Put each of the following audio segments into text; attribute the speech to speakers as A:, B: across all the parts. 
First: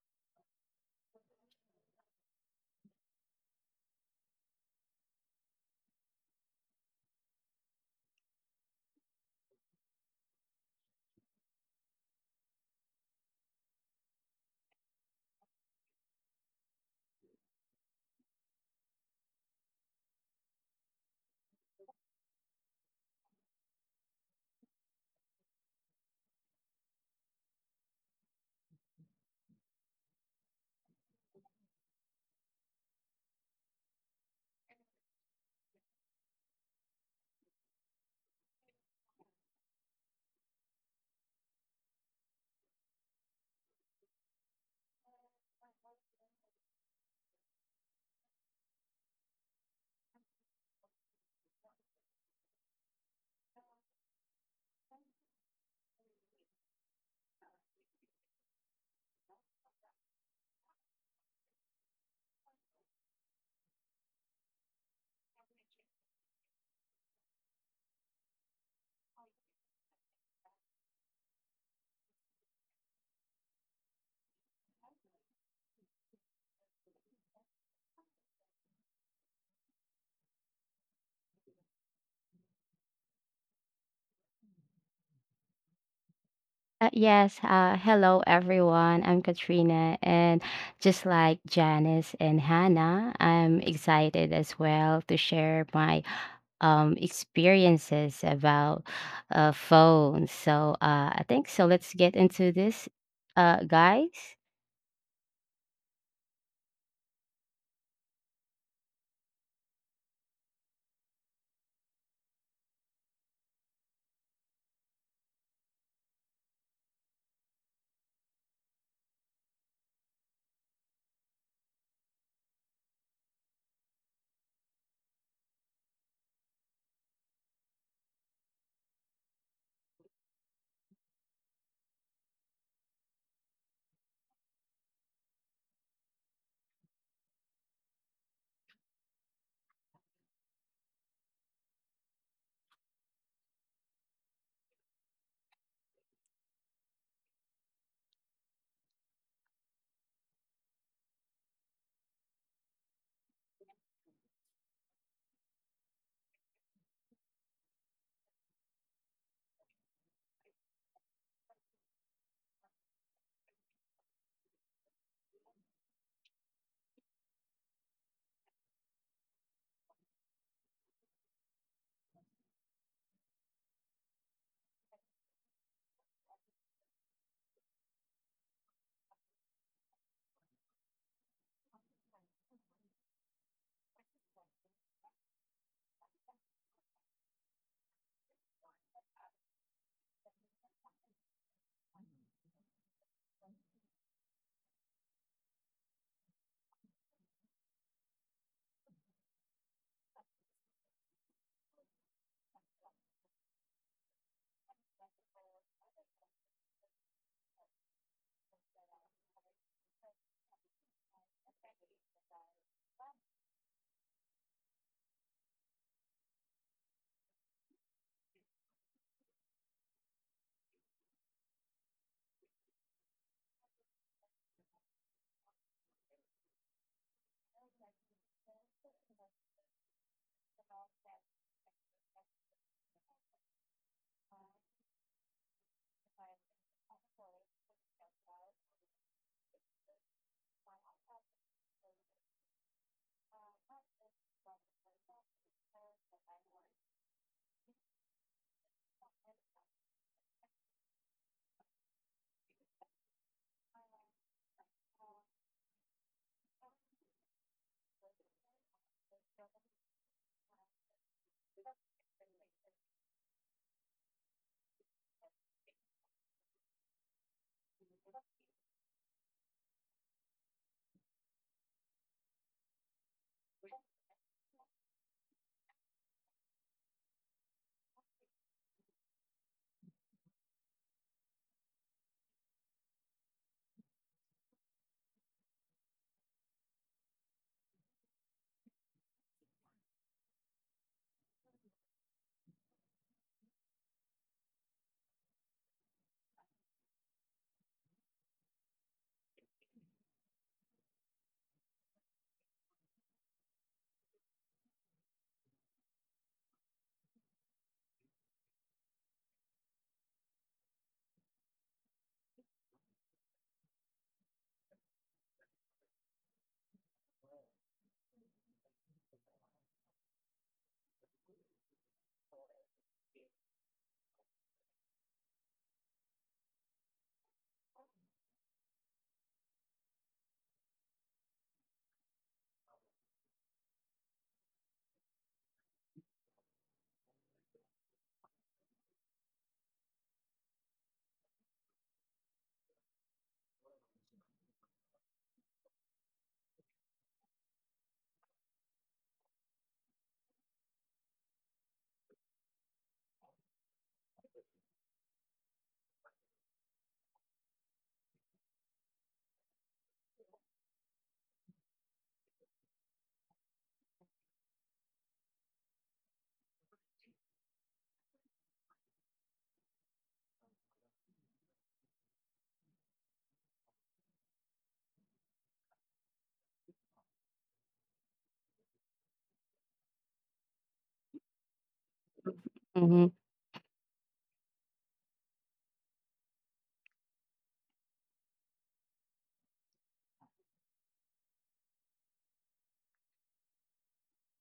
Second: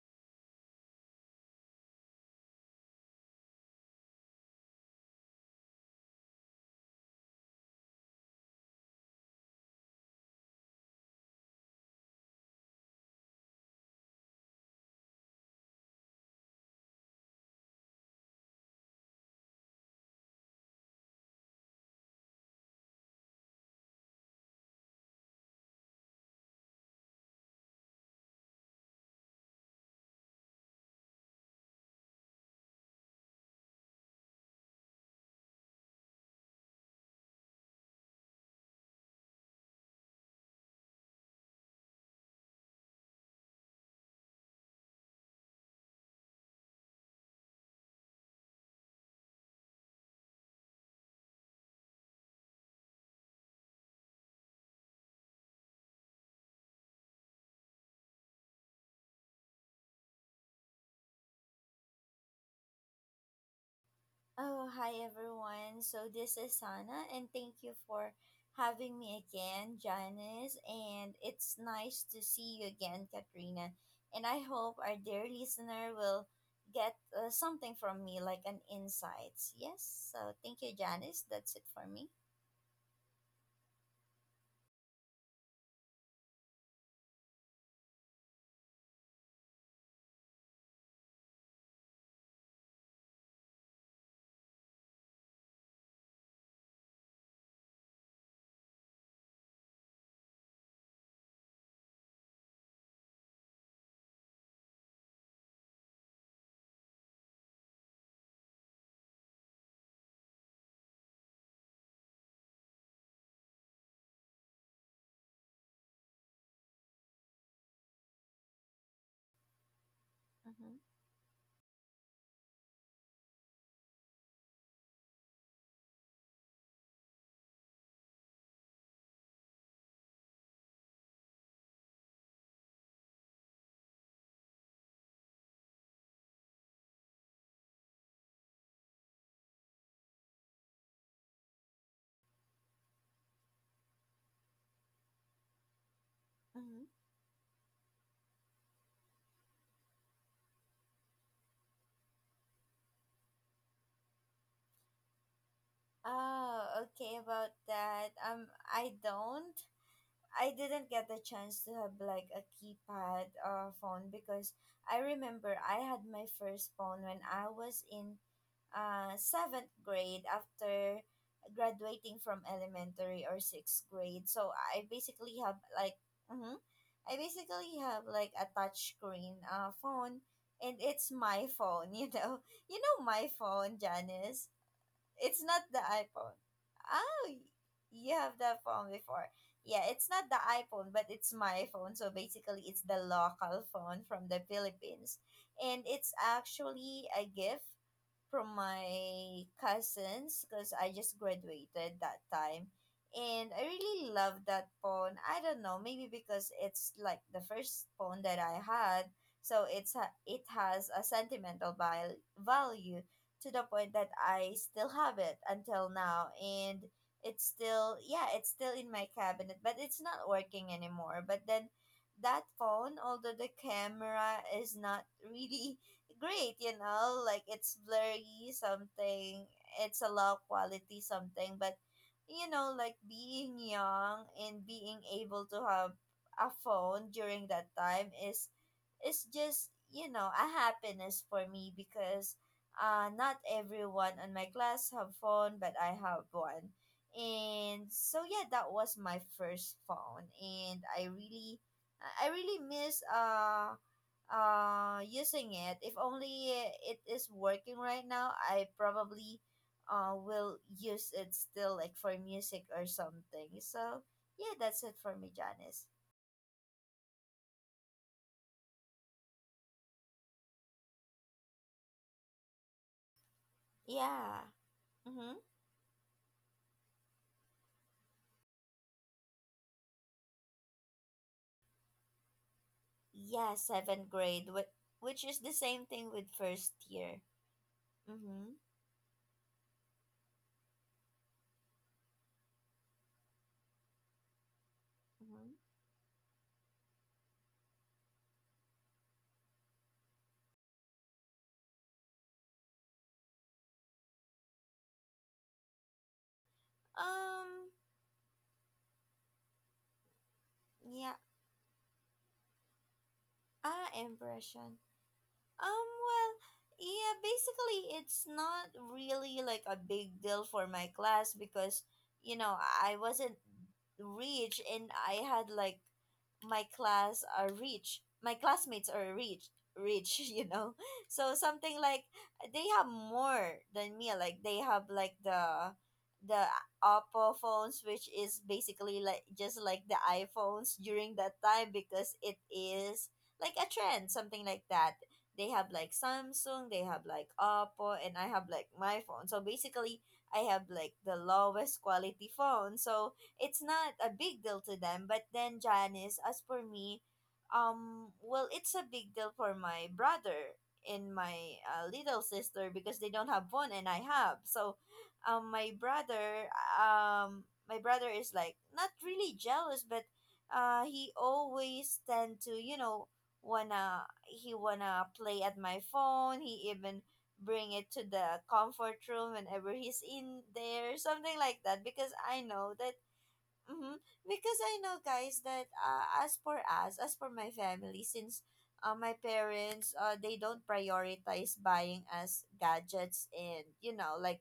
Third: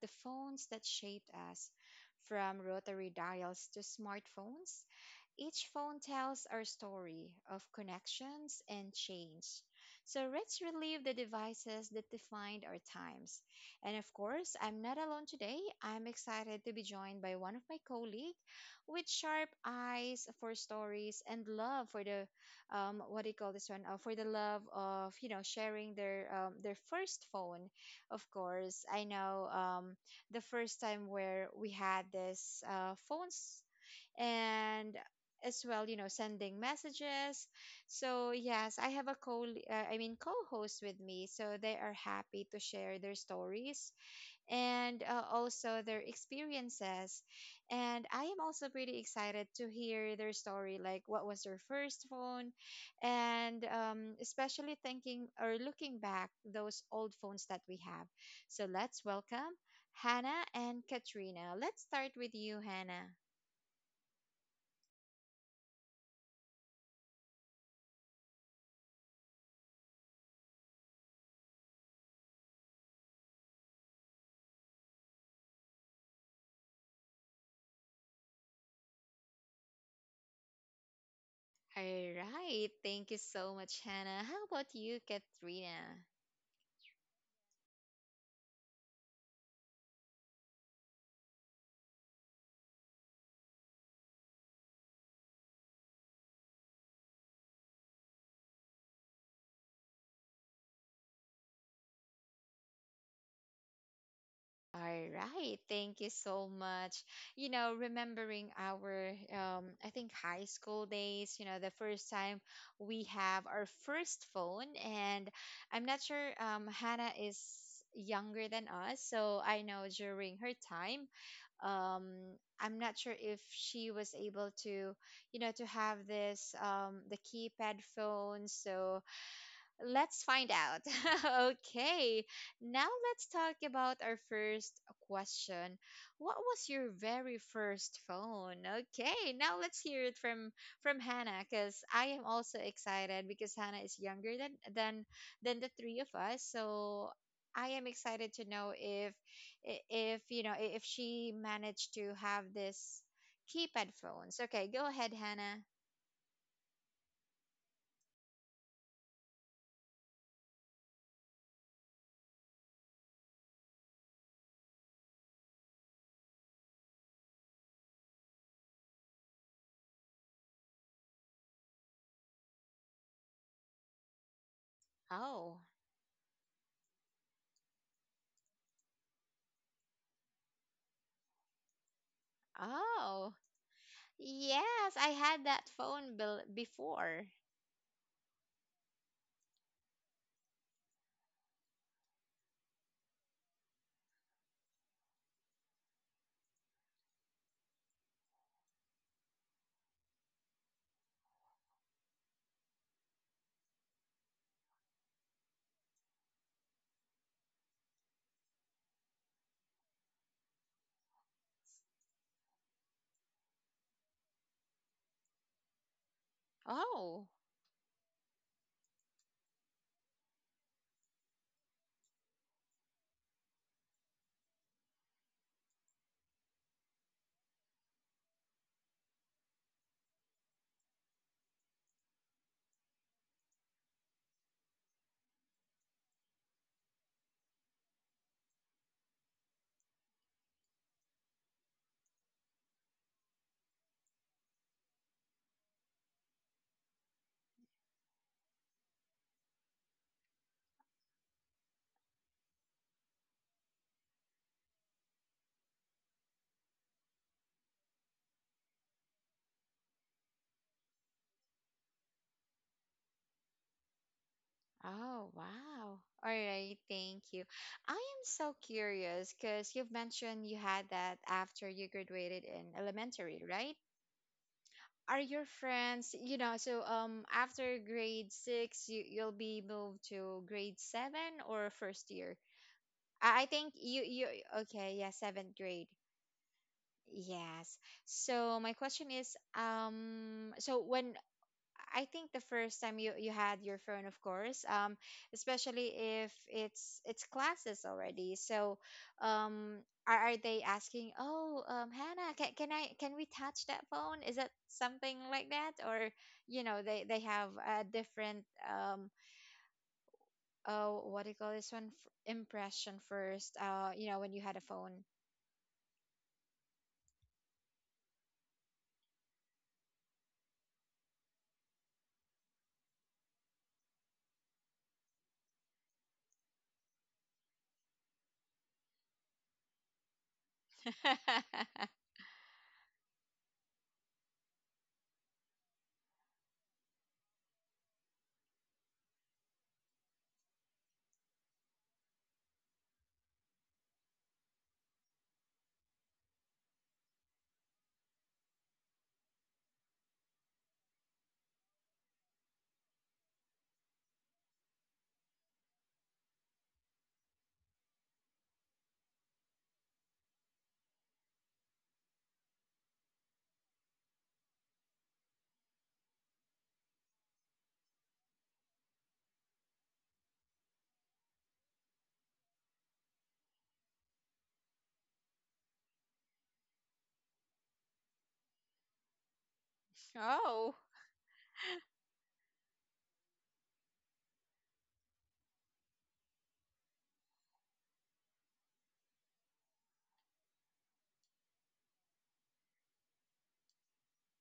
A: the phones that shaped us from rotary dials to smartphones, each phone tells our story of connections and change. So let's relive the devices that defined our times. And of course, I'm not alone today. I'm excited to be joined by one of my colleagues with sharp eyes for stories and love for the what do you call this one? For the love of sharing their first phone. Of course, I know the first time where we had this phones and as well, sending messages. So, yes, I have a co I mean co-host with me, so they are happy to share their stories and also their experiences. And I am also pretty excited to hear their story, like what was their first phone, and especially thinking or looking back those old phones that we have. So let's welcome Hannah and Katrina. Let's start with you, Hannah.
B: Oh, hi everyone. So this is Sana, and thank you for having me again, Janice. And it's nice to see you again, Katrina. And I hope our dear listener will get something from me, like an insights. Yes. So thank you, Janice. That's it
A: All
B: for me.
A: right. Thank you so much, Hannah. How about you, Katrina?
C: Yes, hello everyone. I'm Katrina, and just like Janice and Hannah, I'm excited as well to share my experiences about phones. So, I think so. Let's get into this, guys.
A: All right. Thank you so much. You know, remembering our, I think, high school days, you know, the first time we have our first phone. And I'm not sure Hannah is younger than us. So I know during her
B: Mm-hmm.
A: time, um, I'm not sure if she was able to, you know, to have this, the keypad phone. So, let's find out. Okay, now let's talk about our first question. What was your very first phone? Okay, now let's hear it from Hannah because I am also excited because Hannah is younger than the three of us.
B: Mm-hmm.
A: So I am excited to know if if she managed to have this keypad phones. Okay, go ahead, Hannah.
B: Oh, okay. About that, I don't. I didn't get the chance to have like a keypad phone because I remember I had my first phone when I was in seventh grade after graduating from elementary or sixth grade. So I basically have
A: Oh,
B: like, mm-hmm, I basically have like a touch screen phone and it's my phone. You know my
A: oh.
B: phone, Janice.
A: Yes, I
B: It's
A: had
B: not
A: that
B: the
A: phone
B: iPhone.
A: bill
B: Oh,
A: before.
B: you have that phone before. Yeah, it's not the iPhone, but it's my phone. So basically, it's the local phone from the Philippines. And it's actually a gift from my cousins because I just graduated that time. And I really love that phone. I don't know, maybe because it's like the first phone that I had. So it has a sentimental value to the point that I still have it until now, and
A: Oh,
B: it's still in my cabinet, but it's not working anymore. But then that phone, although the camera is not really great, like it's blurry something, it's a low quality something, but like being young and being able to have a phone during that time is just a happiness for me because not everyone in my class have phone, but I have one. And so yeah, that was my first phone, and I really miss using it. If only it is working right now, I probably will use it still, like for music or something. So yeah, that's it for
A: oh,
B: me, Janice.
A: wow. All right, thank you. I am so curious because you've mentioned you had that after you graduated in elementary, right?
B: Yeah.
A: Are
B: Mm-hmm.
A: your friends, you know, so after grade six, you'll be moved to grade seven or first year? I
B: Yeah,
A: think you
B: seventh
A: you
B: grade,
A: Okay, yeah,
B: which is
A: seventh
B: the
A: grade.
B: same thing with first year.
A: Yes.
B: Mm-hmm.
A: So my question is, so when I think the first time you had your phone, of course,
B: Mhm.
A: especially if it's classes already. So, um, are they asking? Oh, Hannah, can I can we touch that phone? Is that something like that, or you know they have
B: Um,
A: a different um oh
B: yeah,
A: what do you call this one? Impression first? You know when you had a
B: impression.
A: phone.
B: Well, yeah, basically, it's not really like a big deal for my class because, I wasn't rich and I had like my class are rich. My classmates are rich, rich, you know? So something like they have more than me. Like they have like the Oppo phones, which is basically like just like the iPhones during that time because it is like a trend, something like that. They have like Samsung, they have like Oppo, and I have like my phone. So basically, I have like the lowest quality phone. So it's not a big deal to them. But then Janice, as for me, well, it's a big deal for my brother and my little sister because they don't have phone and I have. So, um, my brother, um, my brother is like not really jealous, but he always tend to you know wanna he wanna play at my phone. He even bring it to the comfort room whenever he's in
A: Oh,
B: there, something like that, because I know that.
C: Hmm.
B: Mm-hmm. Because I know, guys, that as for us, as for my family, since my parents, they don't prioritize buying us gadgets and, like,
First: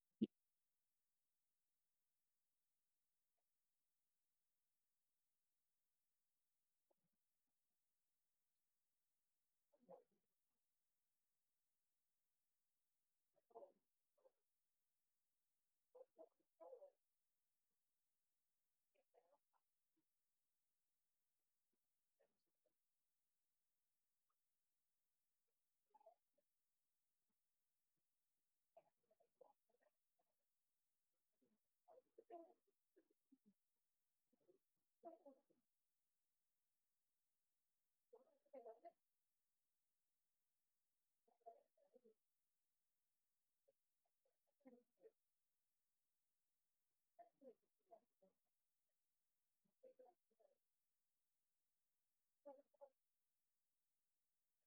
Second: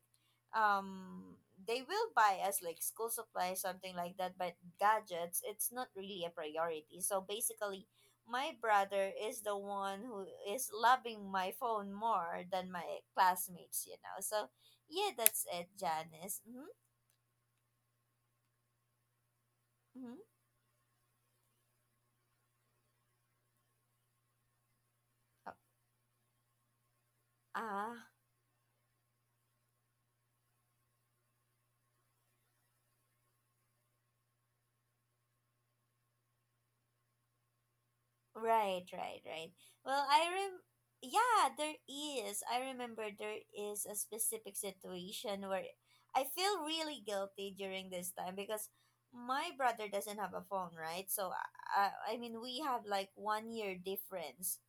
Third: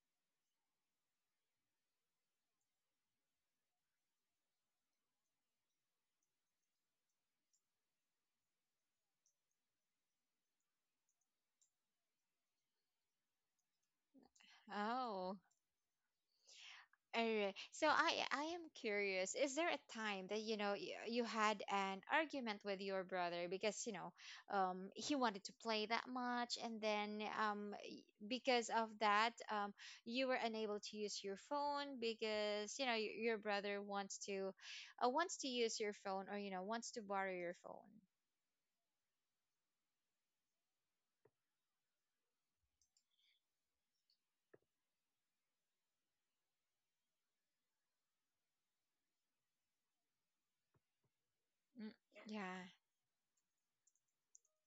B: um, they will buy us like school supplies, something like that, but gadgets, it's not really a priority. So basically, my brother is the one who is loving my phone more than my classmates. So, yeah,
A: oh.
B: that's it, Janice. Mm-hmm.
A: Alright. So I am curious. Is there a
B: Mm-hmm.
A: time that you know you, you had an argument with your brother because you know he wanted to play that much and then
B: Uh
A: because of that you were unable to use your phone because you know your brother wants to wants to use your phone or you know wants to borrow your phone.
B: Right, right, right. Well, I rem yeah, there is. I remember there is a specific situation where I feel really guilty during this time because my brother doesn't have a phone, right? So I,
A: Mm,
B: I I mean, we
A: yeah.
B: have like one year difference,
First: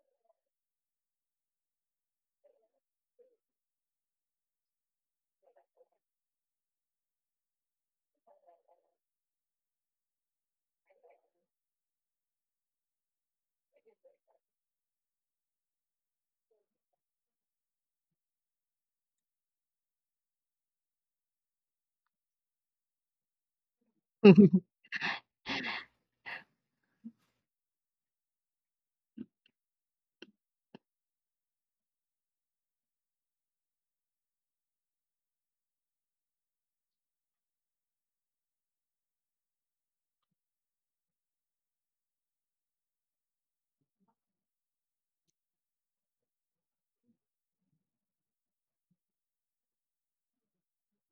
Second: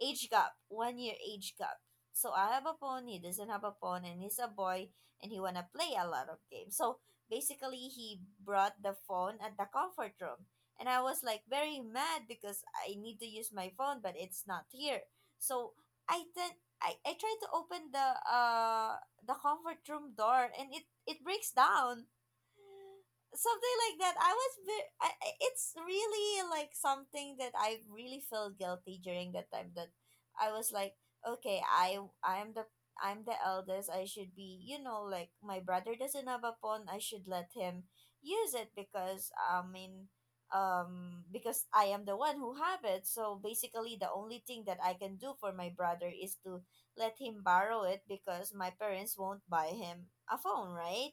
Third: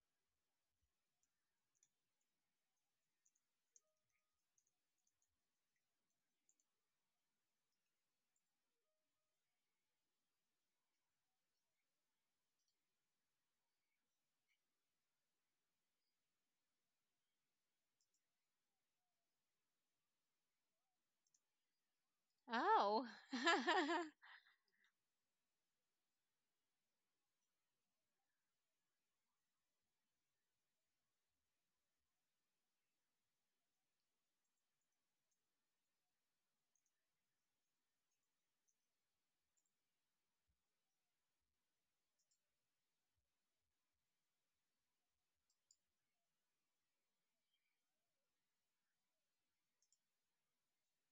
B: age gap, one year age gap. So I have a phone, he doesn't have a phone, and he's a boy, and he wanna play a lot of games. So basically, he brought the phone at the comfort room. And I was like very mad because I need to use my phone, but it's not here. So I then I, I tried to open the comfort room door, and it breaks down
A: Oh.
B: something like that. I was ve- I- it's really like something that I really feel guilty during that time. That I was like, okay, I'm the eldest. I should be, like my brother doesn't have a phone. I should let him use it because I mean because I am the one who have it. So basically the only thing that I can do for my brother is to let him borrow it because my parents won't buy him a phone, right?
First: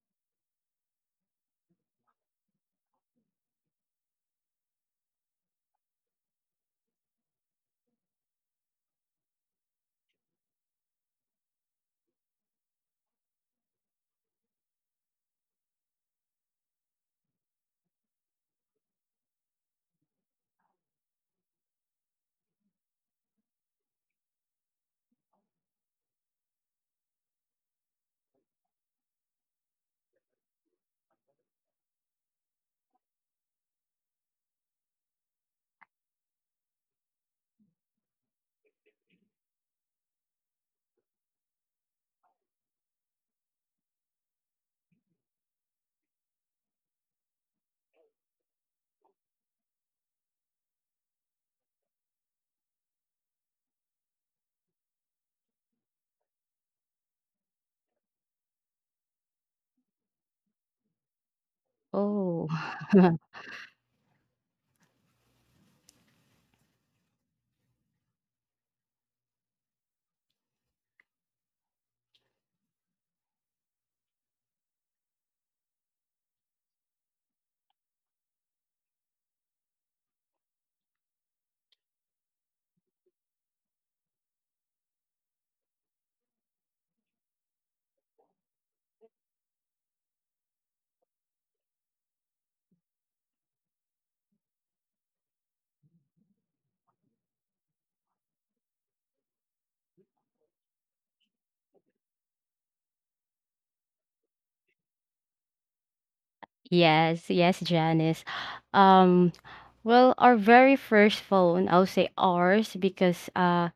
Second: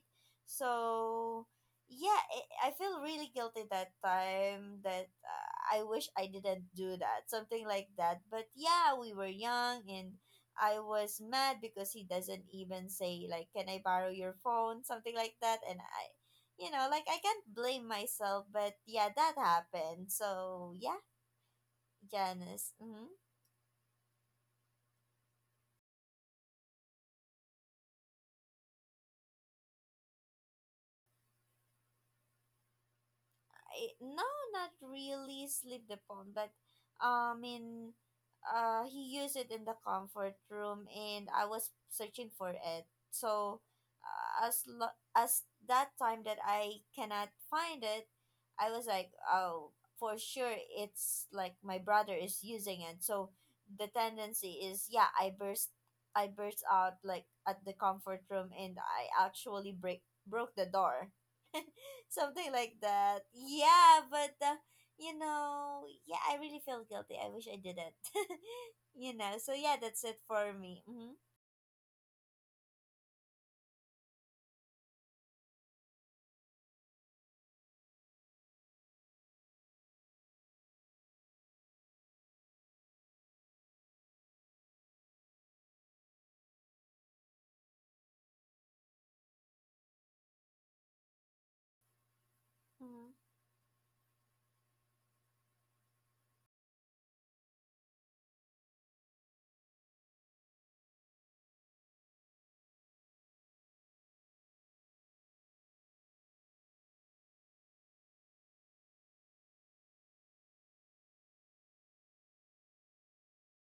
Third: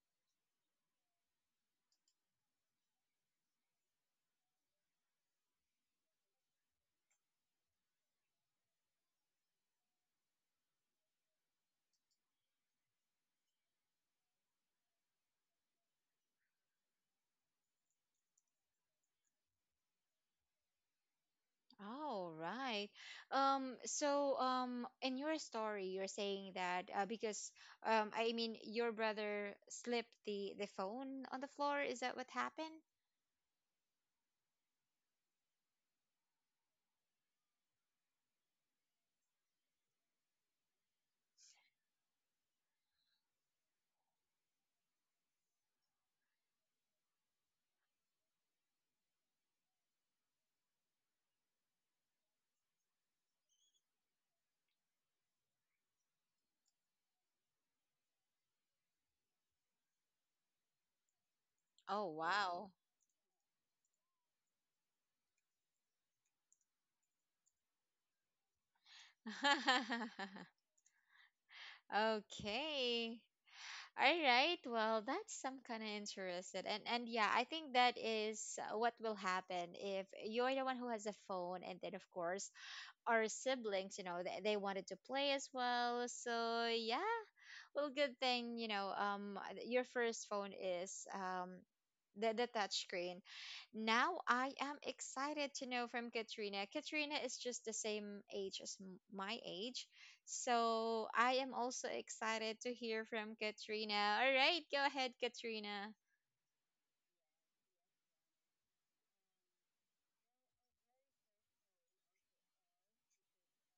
B: So yeah, I feel really guilty that time that I wish I didn't do that, something like that. But yeah, we were young, and I was mad because he doesn't even say like, "Can I borrow your phone?" something like that, and like I can't blame myself, but yeah, that happened. So yeah,
A: All
B: Janice.
A: right.
B: Mm-hmm.
A: In your story, you're saying that I mean, your brother slipped the phone on the floor. Is that what happened?
B: No, not really sleep the phone, but I mean, he used it in the comfort room, and I was searching for it. So, as that time that I cannot find it, I was like, oh, for sure, it's like my brother is using it. So, the tendency is, yeah, I burst out like at the comfort room, and I actually break broke the door,
A: Oh, mm,
C: Oh,
B: something
A: wow.
B: like that. Yeah, but yeah, I really feel guilty. I wish I didn't. So yeah, that's it for me. Mm-hmm.
A: Okay. All right. Well, that's some kind of interested. And yeah, I think that is what will happen if you're the one who has a phone, and then of course, our siblings, you know, they wanted to play as well. So yeah, well, good thing, you know, your first phone is the touch
B: Mm-hmm.
A: screen. Now I am excited to know from Katrina. Katrina is just the same age as my age, so I am also excited to hear from Katrina. All right, go ahead, Katrina.
C: yes, yes, Janice. Um, well, our very first phone, I'll say ours, because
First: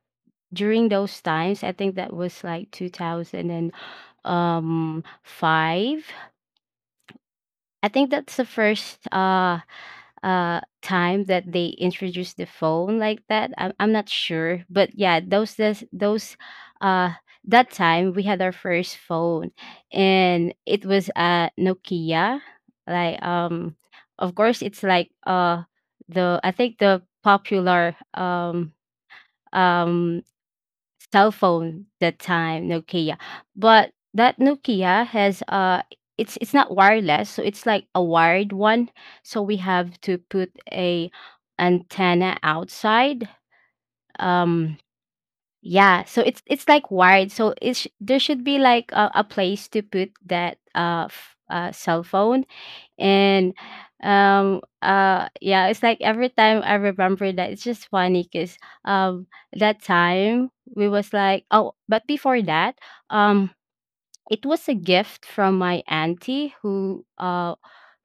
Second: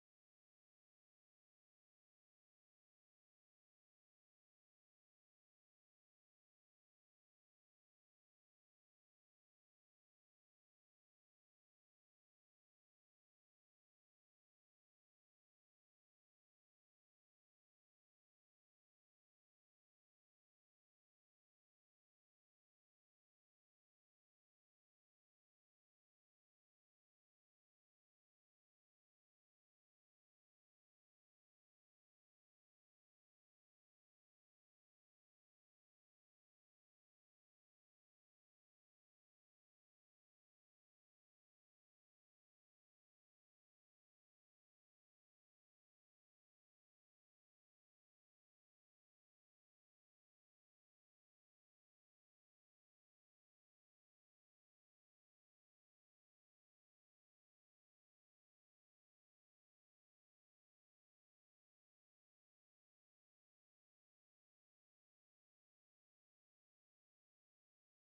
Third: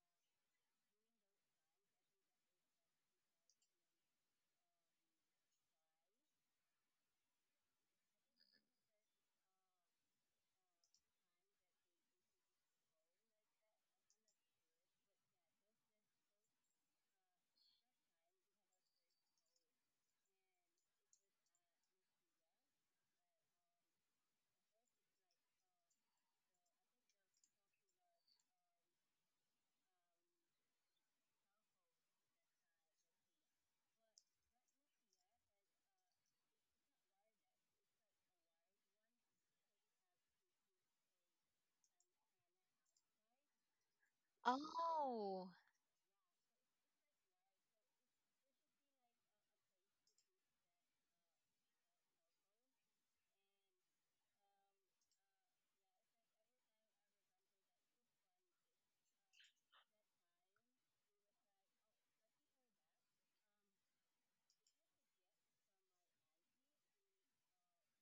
C: during those times, I think that was like 2000. 5. I think that's the first time that they introduced the phone like that. I'm not sure, but yeah, those uh that time we had our first phone, and it was a Nokia, like, of course, it's like the, I think, the popular um cell phone that time, Nokia. But that Nokia has, it's not wireless, so it's like a wired one. So we have to put a antenna outside. um
A: Oh,
C: yeah, so it's like wired, so it's, there should be like a place to put that cell phone. and, yeah, it's like every time I remember that, it's just funny because, um, that time we was like, oh, but before that, um, it was a gift from my auntie who, uh,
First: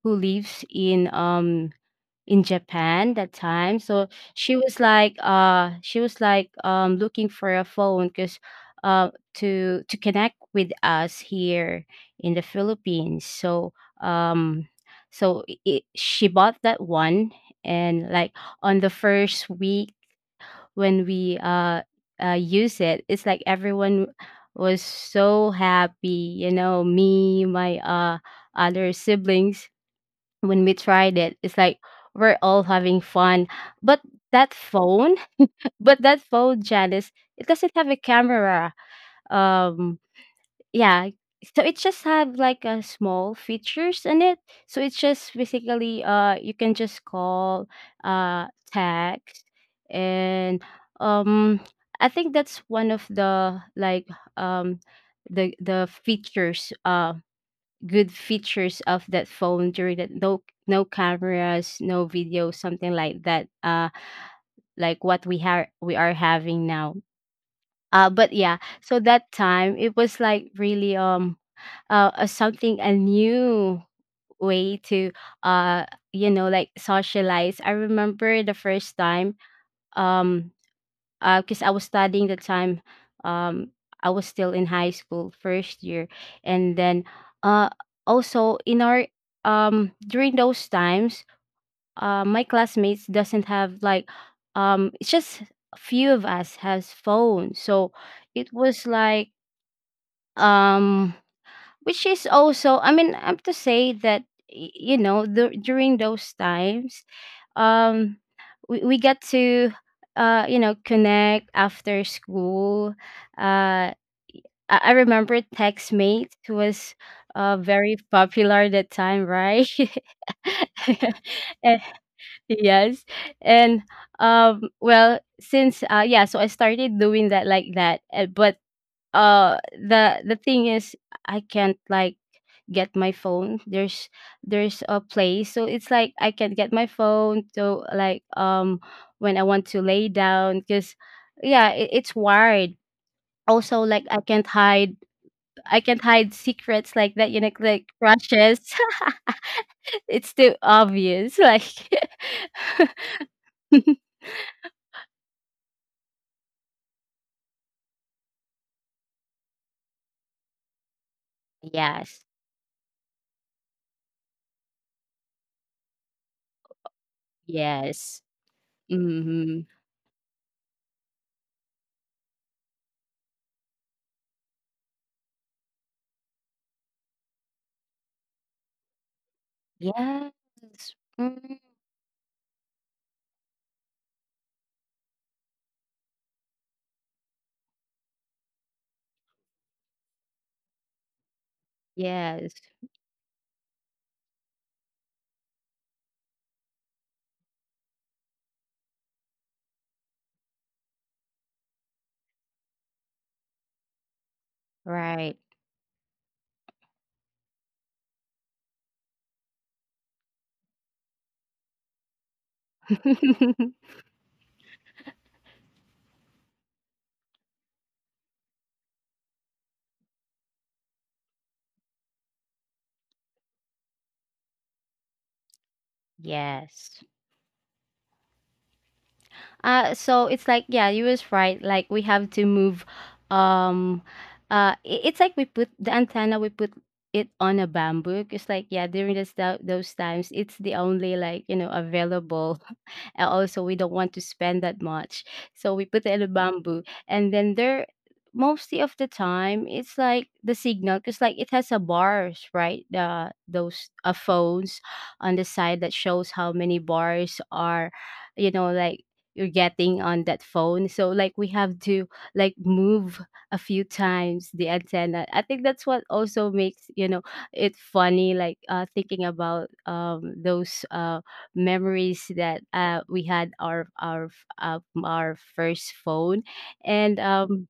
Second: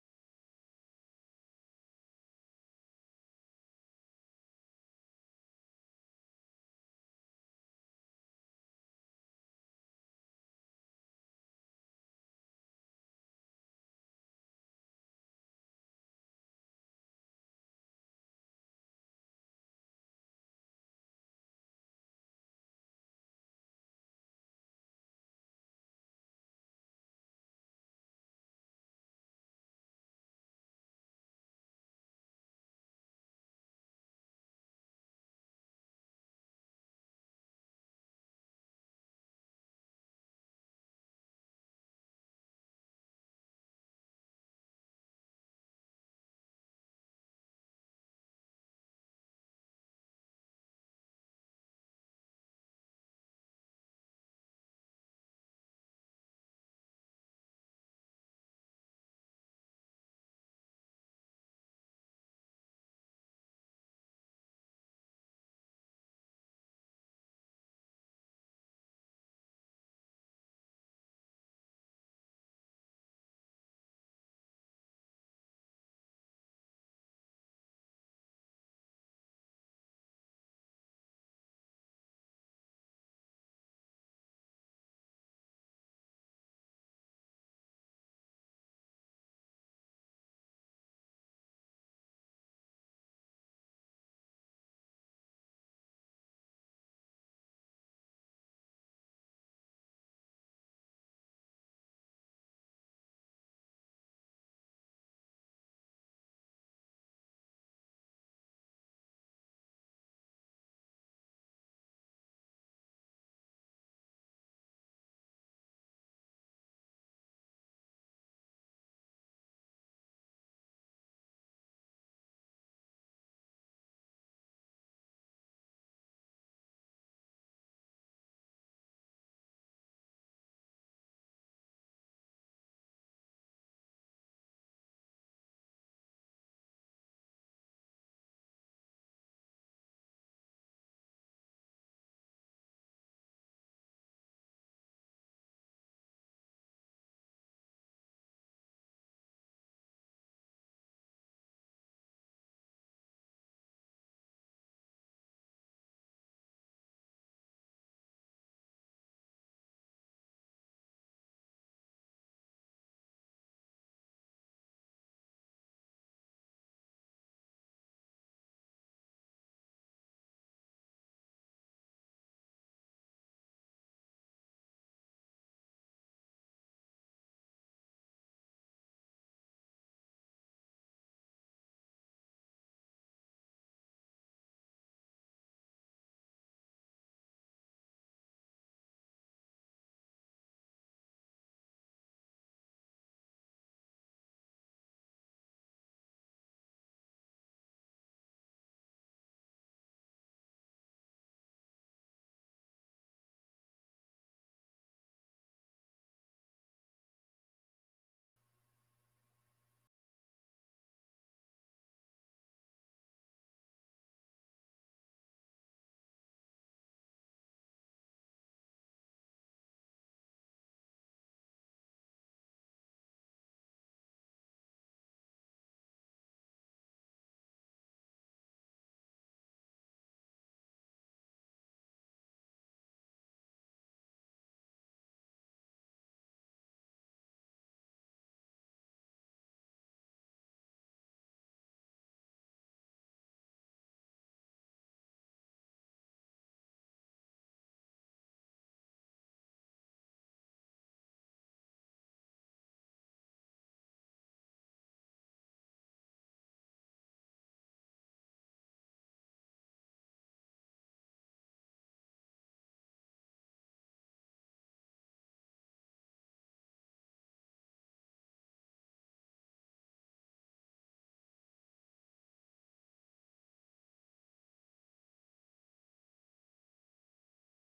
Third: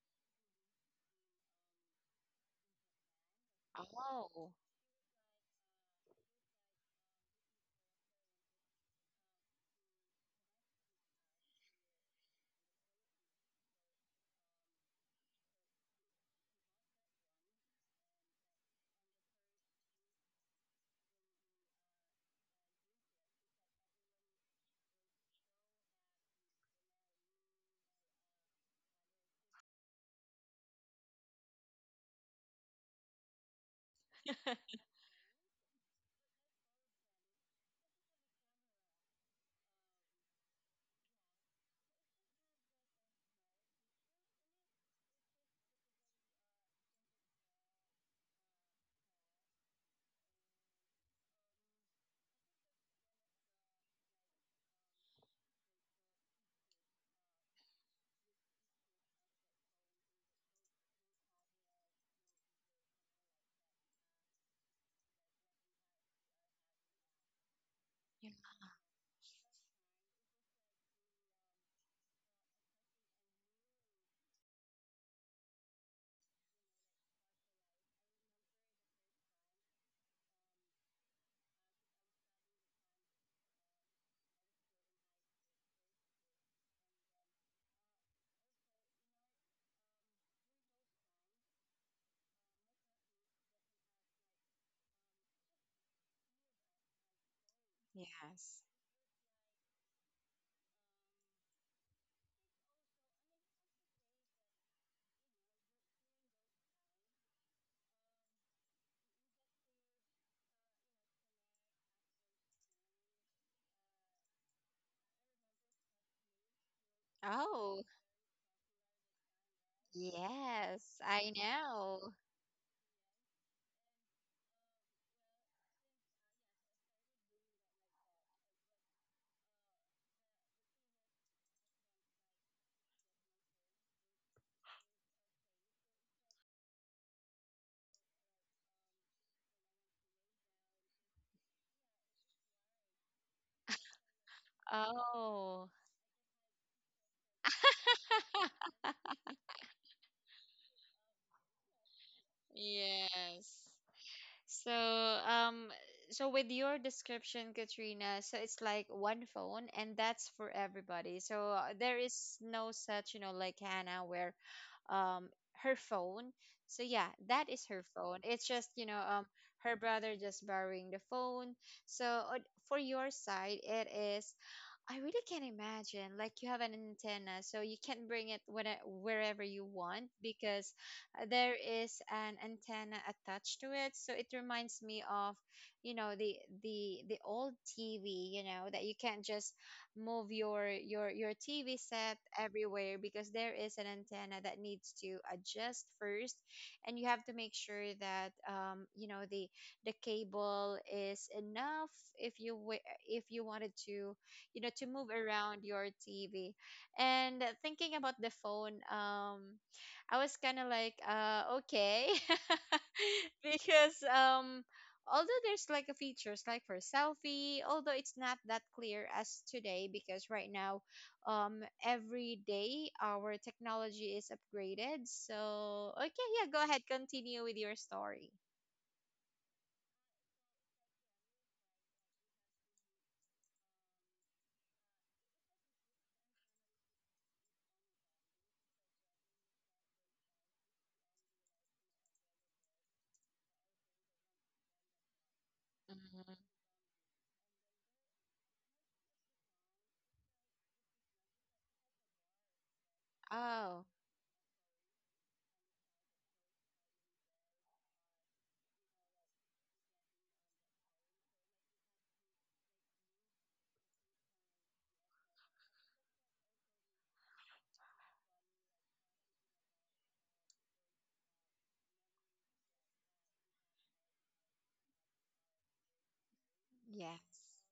C: who lives in Japan that time. So
A: oh,
C: she was like, looking for a phone because, uh to connect with us here in the Philippines. So, um she bought that one. And, like, on the first week when we use it, it's like everyone was so happy, you know, me, my other siblings. When we tried it, it's like we're all having fun, but that phone... But that phone, Janice, it doesn't have a camera. um yeah, so it just have like a small features in it. So it's just basically, you can just call, uh text, and, um I think that's one of the, like, um the features, good features of that phone during that. No, no cameras, no video, something like that, like what we have, we are having now. But yeah, so that time, it was like really, something, a new way to, uh you know, like socialize. I remember the first time, um cause I was studying the time, um, I was still in high school, first year. And then, uh, also in our, during those times, my classmates doesn't have like, it's just a few of us has phones. So it
A: yes.
C: was like, um which is also, I mean, I have to say that, you know, the, during those times, um we get to, you know, connect after school. uh I remember textmate, who was
A: Oh,
C: very popular at that time, right?
A: yes, I
C: Eh,
A: know.
C: yes. And, well, since, yeah, so I started doing that, like that. Eh, but the thing is, I can't like get my phone. There's a place, so it's like I can get my phone, so, like, when I want to lay down, because yeah, it's wired. Also, like, i can't hide
A: Oh.
C: i can't hide secrets like that, you know, like crushes. It's too obvious, like...
A: Yes. So, um, so, with your description, Katrina, so it's like one phone and that's for everybody. So there
C: Yes,
A: is no such, you know, like Hannah where um her phone. So yeah, that is her phone.
C: yes.
A: It's just, you know,
C: Mhm.
A: her brother just borrowing the phone. So for your side, it is I really can't imagine. Like you have an antenna, so you can bring it wherever you want
C: Yes.
A: because there
C: Mm,
A: is an antenna attached to it. So it reminds me of, you know, the old TV. You know that you can't just move your TV set
C: yes.
A: everywhere because there is an antenna that needs to adjust first, and you have to make sure that you know the cable is enough if you wanted to you know to move
C: Right.
A: around your TV. And thinking about the phone, I was kind of like, okay, because although there's like a features like for selfie, although it's not that clear as today because right now, every day our technology is upgraded. So okay, yeah, go ahead,
C: Yes.
A: continue with your story.
C: So it's like yeah, you was right. Like, we have to move. Um, it's like we put the antenna. We put it on a bamboo. It's like yeah, during those times, it's the only, like, you know, available. And also, we don't want to spend that much, so we put it in a
A: Mhm.
C: bamboo. And then there, mostly of the time, it's like the signal, because like it has a bars, right? The
A: Oh
C: Those phones on the side that shows how many bars are, you know, like, you're getting on that phone. So, like, we have to, like, move a few times the antenna. I think that's what also makes, you know, it funny, like, thinking about those memories that we had uh, our first phone. And,
A: yes.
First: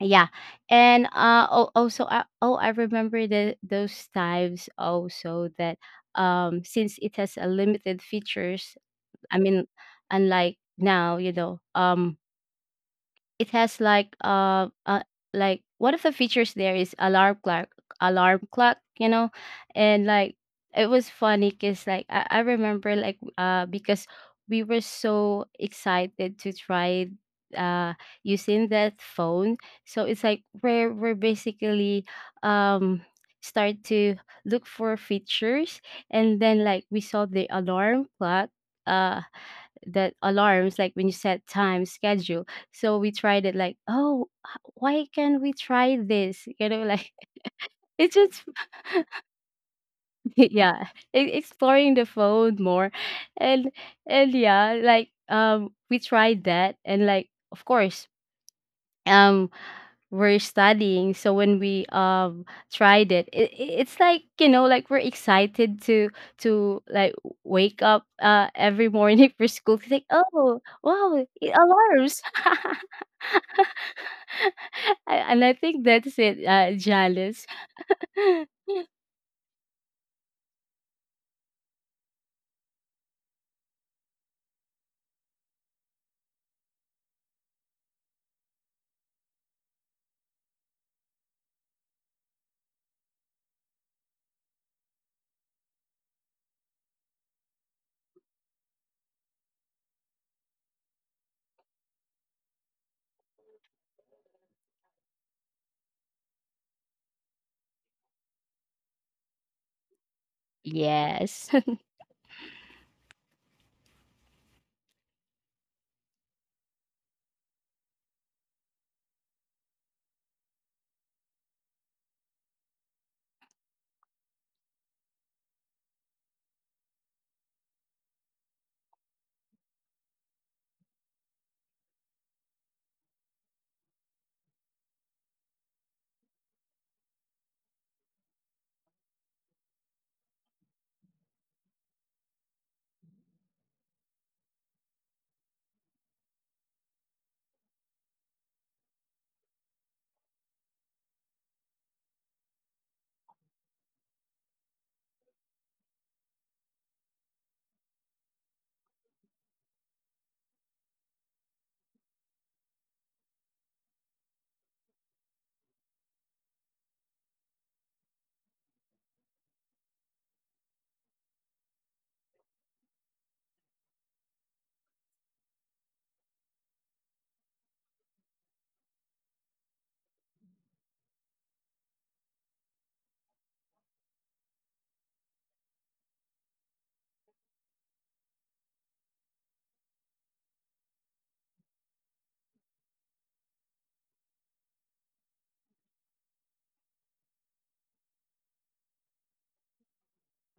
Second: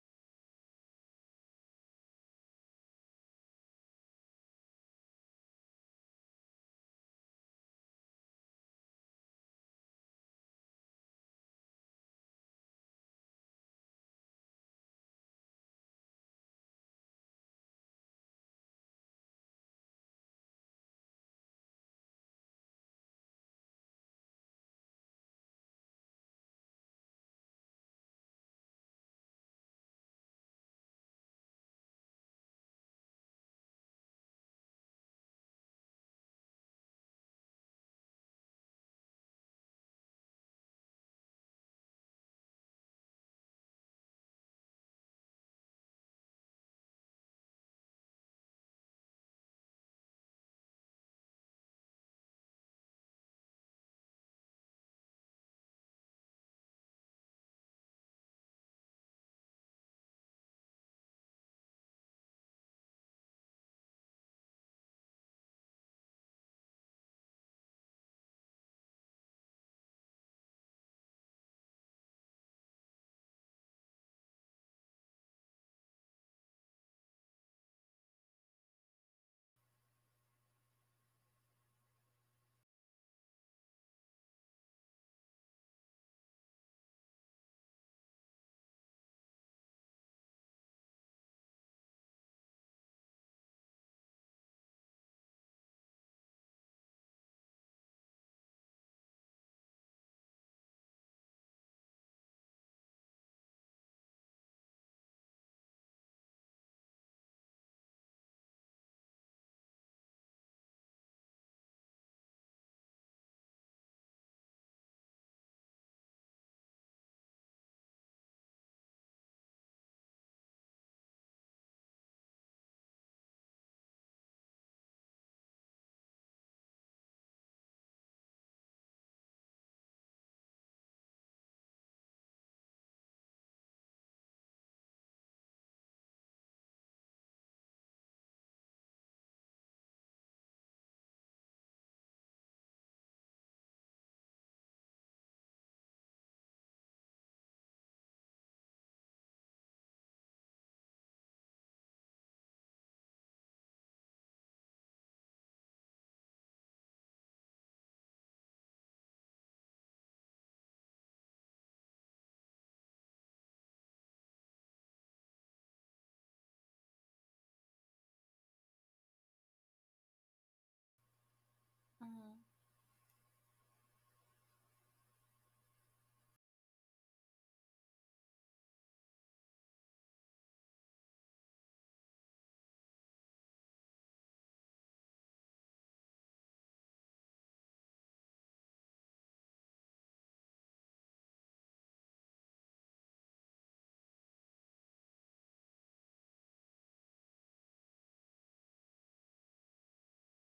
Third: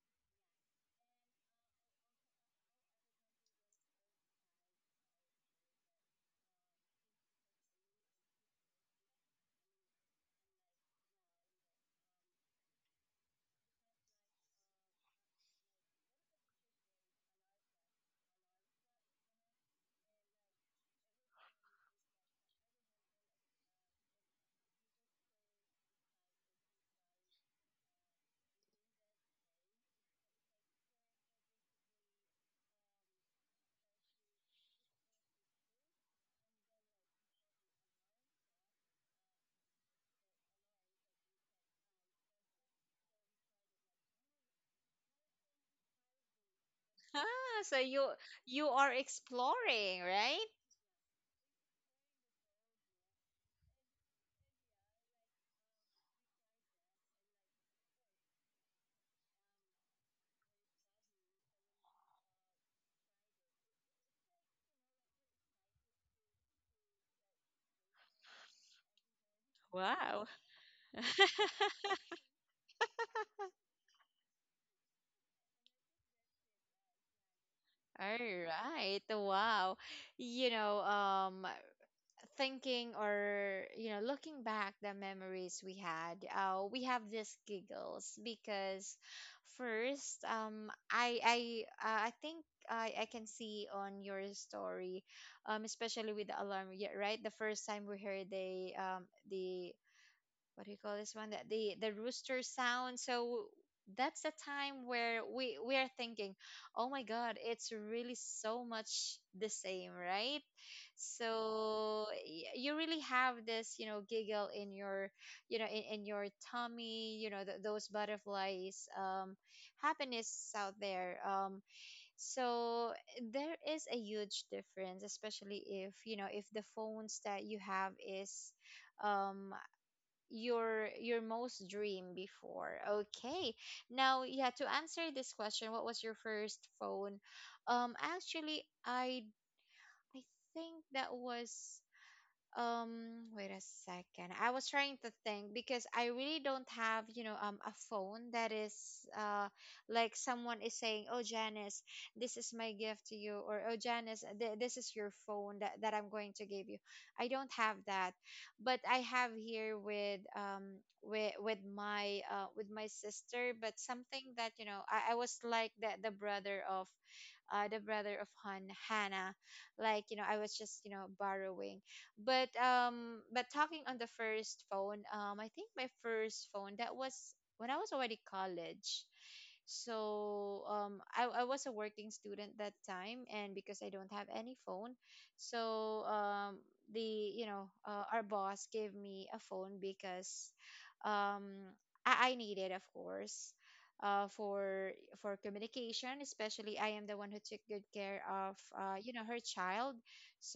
C: yeah. And also, oh, I remember the those times also that, since it has a limited features. I mean, unlike now, you know, it has like, like, one of the features there is alarm clock, you know. And like, it was funny because, like, I remember, like, because we were so excited to try uh using that phone. So it's like, where we're basically, um start to look for features, and then, like, we saw the alarm clock, uh that alarms like when you set time schedule. So we tried it like, oh, why can't we try this, you know, like...
A: Ah, so
C: It's just...
A: you are exploring, right?
C: Yeah, exploring the phone more. And and Yeah, like, we tried that. And, like, of course, um we're studying, so when we tried it, it's like, you know, like, we're excited to, like, wake up, every morning, for school. It's like,
A: Wow.
C: oh wow, it alarms. And I think that's it, jealous.
A: All right. Wow. You know, thinking or, you know, looking back the memories we had, we have these giggles because first, I think I can see on your story, especially with the alarm, yeah, right? The first time we heard the what do you call this one that the rooster sound? So that's the time where we are thinking, oh my god, it's really so much the same, right?
C: Yes.
A: So you really have this, you know, giggle in your, you know, in your tummy, you know, those butterflies, happiness out there. So there is a huge difference especially if you know if the phones that you have is um your most dream before. Okay, now yeah, to answer this question, what was your first phone? Actually I think that was, wait a second. I was trying to think because I really don't have, you know, a phone that is, uh, like someone is saying, "Oh, Janice, this is my gift to you," or "Oh, Janice, this is your phone that, that I'm going to give you." I don't have that, but I have here with, with my sister. But something that you know, I was like the brother of Han, Hannah. Like you know, I was just you know borrowing.
B: Mm-hmm.
A: But talking on the first phone, I think my first phone, that was when I was already college. So I was a working student that time, and because I don't have any phone, so the you know our boss gave me a phone because um, I needed, of course, uh, for for communication, especially I am the one who took good care of you know, her child.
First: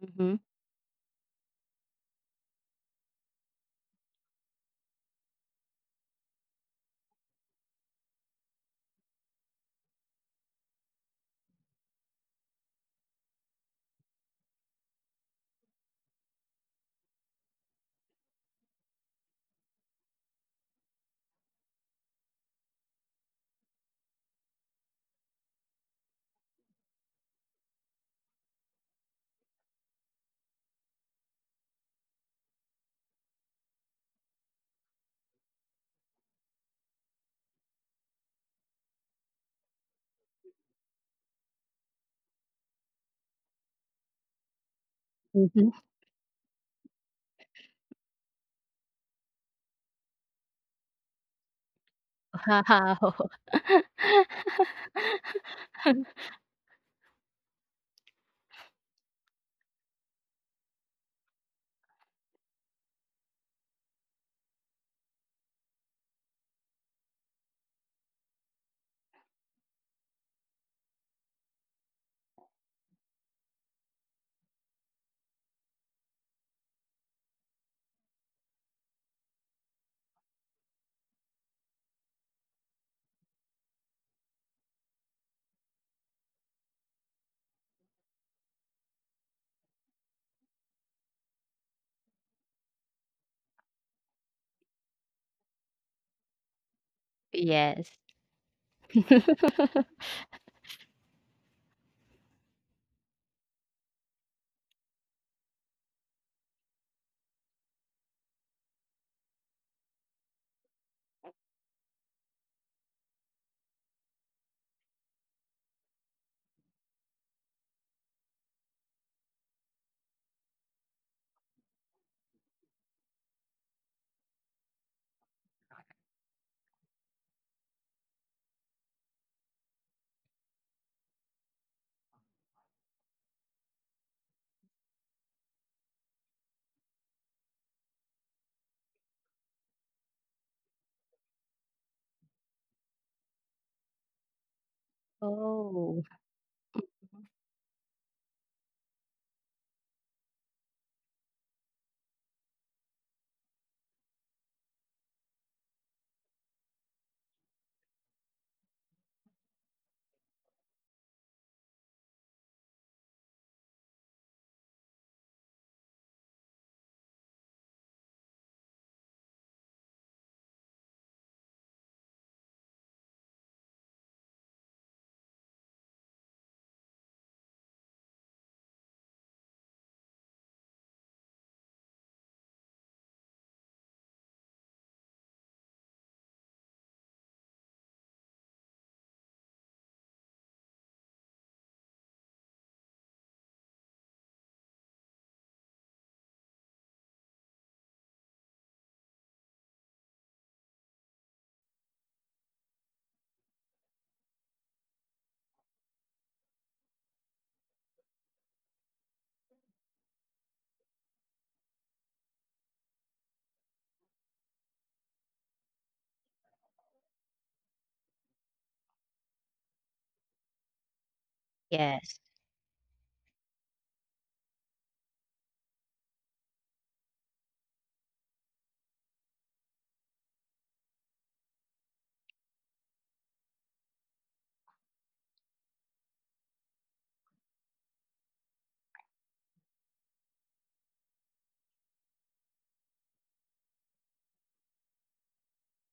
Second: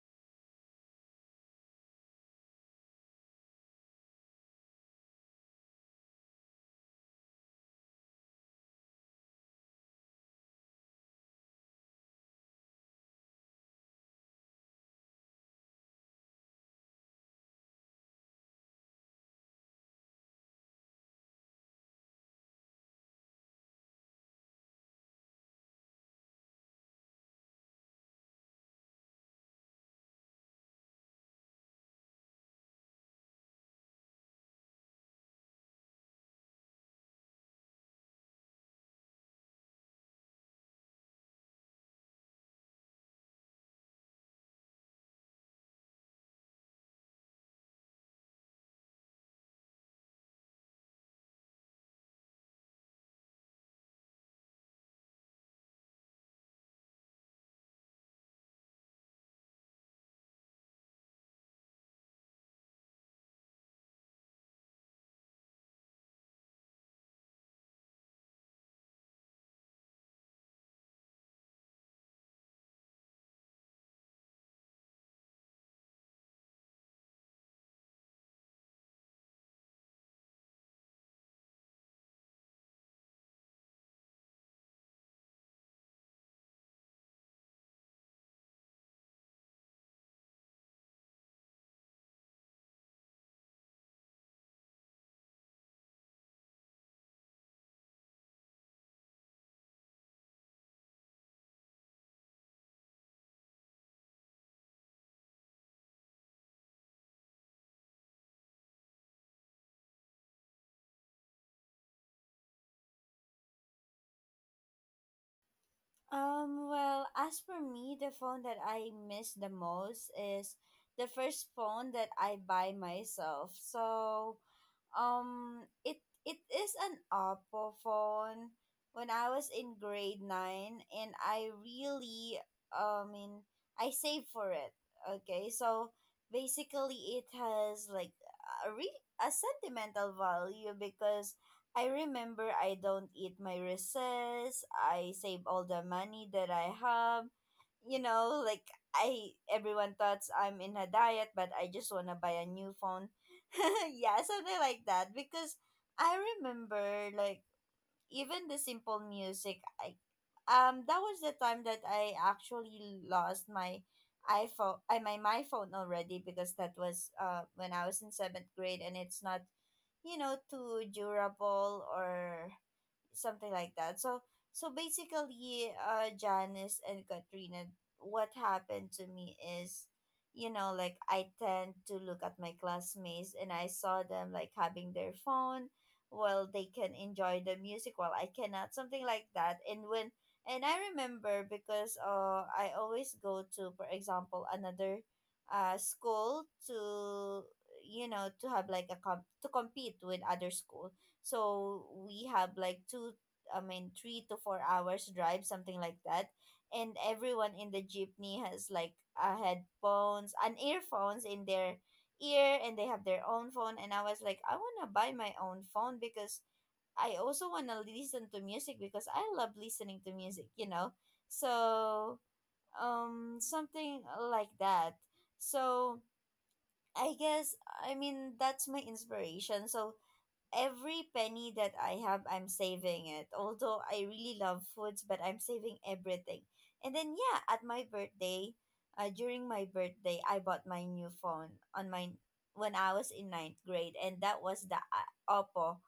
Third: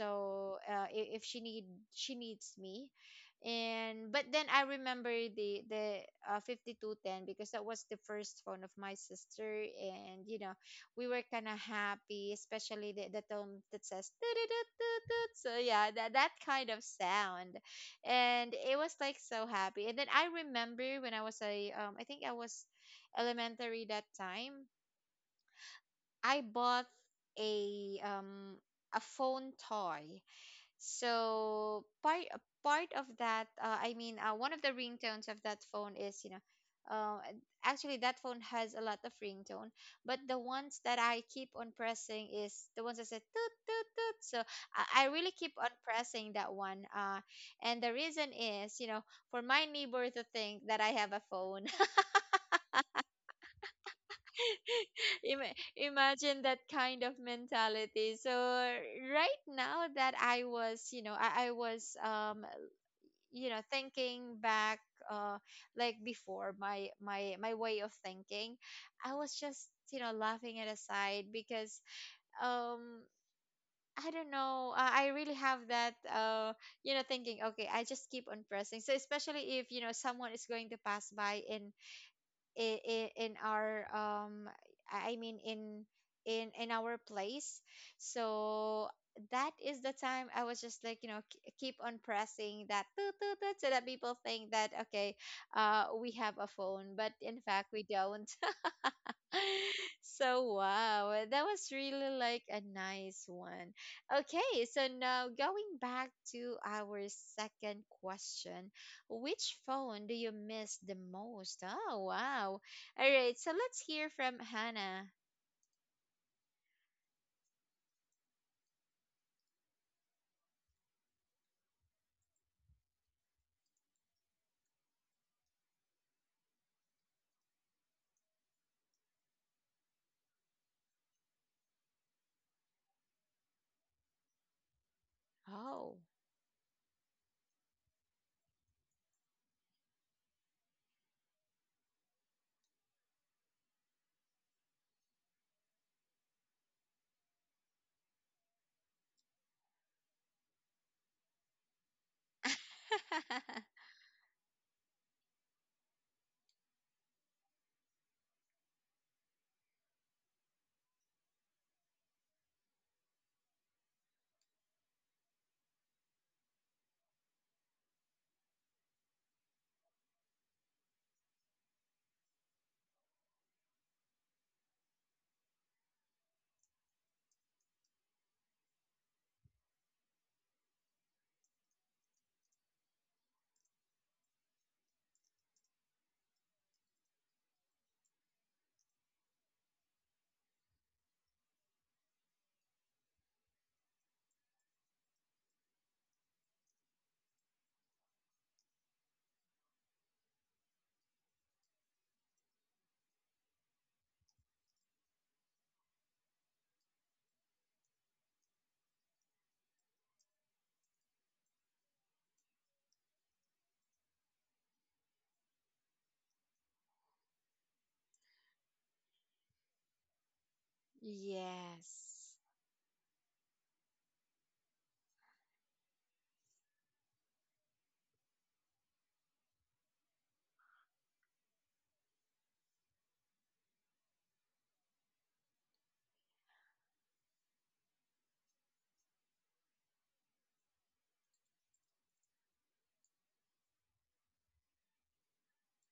C: Mhm.
A: if she need she needs me. And but then I remember the 5210 because that was the first phone of my sister, and you know we were kind of happy, especially the tone that says "Tut-tut-tut-tut." So yeah, that, that kind of sound. And it was like so happy. And then I remember when I was a, I think I was elementary that time, I bought a um a phone toy. So part of that, one of the ringtones of that phone is you know, uh, actually that phone has a lot of ringtone, but the ones that I keep on pressing is the ones that say toot toot toot. So I really keep on
C: Mhm.
A: pressing that one. And the reason is you know for my neighbor to think that I have a phone.
C: Wow.
A: Imagine that kind of mentality. So right now that I was you know I was you know thinking back, uh like before my way of thinking, I was just you know laughing it aside, because um I don't know. I really have that, you know, thinking. Okay, I just keep on pressing. So especially if you know someone is going to pass by and in our I mean in our place. So that is the time I was just like you know keep on pressing that toot, toot, toot, so that people think that okay, we have a phone but in fact we
C: Yes.
A: don't. So wow, that was really like a nice one. Okay, so now going back to our second question, which phone do you miss the most? Oh wow. All right, so let's hear from Hannah.
B: Well, as for me, the phone that I miss the most is the first phone that I buy myself. So, um, it it is an Oppo phone when I was in grade 9, and I mean I saved for it. Okay? So,
A: Oh.
B: basically it has like a sentimental value because I remember I don't eat my recess. I save all the
C: Oh.
B: money that I have. You know, like I everyone thought I'm in a diet, but I just wanna buy a new phone. Yeah, something like that. Because I remember like even the simple music. I That was the time that I actually lost my iPhone. I my my phone already, because that was when I was in seventh grade, and it's not too durable or something like that. So basically, Janice and Katrina, what happened to me is, like I tend to look at my classmates and I saw them like having their phone while they can enjoy the music while I cannot, something like that. And I remember because I always go to, for example, another school to to have like a comp to compete with other schools, so we have like two, I mean, 3 to 4 hours drive, something like that, and everyone in the jeepney has like headphones and earphones in their ear, and they have their own phone, and I was like, I want to buy my own phone because I also want to listen to music because I love listening to music,
C: Yes.
B: so
A: Yes.
B: something like that. So I guess, I mean, that's my inspiration. So every penny that I have, I'm saving it. Although I really love foods, but I'm saving everything. And then yeah, at my birthday, during my birthday, I bought my new phone, on my when I was in ninth grade, and that was the Oppo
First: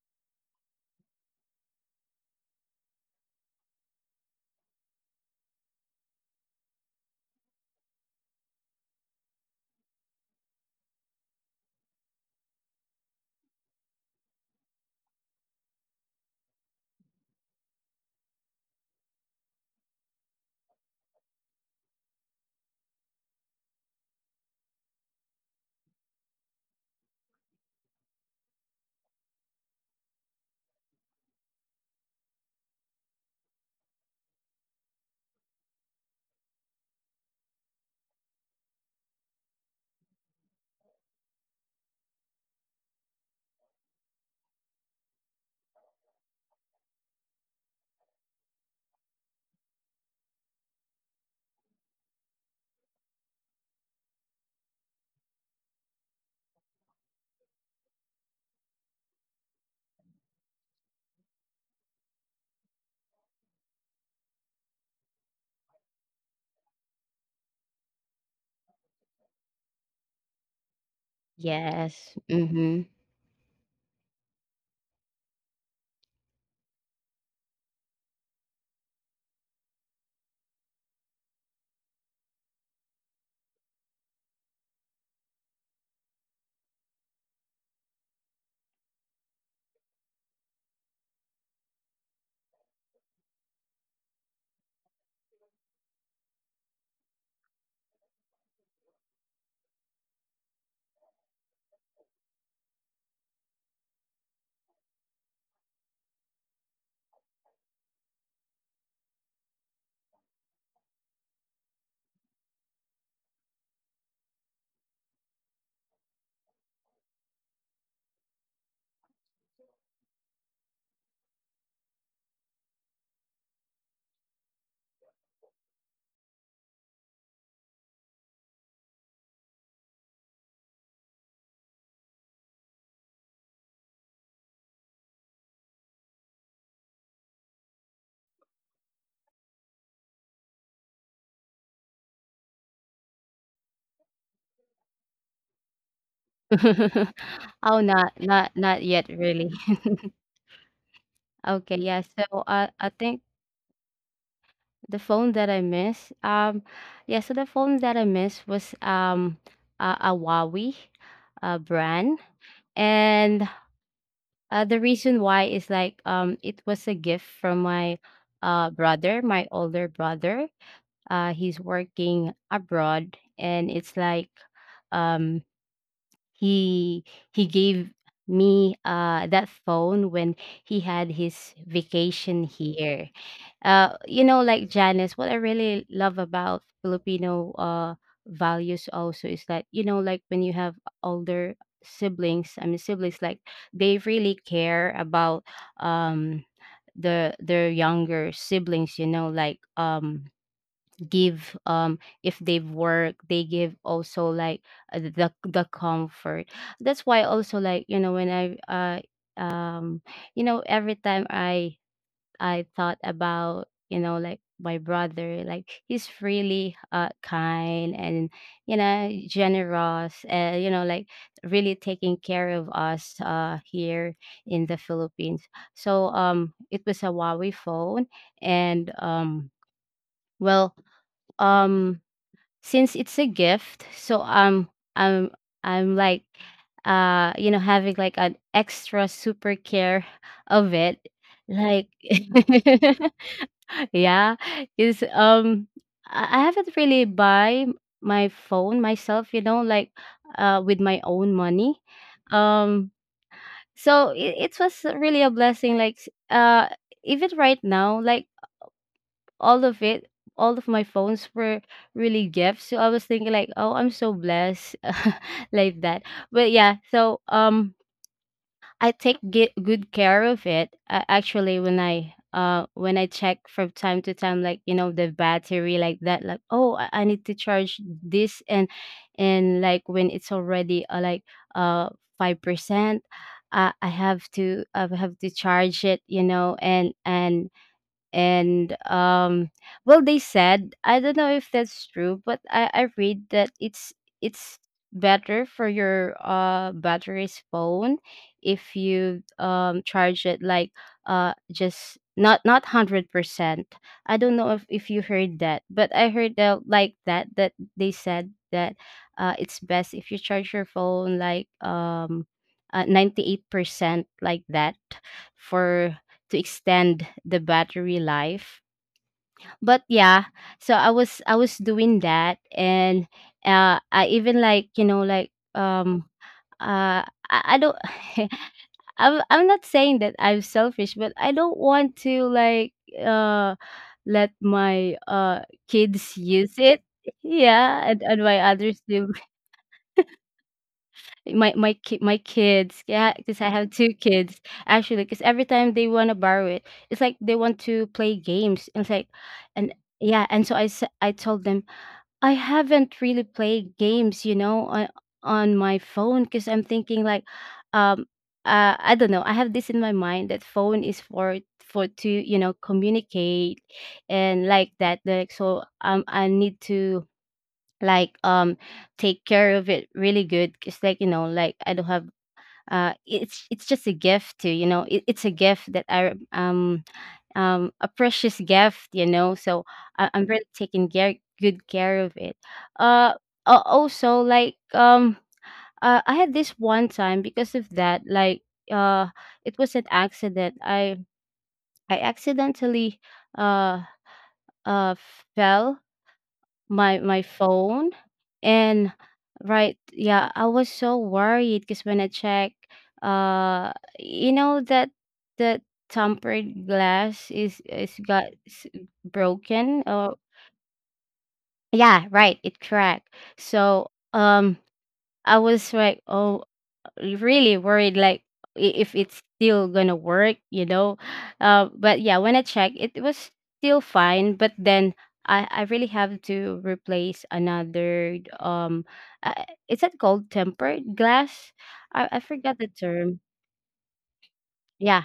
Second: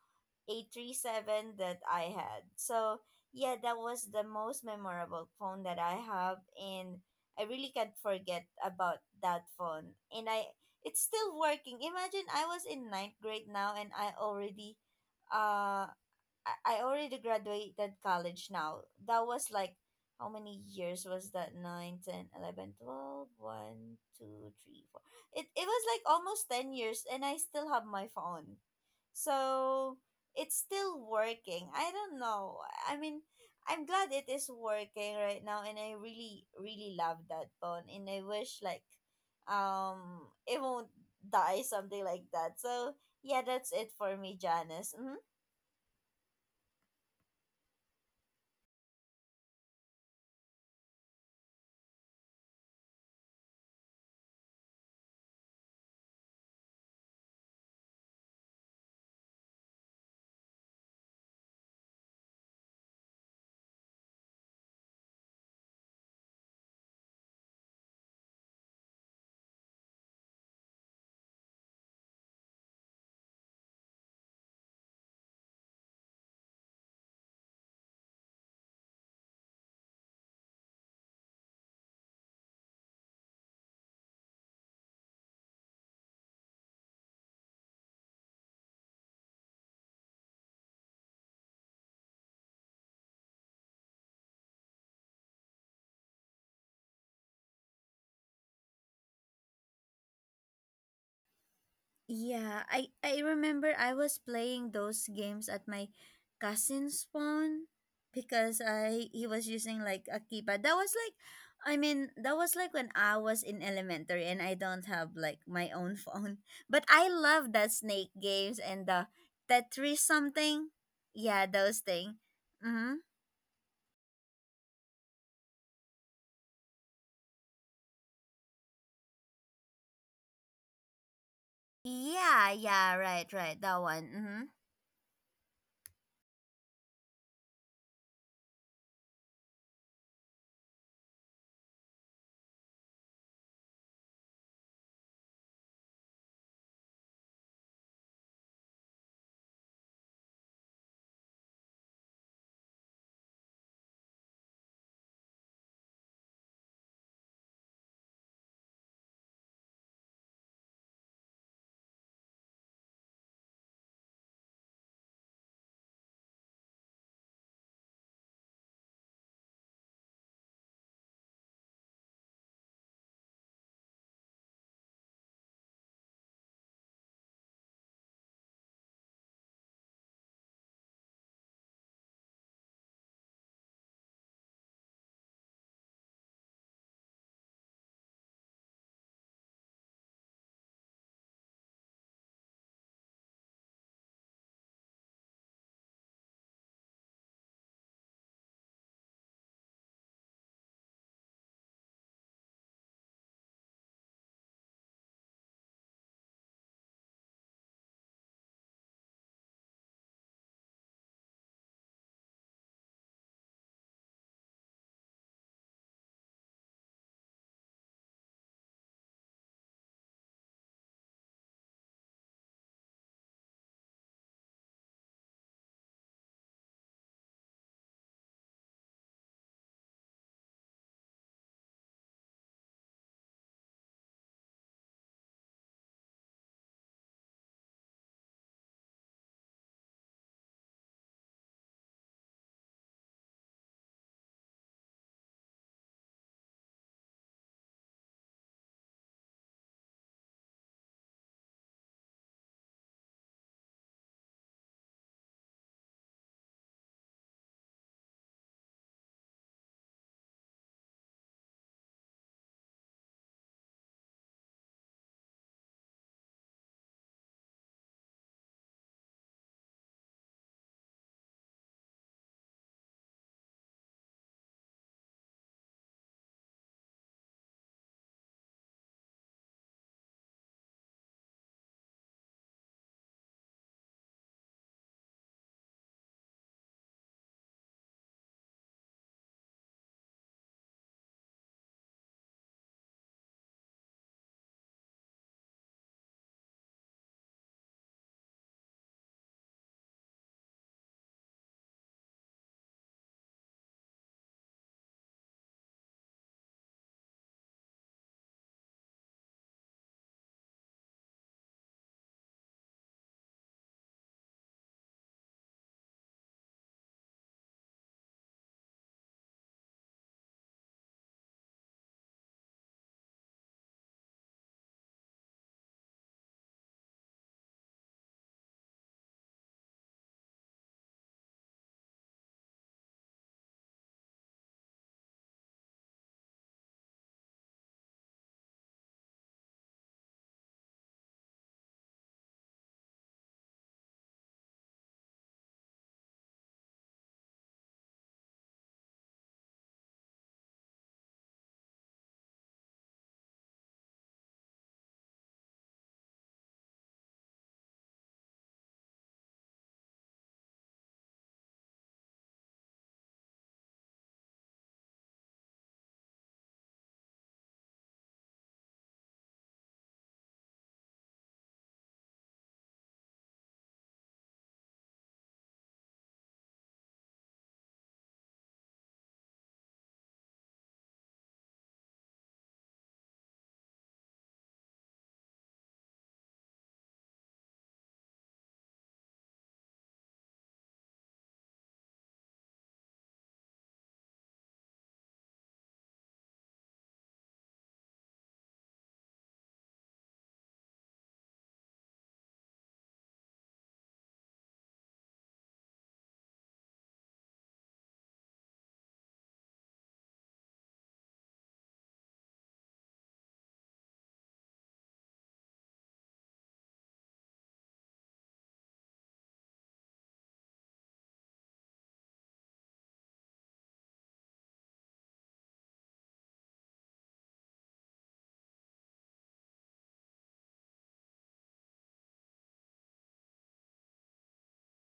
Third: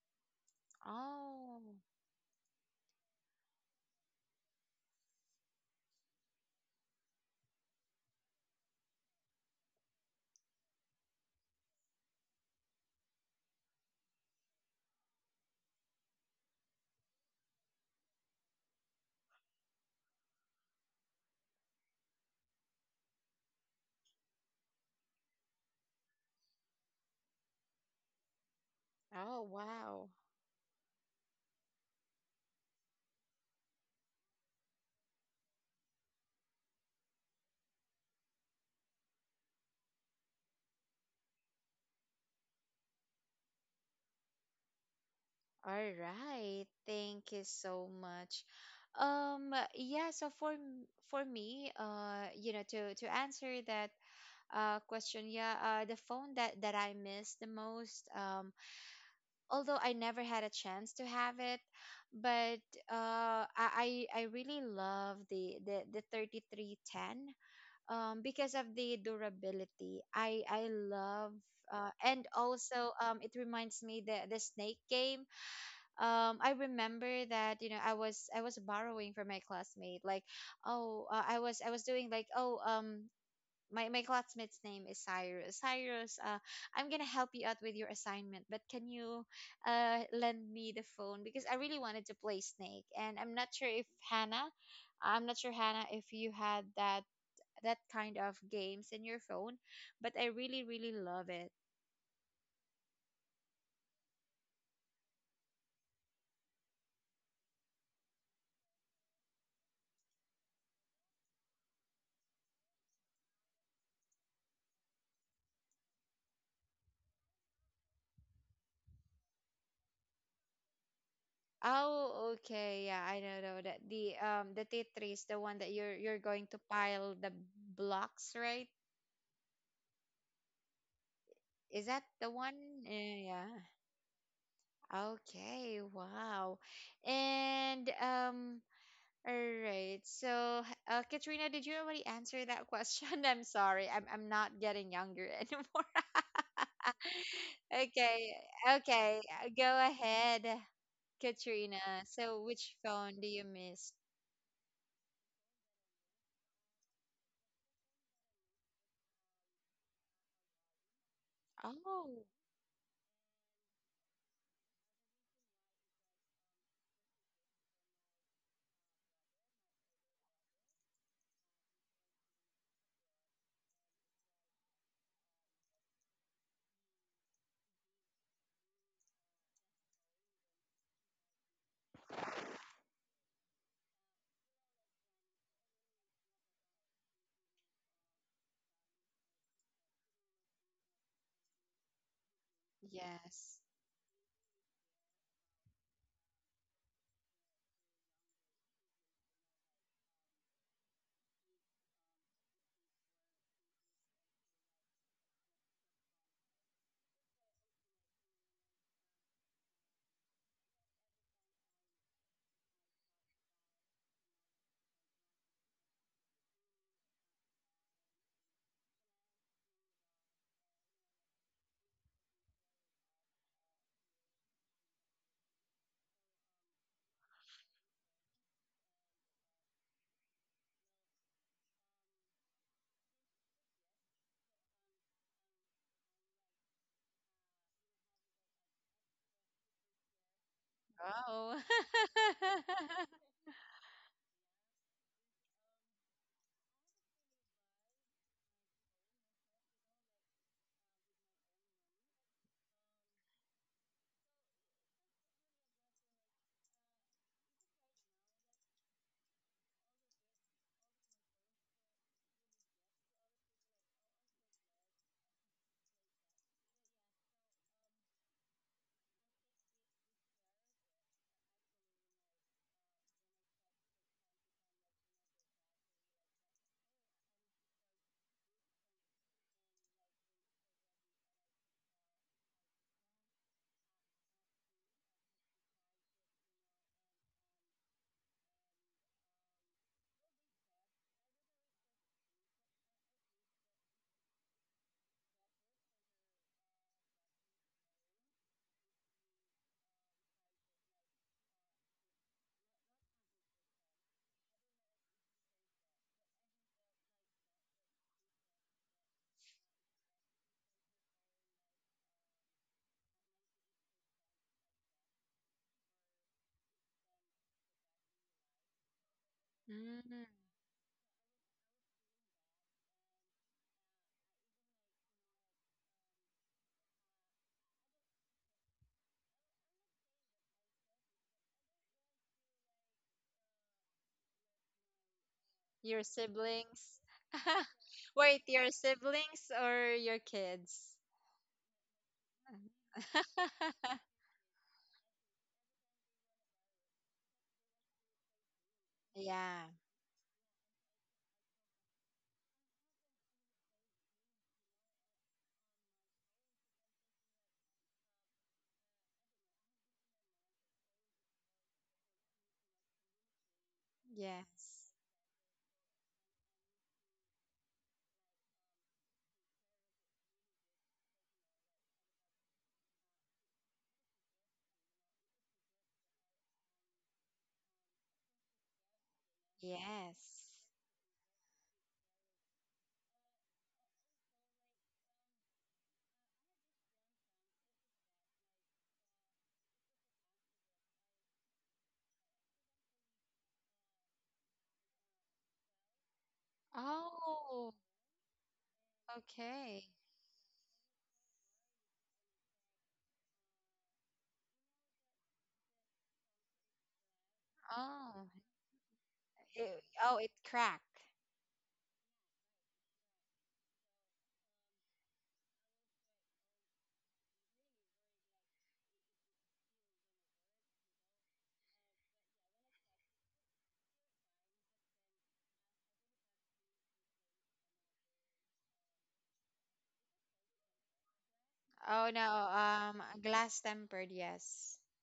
B: 837
A: Oh.
B: that I had. So, yeah, that was the most memorable phone that I have, and I really can't forget about that phone. And I it's still working. Imagine I was in ninth grade now, and uh I already graduated college now. That was like, how many years was that? Nine, 10, 11, 12, one, two, three, four. It was like almost 10 years, and I still have my phone.
A: Oh
B: So
A: wow.
B: it's still working. I don't know. I mean, I'm glad it is working right now, and I really, really love that phone, and I wish like it won't die, something like that. So yeah, that's it for me, Janice. Mm-hmm.
A: All right. Thank you so much. Yeah, so for me, you know, to answer that question, yeah, the phone that I miss the most, although I never had a chance to have it, but I really love the 3310 because of the durability. I love
C: Yes.
A: and
C: Mhm.
A: also, it reminds me the snake game. I remember that, you know, I was borrowing from my classmate, like, oh, I was doing like oh my classmate's name is Cyrus. I'm gonna help you out with your assignment, but can you, lend me the phone, because I really wanted to play Snake. And I'm not sure if hannah I'm not sure, Hannah, if you had that kind of games in your phone. But I really, really love it.
B: Yeah, I remember I was playing those games at my cousin's phone because I he was using like a keypad. That was like I mean, that was like when I was in elementary and I don't have like my own phone. But I love that snake games and the Tetris something. Yeah, those thing.
A: Oh, okay. Yeah,
B: Mhm.
A: I know that the, the Tetris, the one that you're going to pile the blocks, right? Is that the
B: Yeah,
A: one?
B: yeah,
A: Eh,
B: right, right.
A: yeah.
B: That one. Mhm.
A: Okay. Wow. And, all right. So, Katrina, did you already answer that question? I'm sorry. I'm not getting younger anymore.
C: Oh, not
A: Okay.
C: not not yet
A: Okay.
C: really.
A: Go ahead,
C: Okay,
A: Katrina.
C: yeah. So,
A: So, which
C: I think
A: phone do you miss?
C: the phone that I miss, yeah, so the phone that I miss was, a Huawei brand.
A: Oh.
C: And, the reason why is, like, it was a gift from my brother, my older brother. He's working abroad, and it's like, um, he he gave me, that phone when he had his vacation here. You know, like, Janice, what I really love about Filipino values also is that, you know, like when you have older siblings, I mean, siblings, like,
A: Yes.
C: they really care about um their younger siblings. You know, like, give, if they've worked, they give also, like, the comfort. That's why also, like, you know, when I uh um you know, every time I thought about, you know, like my brother, like he's really kind and, you know, generous, you know, like really taking care of us here in the Philippines. So, it was a Huawei phone. And, well um since it's a gift, so, I'm I'm like, you know, having like an extra super care of it.
A: Wow.
C: Like... Yeah, is, I haven't really buy my phone myself, you know, like, with my own money. Um so, it was really a blessing, like, even right now, like, all of it, all of my phones were really gifts. So I was thinking, like, oh, I'm so blessed, like that. But yeah, so, I take good care of it. Actually, when I check from time to time, like, you know, the battery, like that, like, oh, I need to charge this. And Like, when it's already, like, uh 5%, I have to, I have to charge it, you know. And Well, they said, I don't know if that's true, but I read that it's better for your battery's phone if you charge it, like, just not 100%. I don't know if you heard that, but I heard that, they said that, it's best if you charge your phone, like, 98%, like that, for to extend the battery life. But yeah,
A: Mm,
C: so I was doing that. And, I even, like, you know, like, uh I don't... I'm not saying that I'm selfish, but I don't want to, like, uh let my
A: your
C: kids use it.
A: siblings.
C: Yeah, and, and my
A: Wait, your
C: others do.
A: siblings or your kids?
C: My kids, yeah, because I have 2 kids, actually, because every time they wanna borrow it, it's like they want to play games, and it's like,
A: Yeah.
C: and yeah, and so I told them, "I haven't really played games, you know, on my phone because 'cause I'm thinking like, um, I don't know, I have this in my mind that phone is for to, you know, communicate and like
A: Yes.
C: that, like, so, I need to like take care of it really good. It's like, you know, like I don't have it's just a gift to, you know, it, it's a gift that I a precious gift, you know, so I, I'm really
A: Yes.
C: taking care good care of it. uh also like I had this one time because of that, like uh it was an accident. I accidentally uh uh fell my
A: Oh,
C: phone. And right,
A: okay.
C: yeah, I was so worried because when I check, uh you know, that that tempered glass is, got
A: Oh,
C: broken or,
A: oh, it cracked.
C: yeah, right, it cracked. So, um I was like, oh, really worried, like I- if it's still gonna work, you know. But yeah, when I checked it was still fine, but then I, really have to replace another, uh, is that called tempered glass? I,
A: Oh no,
C: forgot the term.
A: glass tempered, yes.
C: Yeah.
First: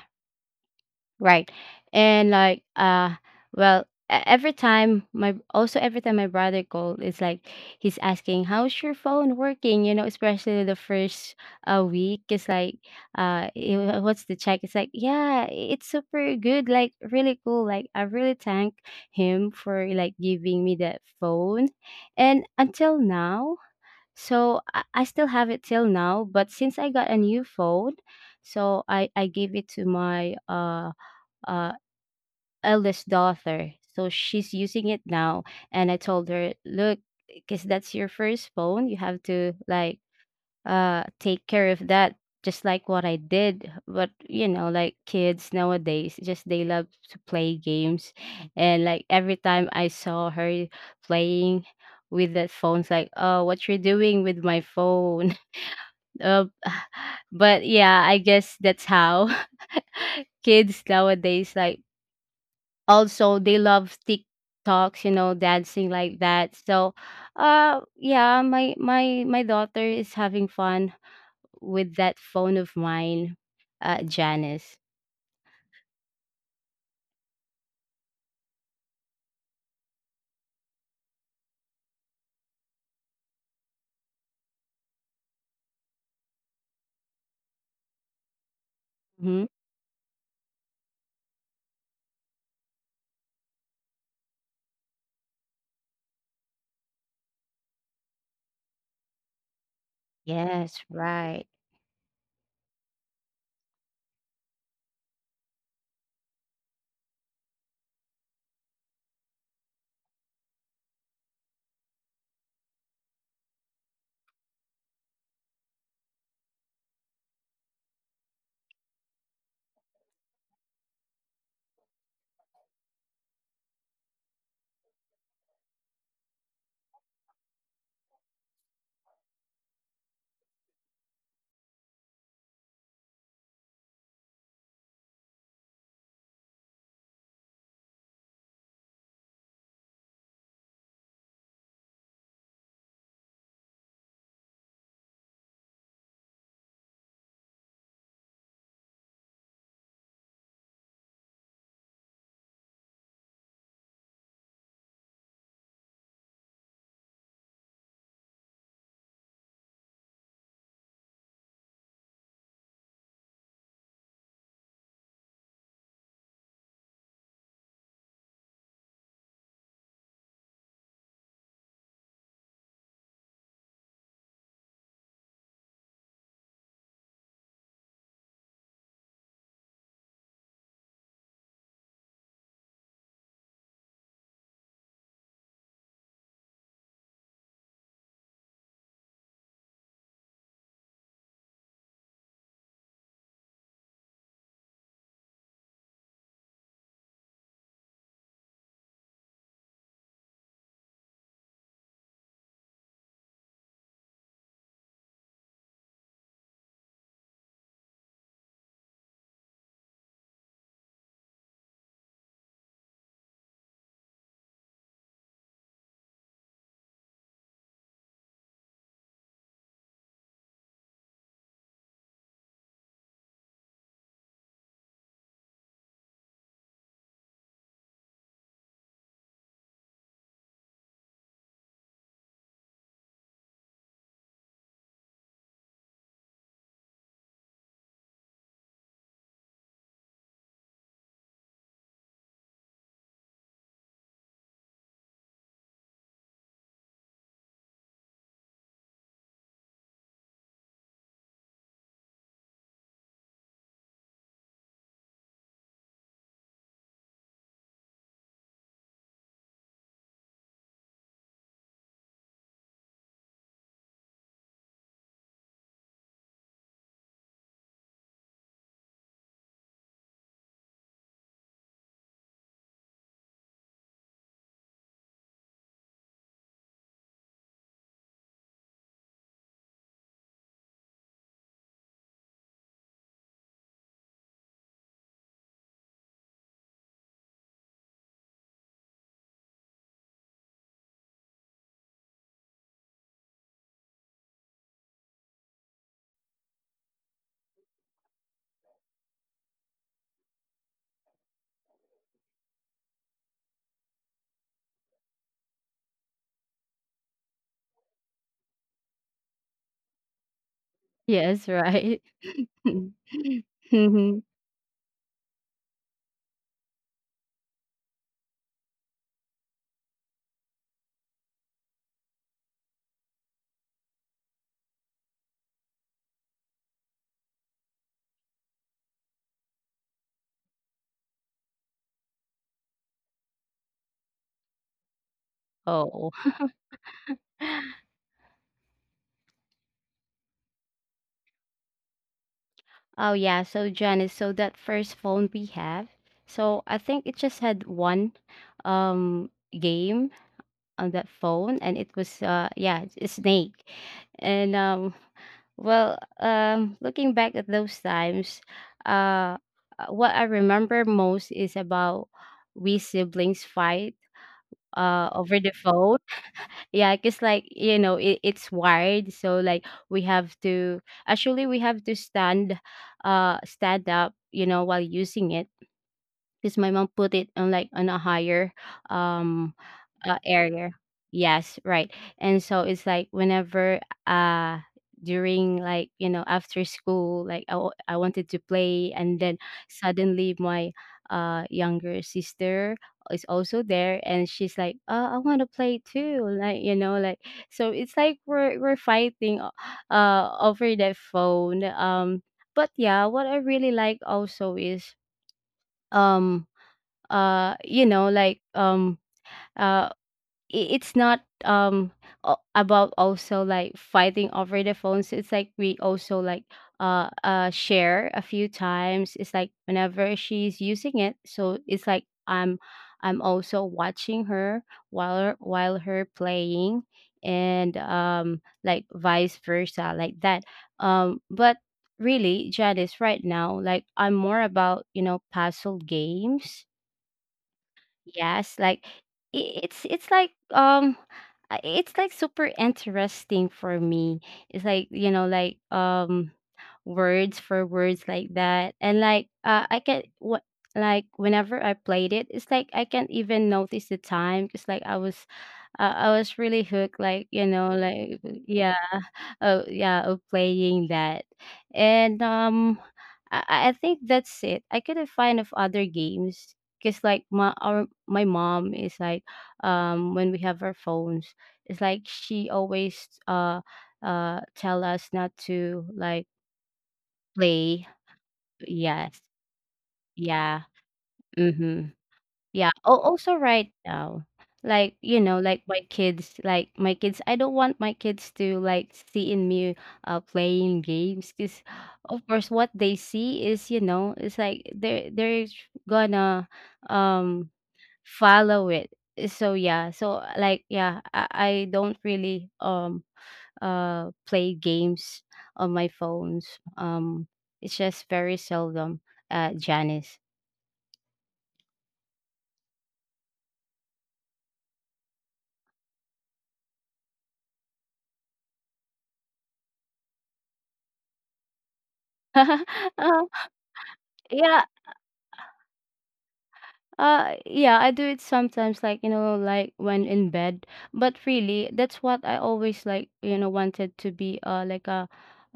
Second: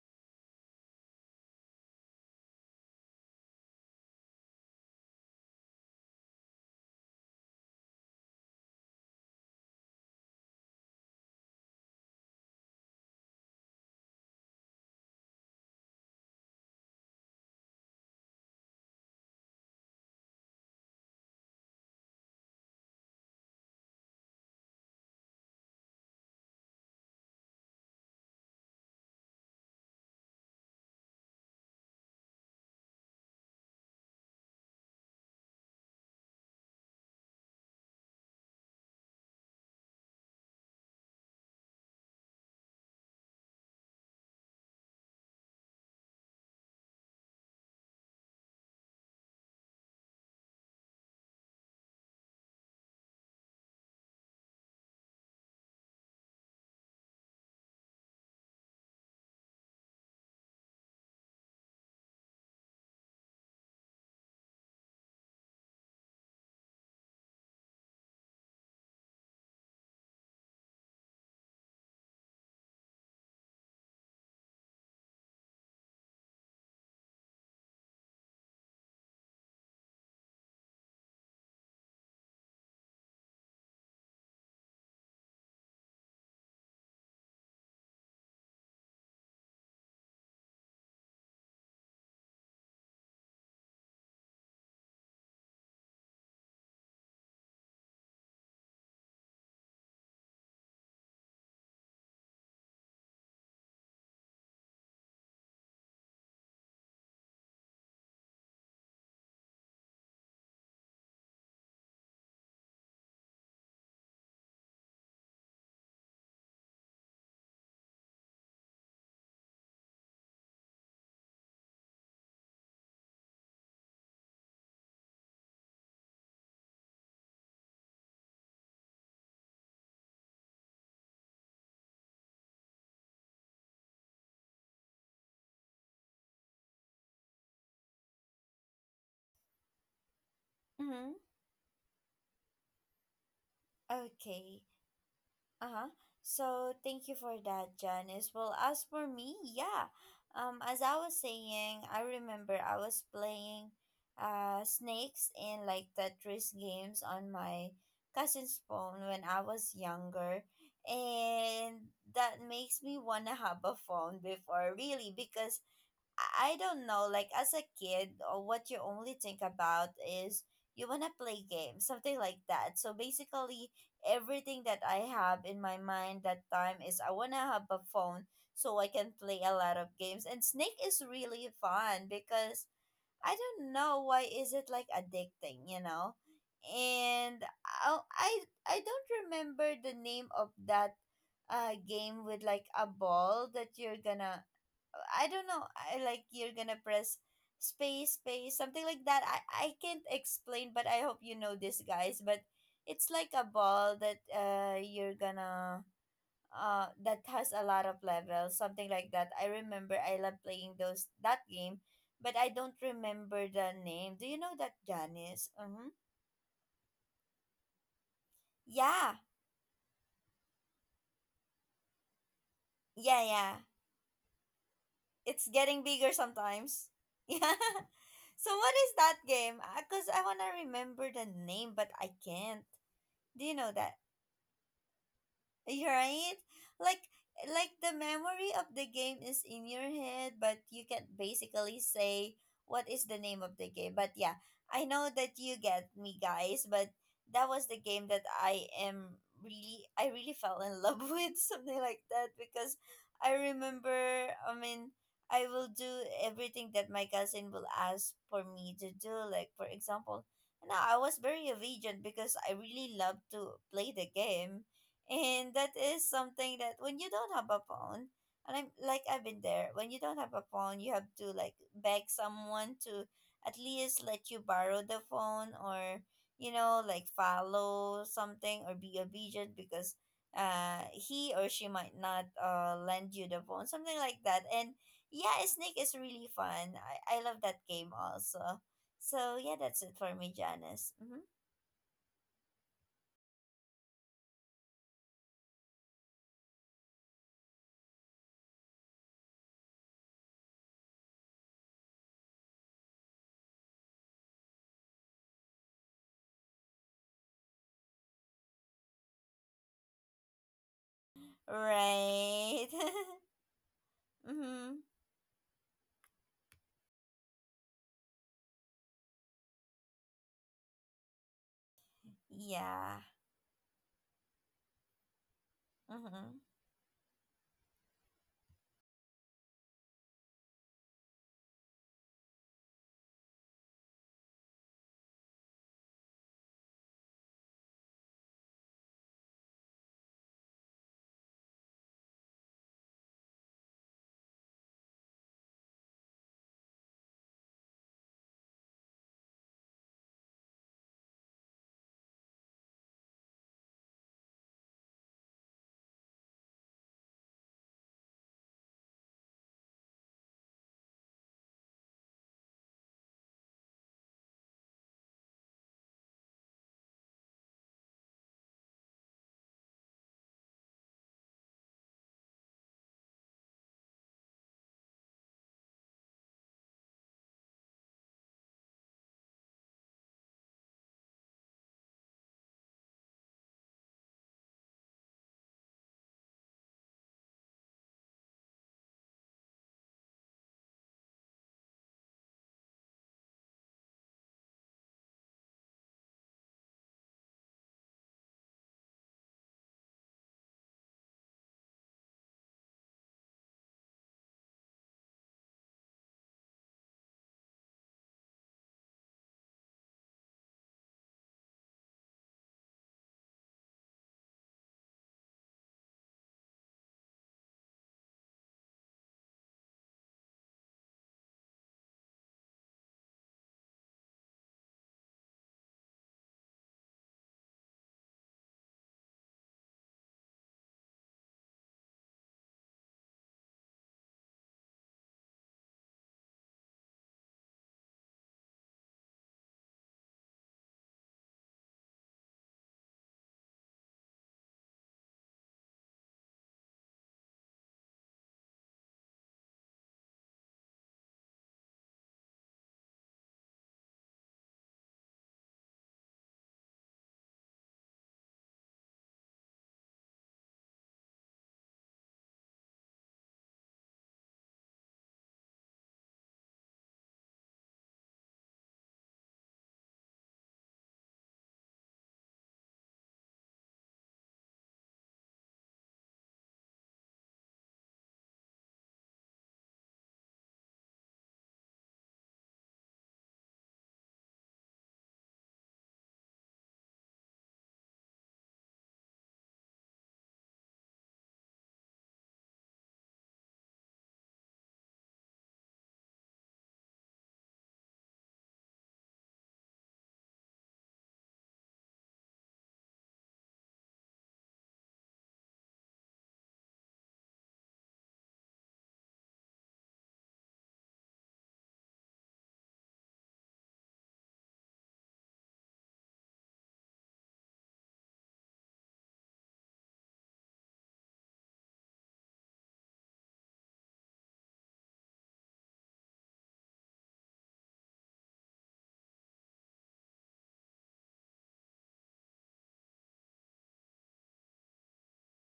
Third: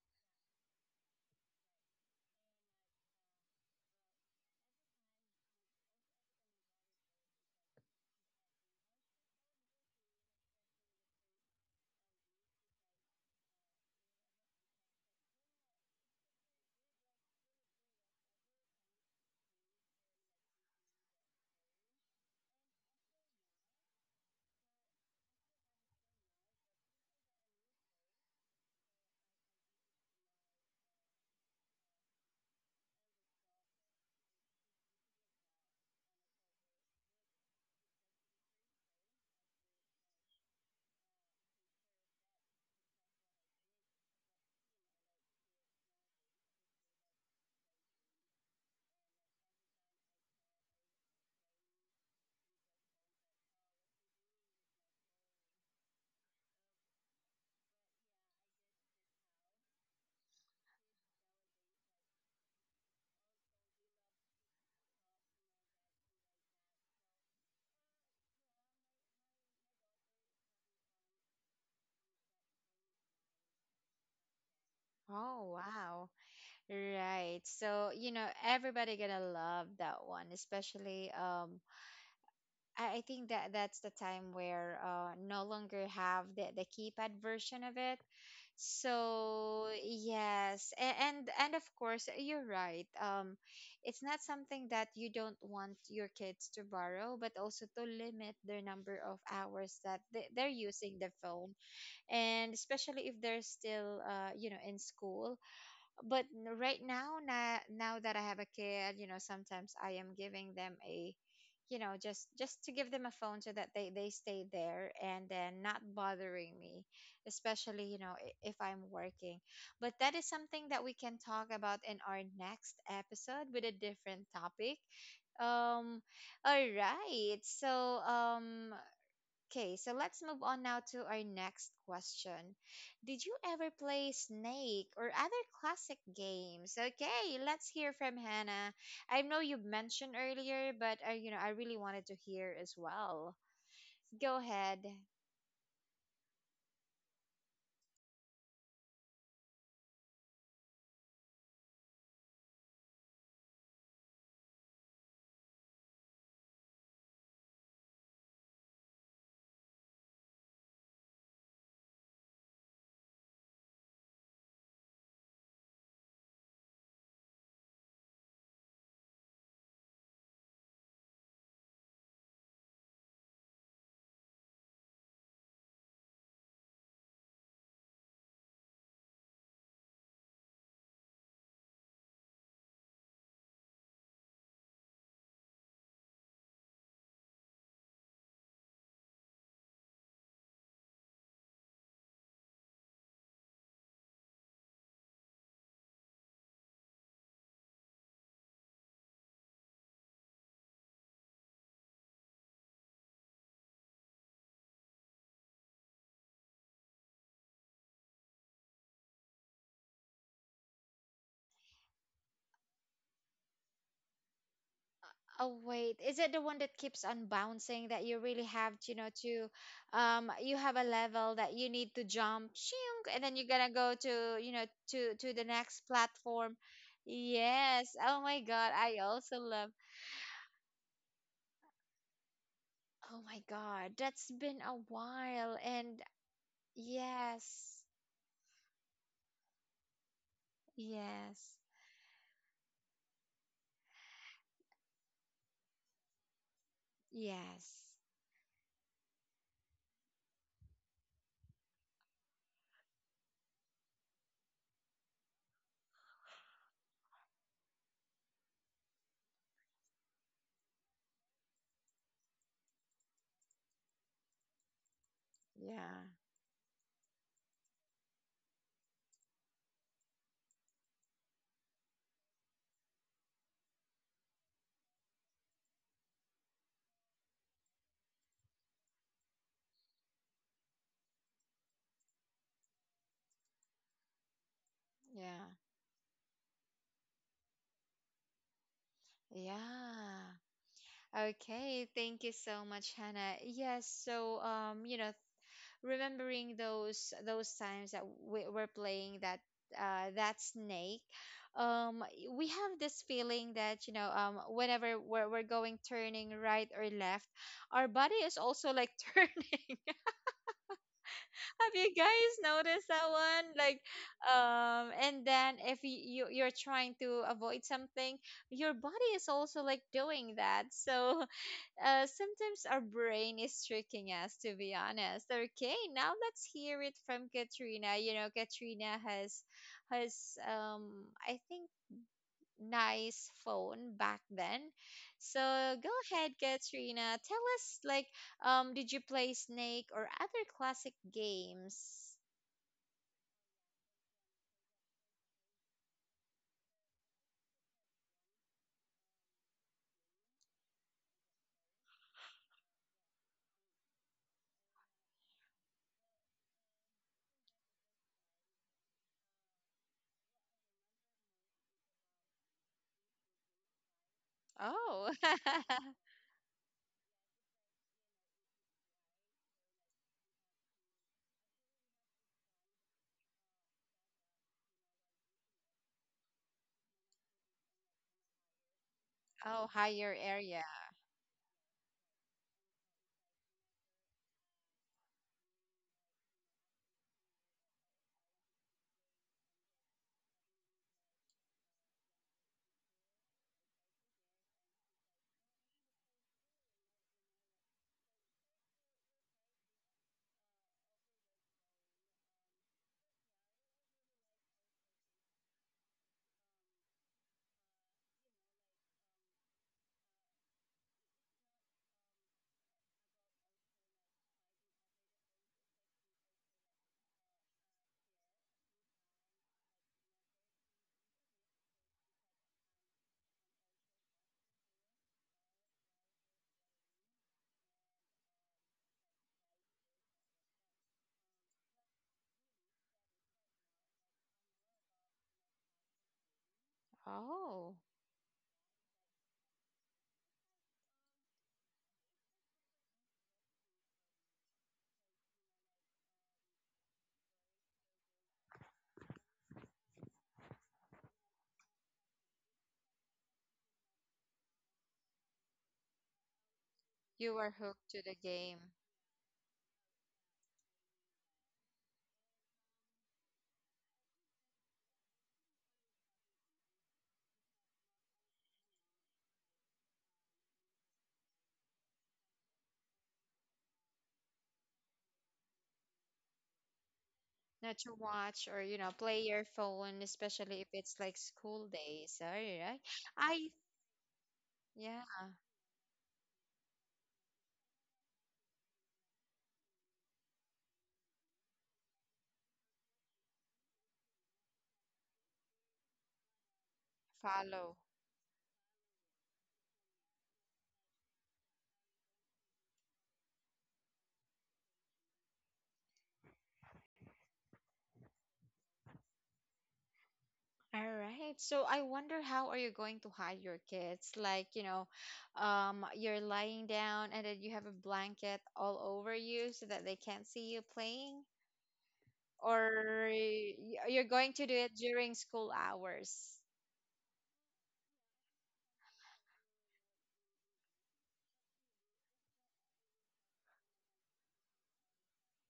C: Right. And like, well every time my brother called, it's like he's asking, how's your phone working, you know, especially the first, week, it's like, he wa- what's the check it's like, yeah, it's super good, like really cool. Like, I really thank him for, like, giving me that phone. And until now, so I still have it till now, but since I got a new phone, so I gave it to my uh, eldest daughter. So she's using it now, and I told her, look, because that's your first phone, you have to, like, take care of that. Just like what I did. But you know, like, kids nowadays, just they love to play games. And like, every time I saw her playing with that phone, it's like, oh, what you're doing with my phone? Uh, but yeah, I guess that's how kids nowadays, like, also they love TikToks, you know, dancing like that. So, yeah, my daughter is having fun with that phone of mine, Janice.
A: Oh wow. Right. So, you know, everybody gonna love that one, especially. I think that's the time where, no longer have the keypad version of it.
C: Hmm.
A: So yes, and of course you're right. It's not something that you don't want your kids to borrow, but also to limit their number of hours that they're
C: Yes,
A: using the
C: right.
A: phone, and especially if they're still, you know, in school. But right now that I have a kid, you know, sometimes I am giving them a, you know, just to give them a phone so that they stay there and then not bothering me, especially, you know, if I'm working. But that is something that we can talk about in our next episode with a different topic. um all right, so, okay, so let's move on now to our next question. Did you ever play Snake or other classic games? Okay, let's hear from Hannah. I know you mentioned earlier, but
B: Mm-hmm.
A: you know, I really wanted to hear as well. Go
B: Okay.
A: ahead.
B: Uh-huh. So thank you for that, Janice. Well, as for me, yeah. As I was saying, I remember I was playing snakes in like Tetris games on my cousin's phone when I was younger. And that makes me wanna have a phone before really because I don't know, like as a kid, or what you only think about is you want to play games, something like that. So basically, everything that I have in my mind that time is I want to have a phone so I can play a lot of games. And Snake is really fun because I don't know why is it like addicting, you know? And I I, I don't remember the name of that game with like a ball that you're gonna I don't know. I like you're gonna press space, space, something like that. I can't explain, but I hope you know this, guys. But it's like a ball that you're gonna that has a lot of levels, something like that. I remember I love playing those that game, but I don't remember the name. Do you know that Janice?
A: Oh
B: Mm-hmm.
A: wait, is it the one that keeps on bouncing that you really have to, you know,
B: Yeah,
A: to, you have a level that you need to jump, shing, and
B: yeah,
A: then you're
B: yeah.
A: gonna go to, you know, to the
B: It's
A: next
B: getting bigger
A: platform.
B: sometimes. Yeah.
A: Yes. Oh my
B: So
A: God,
B: what is
A: I
B: that
A: also
B: game?
A: love.
B: Because I wanna remember the name, but I can't.
A: Oh my
B: Do you know
A: God,
B: that?
A: that's been a while, and
B: Right? Like like
A: yes.
B: the memory of the game is in your head, but you can
A: Yes.
B: basically say what is the name of the game. But yeah, I know that you get me guys, but that was
A: Yes.
B: the game that I really fell in love with something like that because I remember I mean I will do everything that my cousin will ask for me to do. Like for example, now I was very obedient because I really love to play the game and that is
A: Yeah.
B: something that when you don't have a phone and I'm like I've been there when you don't have a phone you have to like beg someone to at least let you borrow the phone or you know like follow something or be obedient because he or she might not lend you the phone something like that. And yeah,
A: Yeah.
B: snake is really fun. I love that game also. So yeah, that's it for
A: Yeah.
B: me, Janice. Hmm.
A: Okay, thank you so much, Hannah. Yes, so, you know, remembering those times that we were playing that, that snake. um we have this feeling that, you know, whenever we're going turning right or left, our body is also like turning.
C: Yes,
A: Have you
C: right.
A: guys
B: Right.
A: noticed that one? Like,
C: Mhm.
B: Mm-hmm.
A: and then if you're trying to avoid something, your body is also like doing that. So, sometimes our
B: Yeah.
A: brain is tricking us, to be honest. Okay, now
B: Mm-hmm.
A: let's hear it from Katrina. You know, Katrina has, I think, nice phone back then. So go
C: Oh.
A: ahead, Katrina. Tell us, like, did you play Snake or other classic games?
C: Oh yeah, so Janice, so that first phone we have, so I think it just had one um game on that phone, and it was, yeah, it's a snake. And looking back at those times, uh what I remember most is about, we siblings fight
A: Oh.
C: over the phone. Yeah, because, like, you know, it, it's wired, so, like, we have to, actually we have to stand, stand up, you know, while using it, because my mom put it on, like, on a higher um
A: Oh, higher area.
C: area. Yes, right. And so it's like whenever, uh during, like, you know, after school, like I, I wanted to play, and then suddenly my younger sister is also there, and she's like, oh, I want to play too, like, you know, like. So it's like we're fighting over that phone. But yeah, what I really like also is um you know, like, uh it's not about also, like, fighting over the phones. It's like we also, like, share a few times. It's like whenever she's using it, so it's like I'm, also watching her while her playing, and, like, vice versa, like that. But really, Janice, right now, like, I'm more about, you know, puzzle games.
A: Oh,
C: Yes, like, it's like, it's like super interesting for me. It's like, you know, like, words for words, like that. And like, I can what, like, whenever I played it, it's like I can't even notice the time, because, like, I was, I was really hooked, like,
A: you
C: you
A: were
C: know,
A: hooked to the
C: like,
A: game.
C: yeah. Oh yeah, of playing that. And, I, I think that's it. I couldn't find of other games because like my our my mom is like, when we have our phones, it's like she always, tell us not to, like,
A: Not
C: play.
A: to watch or, you know, play
C: Yes.
A: your phone, especially if
C: Yeah.
A: it's like school
C: Mm-hmm.
A: days. All
C: Yeah.
A: right.
C: Oh, also
A: I
C: right now, like,
A: Yeah.
C: you know, like, my kids, like, my kids, I don't want my kids to, like, see in me playing games, because, of course, what they see is, you know, it's like they're gonna, um
A: Follow.
C: follow it. Eh, so yeah, so, like, yeah, I don't really play games on my phones. It's just very seldom, Janice.
A: All right, so I wonder how are you going to hide your kids, like, you know, you're lying down and then you have a blanket all over you so that they can't see you playing. Or
C: Uh,
A: you're going to do
C: yeah,
A: it during school hours?
C: yeah, I do it sometimes, like, you know, like when in bed, but really, that's what I always, like, you know, wanted to be, like a,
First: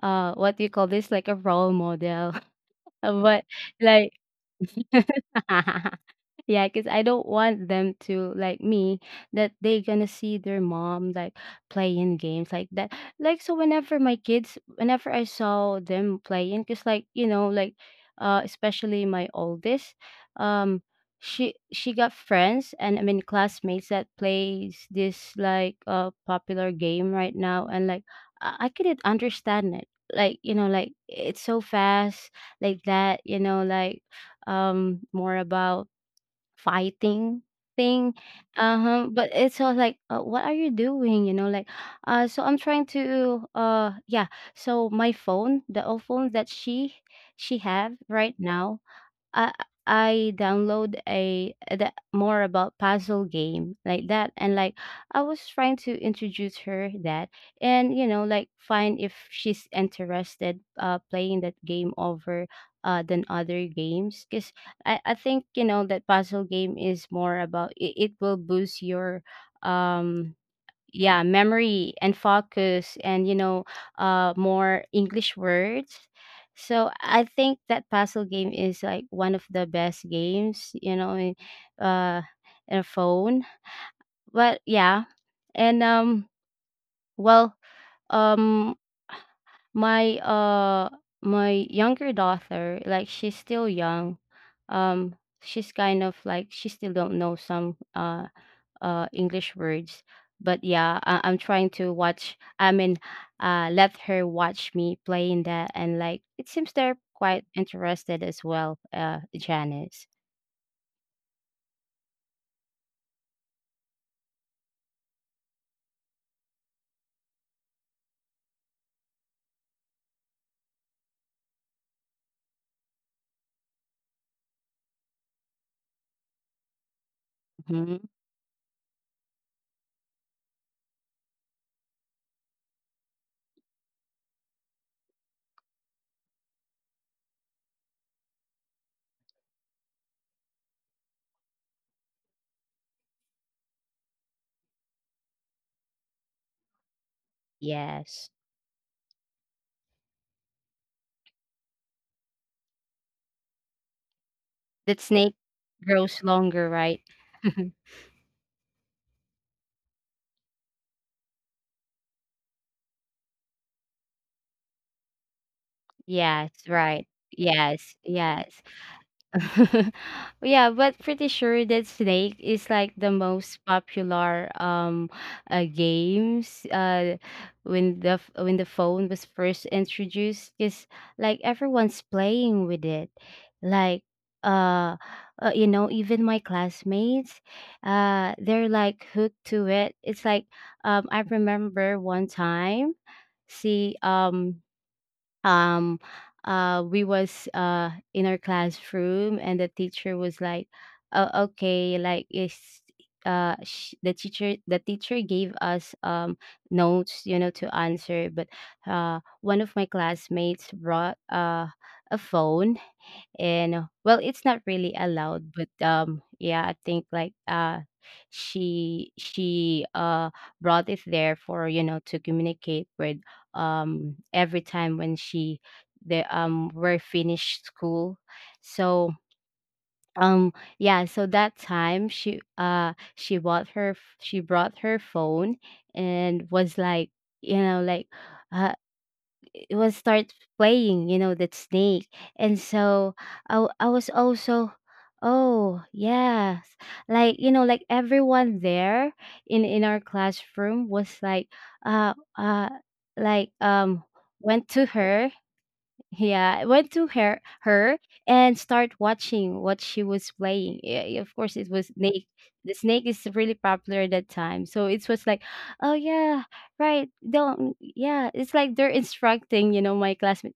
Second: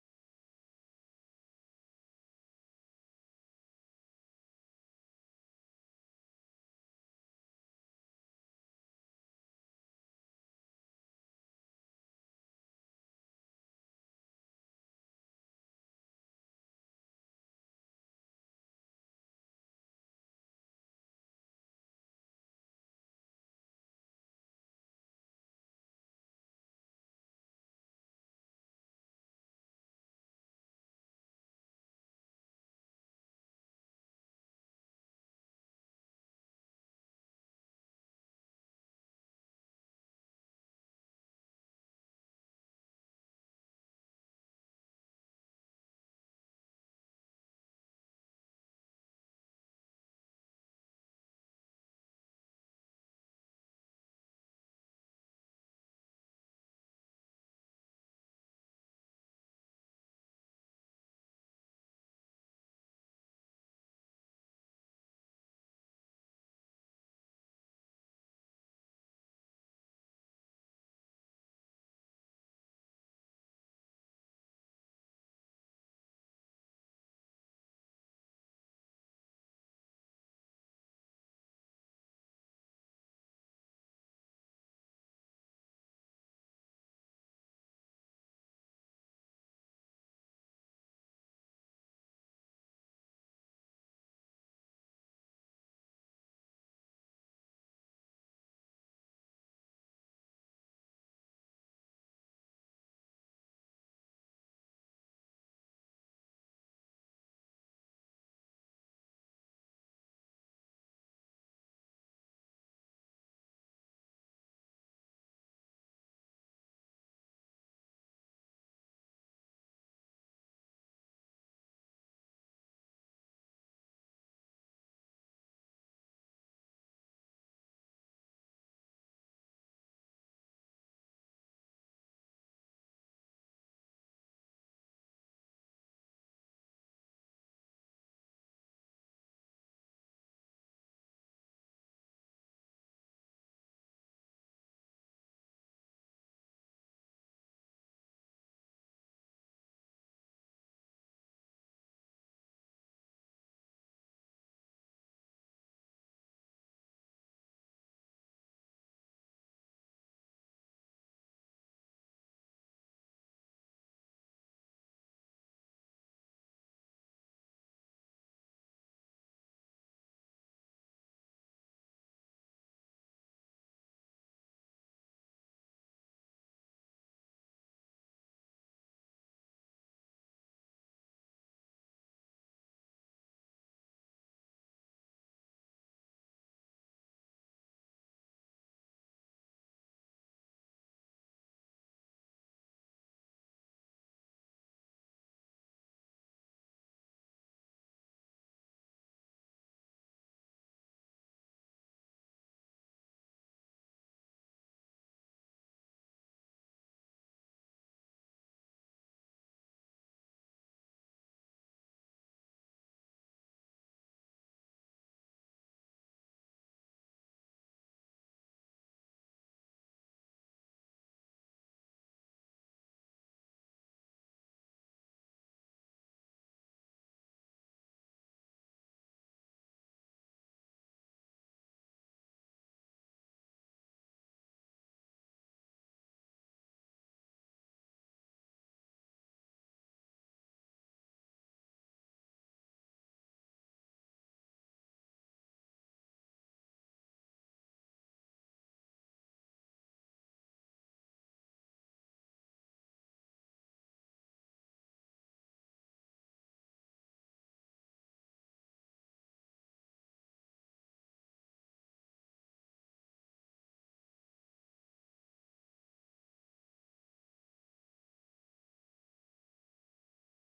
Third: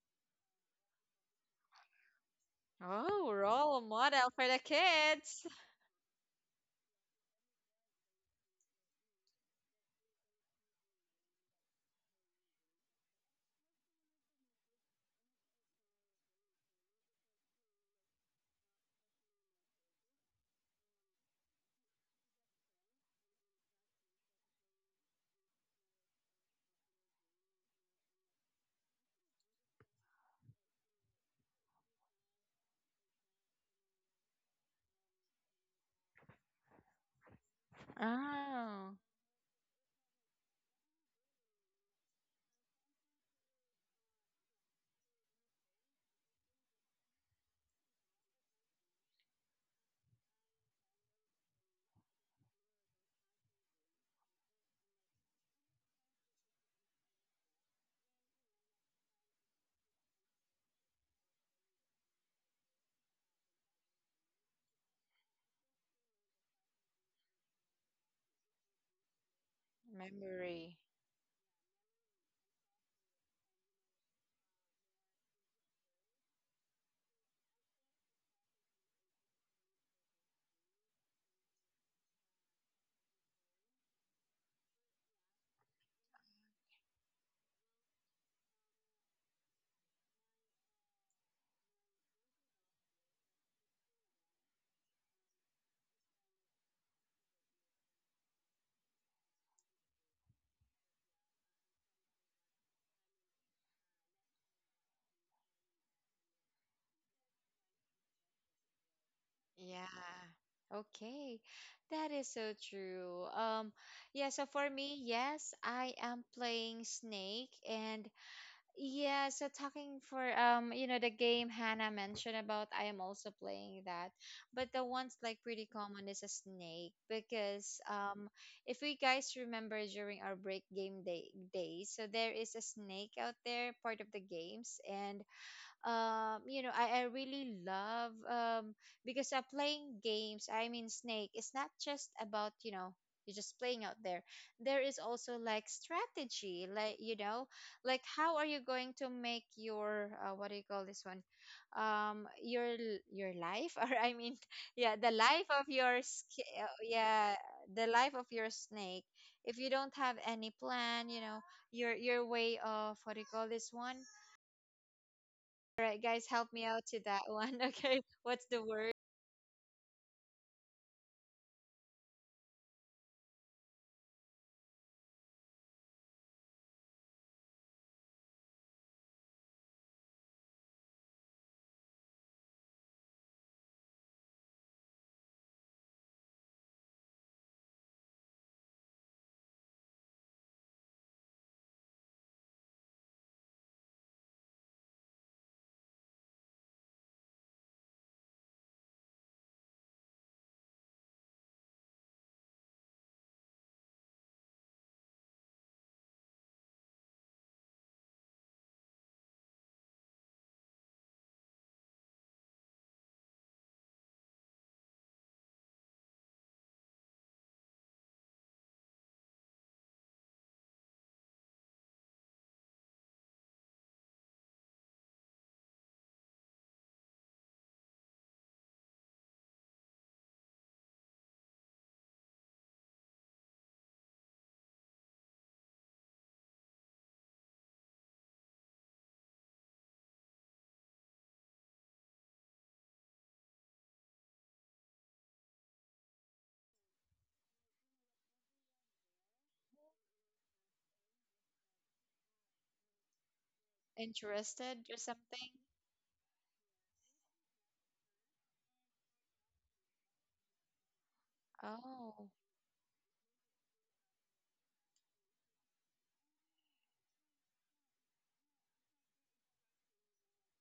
C: what do you call this, like, a role model.
A: Oh,
C: But
A: role
C: like
A: model for the kids.
C: yeah, because I don't want them to, like, me that they gonna see their mom like playing games like that. Like, so, whenever my kids, whenever I saw them playing, because like you know, like, especially my oldest, um, she got friends and I mean classmates that plays this like, popular game right now, and like, I, couldn't understand it. Like, you know, like it's so fast, like that. You know, like, more about fighting thing.
A: Oh,
C: Uh-huh, but it's all like, what are you doing, you know, like, so I'm trying to, yeah, so my phone, the old phone that she have right now, I, download a the, more about puzzle game, like that, and like, I was trying to introduce her that, and, you know, like, find if she's interested playing that game over, than other games, because I, think, you know, that puzzle game is more about, it, will boost your, um
A: memory.
C: yeah, memory and focus, and you know, more English words. So I think that puzzle game is like one of the best games, you know, uh in a phone. But yeah, and, well um my, my younger daughter, like, she's still young. um she's kind of like she still don't know some, English words. But yeah, I- I'm trying to watch. I mean, let her watch me playing that, and like it seems they're quite interested as well. Janice.
A: Yeah. Okay. That is so true. Yeah, so for me, yes, I am playing Snake. And yeah, so talking for, you know, the game Hannah mentioned about, I am also playing that. But the ones like pretty common is a Snake, because,
C: Hmm.
A: if we guys remember during our break game day days, so there is a Snake out there, part of the games. And, you know, I really love. Because, playing games, I mean Snake, it's not just about, you know, you're just playing out there. There is also like strategy. Like, you know, like
C: Yes,
A: how are you going to make your, what do you call this one, your your life, or I mean, yeah,
C: that
A: the
C: snake
A: life of your
C: grows longer, right?
A: yeah, the life of your snake. If you don't have any plan, you know, your way of, what do you call this one? All right, guys, help
C: Yes,
A: me out to
C: right.
A: that one.
C: Yes,
A: Okay, what's
C: yes.
A: the word?
C: Yeah, but pretty sure that Snake is like the most popular, games, when the when the phone was first introduced, because, like, everyone's playing with it. Like, uh, you know, even my classmates, they're like hooked to it. It's like, I remember one time, see, um we was in our classroom, and the teacher was like, oh, okay, like, is the teacher, gave us notes, you know, to answer. But one of my classmates brought a phone, and, well, it's not really allowed, but, yeah, I think like, she brought it there for, you know, to communicate with, every time when she, the were finished school. So, um yeah, so that time she bought her she brought her phone, and was like, you know, like, uh, was start playing, you know, that snake. And so I, I was also, oh yes, like, you know, like everyone there in our classroom was like, uh uh like, went
A: Interested
C: to
A: or
C: her,
A: something?
C: yeah, I went to her, and start watching what she was playing. Yeah, yeah, of course, it was
A: Oh.
C: snake. The snake is really popular at that time, so it was like, oh yeah, right. Don't, yeah. It's like they're instructing, you know, my classmate.